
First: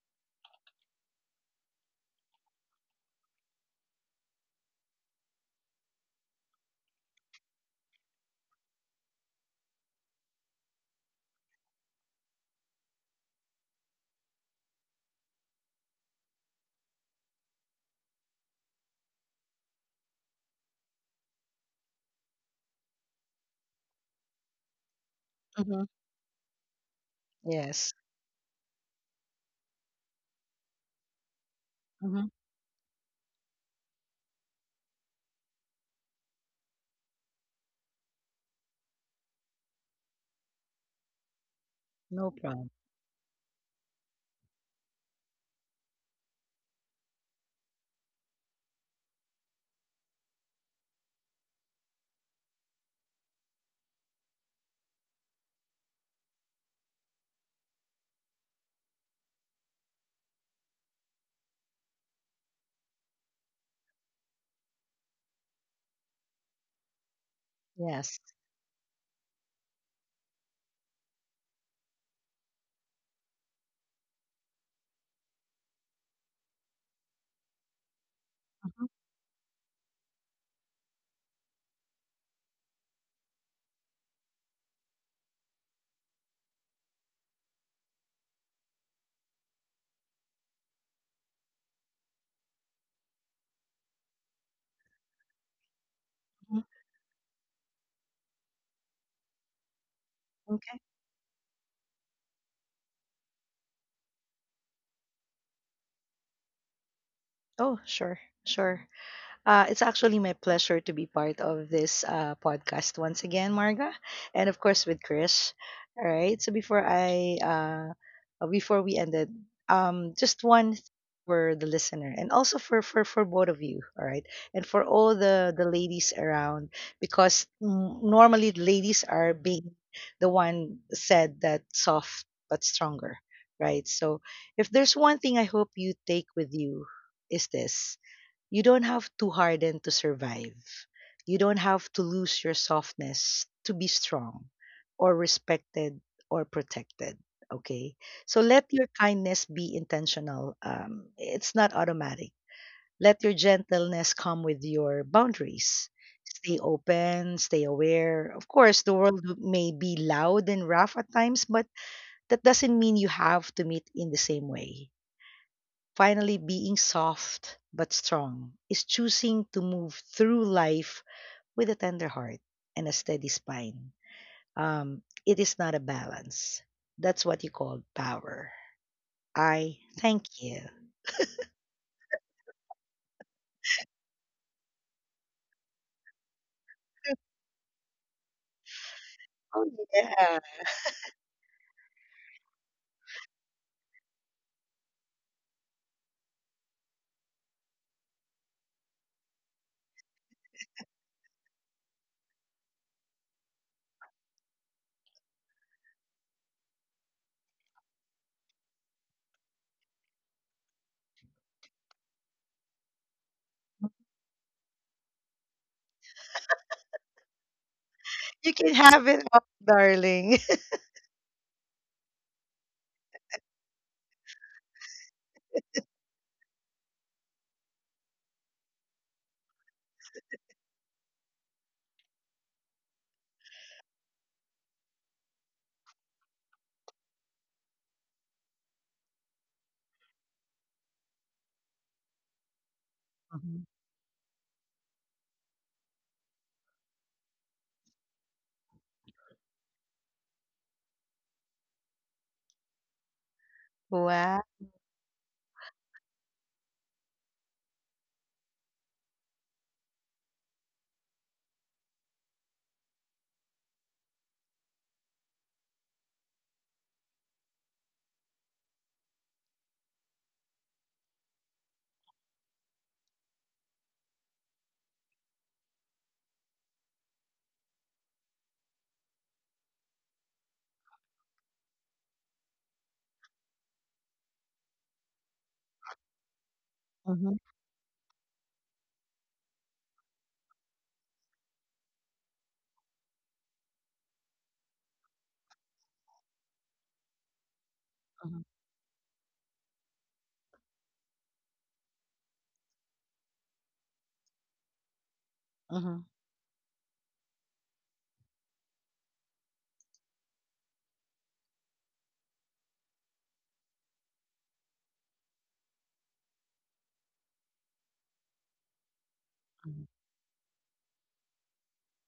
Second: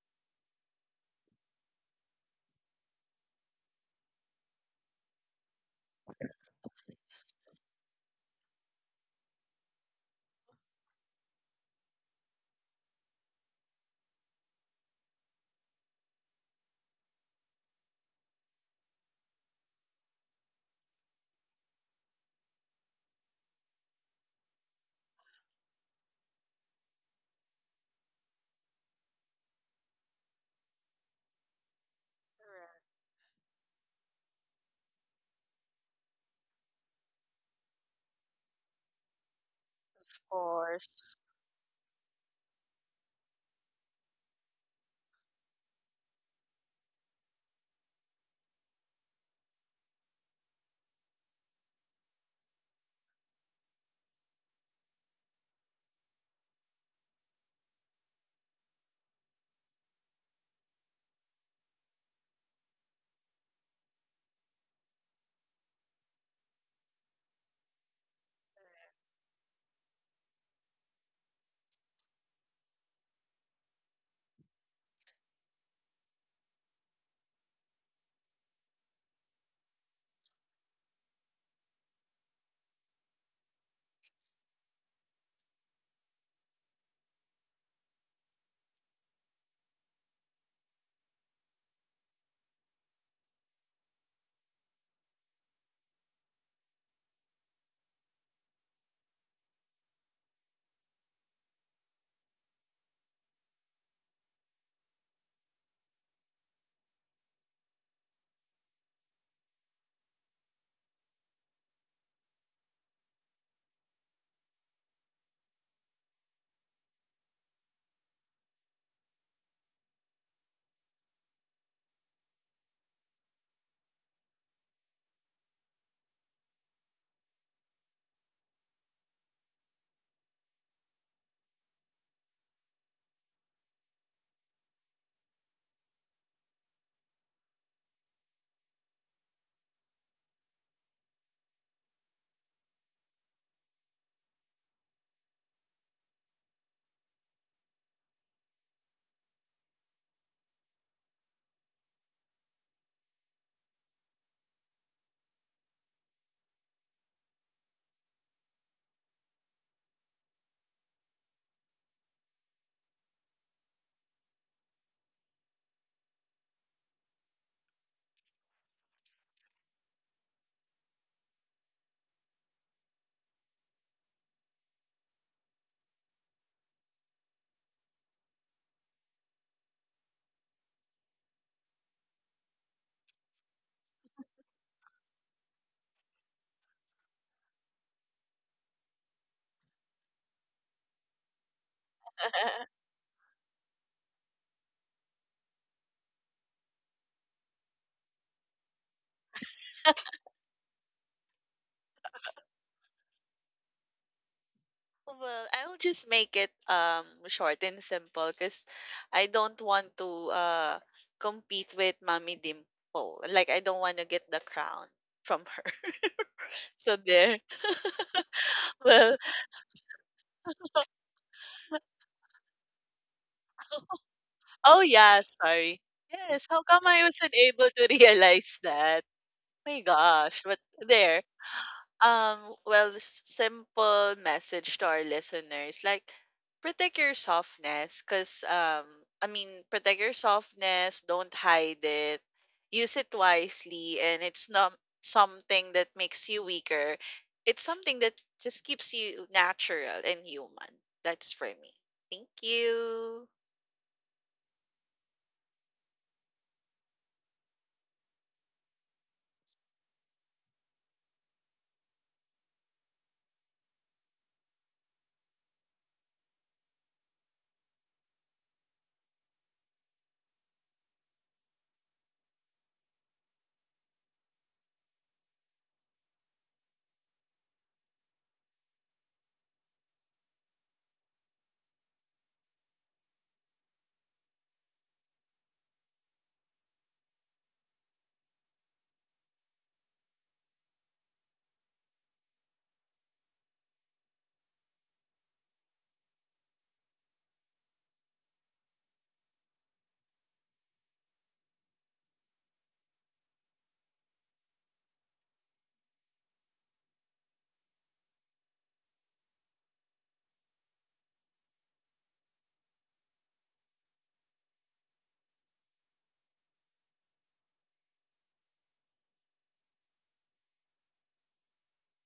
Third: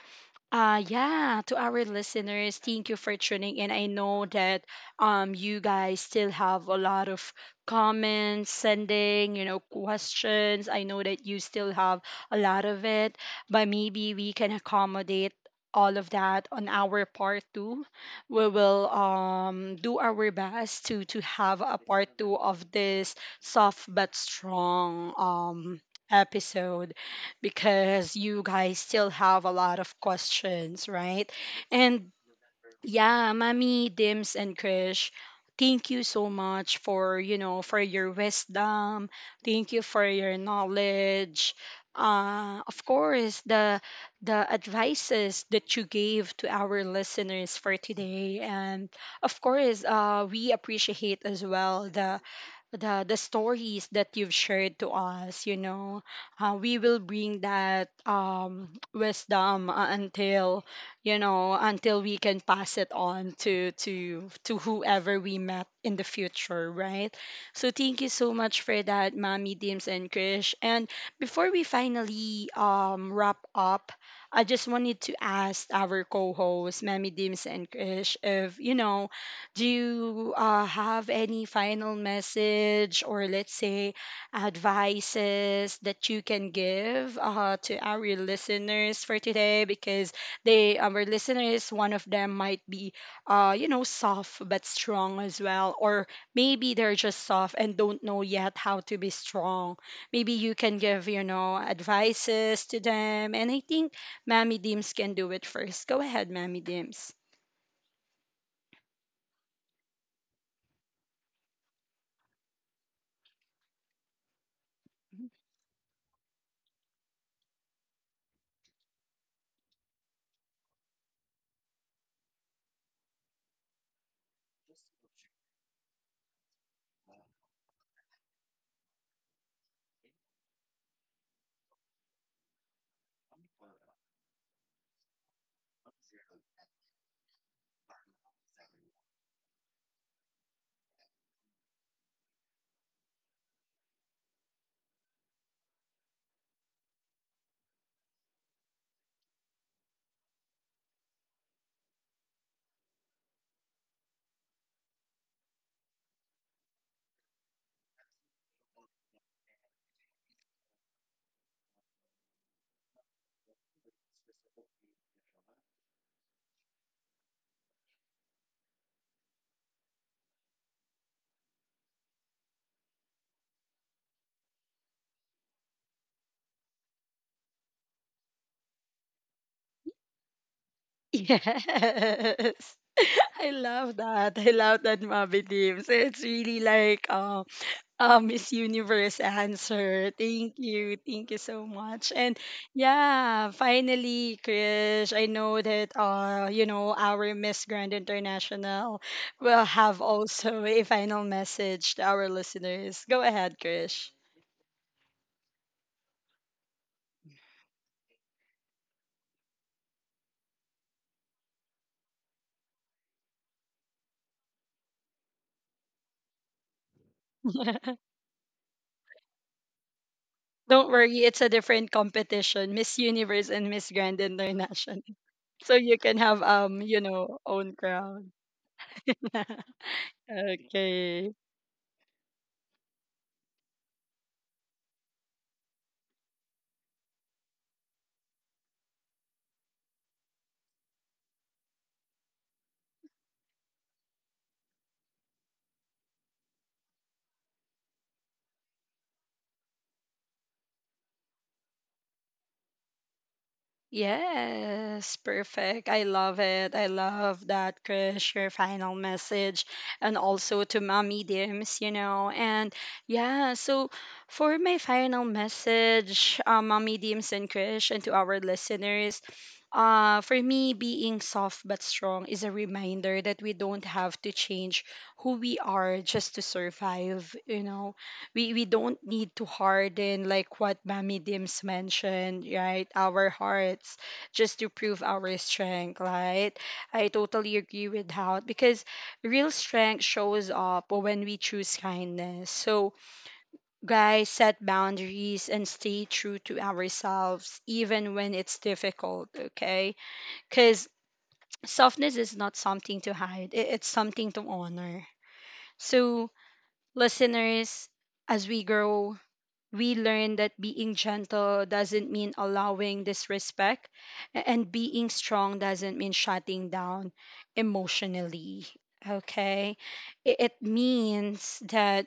Speaker 1: yeah, to our listeners, thank you for tuning in. I know that you guys still have a lot of comments sending, you know, questions. I know that you still have a lot of it, but maybe we can accommodate all of that on our part two. We will do our best to have a part two of this soft but strong
Speaker 2: Mm-hmm.
Speaker 1: episode,
Speaker 2: Yes.
Speaker 1: because you guys still have a lot of questions, right? And
Speaker 2: Mm-hmm.
Speaker 3: Correct.
Speaker 1: yeah, Mami, Dims, and Krish, thank you so much for, you know, for your wisdom. Thank you for
Speaker 3: Of
Speaker 1: your
Speaker 3: course.
Speaker 1: knowledge.
Speaker 2: No problem.
Speaker 1: Of course, the advices that you gave to our listeners for today, and of course, we appreciate as well the stories that you've shared to us, you know, we will bring that wisdom until, you know, until we can pass it on to whoever we met in the future, right? So thank you
Speaker 2: Yes.
Speaker 1: so much for that, Mommy Dims and Krish. And before we finally wrap up, I just wanted to ask our co-hosts, Mommy Dims and Krish, if, you
Speaker 2: Mm-hmm.
Speaker 1: know, do you have any final message, or let's say advices that you can give to our listeners for today? Because they, our listeners, one of them might be, you know, soft but strong as well, or maybe they're just soft and don't know yet how to be strong. Maybe you
Speaker 2: Okay.
Speaker 1: can give, you know, advices to them. And I think Mammy Dims can do it first. Go ahead, Mammy Dims.
Speaker 2: Oh, sure. Sure. It's actually my pleasure to be part of this podcast once again, Marga, and of course with Chris. All right. So before we ended, just for the listener, and also for both of you. All right, and for all the ladies around, because mm, normally the ladies are being the one said that soft but stronger, right? So if there's one thing I hope you take with you is this: you don't have to harden to survive. You don't have to lose your softness to be strong or respected or protected. Okay. So let your kindness be intentional. It's not automatic. Let your gentleness come with your boundaries. Stay open, stay aware. Of course, the world may be loud and rough at times, but that doesn't mean you have to meet in the same way. Finally, being soft but strong is choosing to move through life with a tender heart and a steady spine. It is not a balance. That's what you call power. I thank you.
Speaker 1: Yes. I love that. I love that, Mabby Teams. It's really like a Miss Universe
Speaker 2: Oh,
Speaker 1: answer.
Speaker 2: yeah.
Speaker 1: Thank you. Thank you so much. And yeah, finally, Krish, I know that you know, our Miss Grand International will have also a final message to our listeners. Go ahead, Krish.
Speaker 3: Well, I'll just make it short and simple because I don't want to compete with Mommy Dimple. Like I don't want to get the crown from her. So there.
Speaker 2: You can have
Speaker 3: Well,
Speaker 2: it all, darling.
Speaker 1: Don't worry, it's a different competition, Miss Universe and Miss Grand
Speaker 3: oh
Speaker 1: International.
Speaker 3: yeah,
Speaker 1: So
Speaker 3: sorry.
Speaker 1: you can have,
Speaker 3: Yes, how
Speaker 1: um,
Speaker 3: come
Speaker 1: you
Speaker 3: I wasn't
Speaker 1: know,
Speaker 3: able
Speaker 1: own
Speaker 3: to
Speaker 1: crown.
Speaker 3: realize that? My gosh, but there.
Speaker 1: Okay.
Speaker 3: Well, simple message to our listeners, like protect your softness, cause I mean, protect your softness. Don't hide it. Use it
Speaker 2: Mhm.
Speaker 3: wisely, and it's not something that makes you weaker. It's something that just keeps you natural and human. That's for me. Thank you.
Speaker 2: Wow.
Speaker 1: Yes, perfect. I love it. I love that, Krish. Your final message, and also to Mommy Dims, you know. And yeah, so for my final message, Mommy Dims and Krish, and to our listeners, for me, being soft but strong is a reminder that we don't have to change who we are just to survive. You know, we don't need to harden, like what Mammy Dims mentioned, right? Our hearts, just to prove our strength, right? I
Speaker 2: Mhm,
Speaker 1: totally agree with that, because real strength shows up when we choose kindness. So guys, set boundaries and stay true to ourselves even when
Speaker 2: mhm,
Speaker 1: it's difficult, okay? Cuz softness is not something to hide. It's something to honor.
Speaker 2: mhm,
Speaker 1: So listeners, as we grow, we learn that being gentle doesn't mean allowing disrespect, and being strong doesn't mean shutting down emotionally. Okay,
Speaker 2: mhm,
Speaker 1: it means that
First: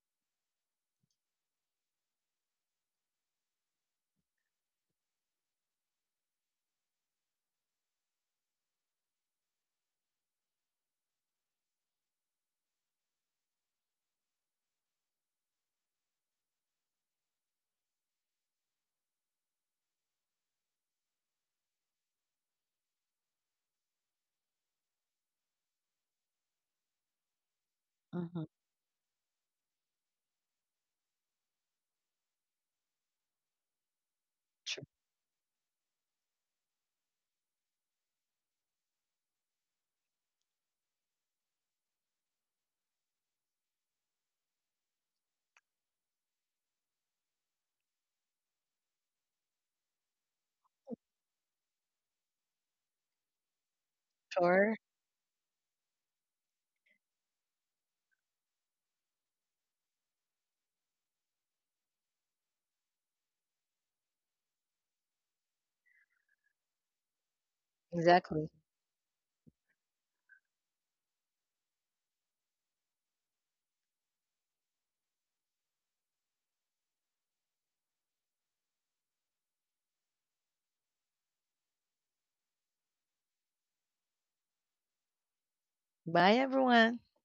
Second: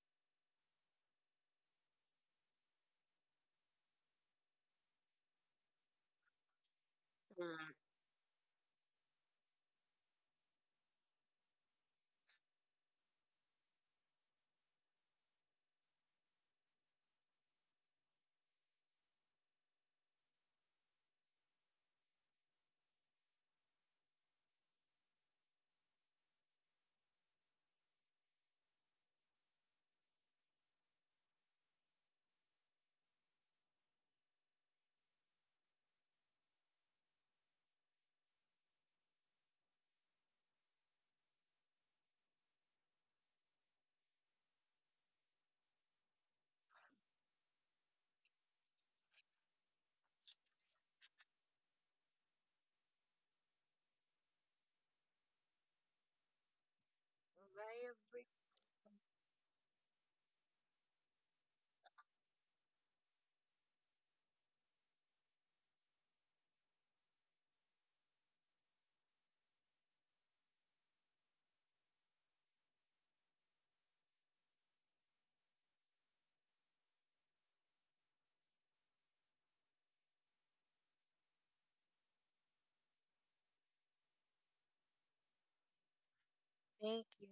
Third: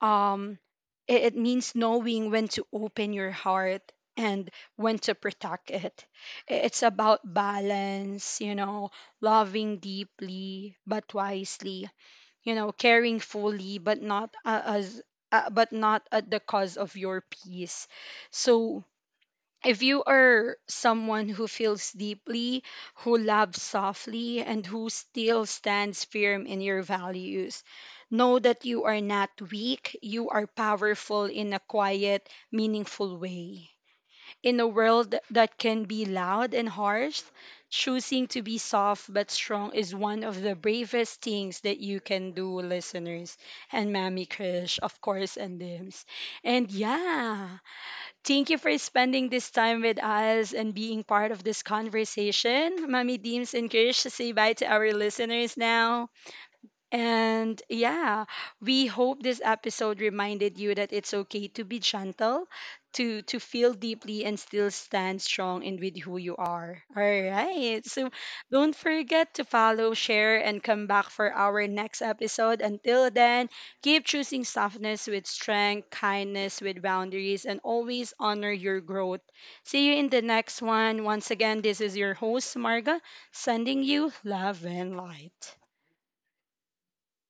Speaker 1: um, it means knowing when to open your heart and when to protect it. It's about
Speaker 3: Correct.
Speaker 1: balance, you know, loving deeply but wisely, you know, caring fully but not as but not at the cost of your peace. So if you are someone who feels deeply, who loves softly, and who still stands firm in your values, know
Speaker 2: mhm.
Speaker 1: that you are not weak, you are powerful in a quiet, meaningful way. In a world that can be loud and harsh, choosing to be soft but strong is one of the bravest things that you can do, listeners. And Mammy Krish, of course, and Dims. And yeah, thank you for spending this time with us and being part of this conversation. Mammy Dims and Krish, say bye to
Speaker 2: Sure.
Speaker 1: our listeners now. And
Speaker 3: I agree.
Speaker 1: yeah, we hope this episode reminded you that it's okay to be gentle, to feel deeply, and still stand strong in with who you are. All right. So
Speaker 2: Exactly.
Speaker 1: don't forget to follow, share, and come back for our next episode. Until then, keep choosing softness with strength, kindness with boundaries, and always honor your growth. See you in the next one. Once again, this is your host Marga, sending you love and light.
Speaker 2: Bye, everyone.
Speaker 3: Thank you.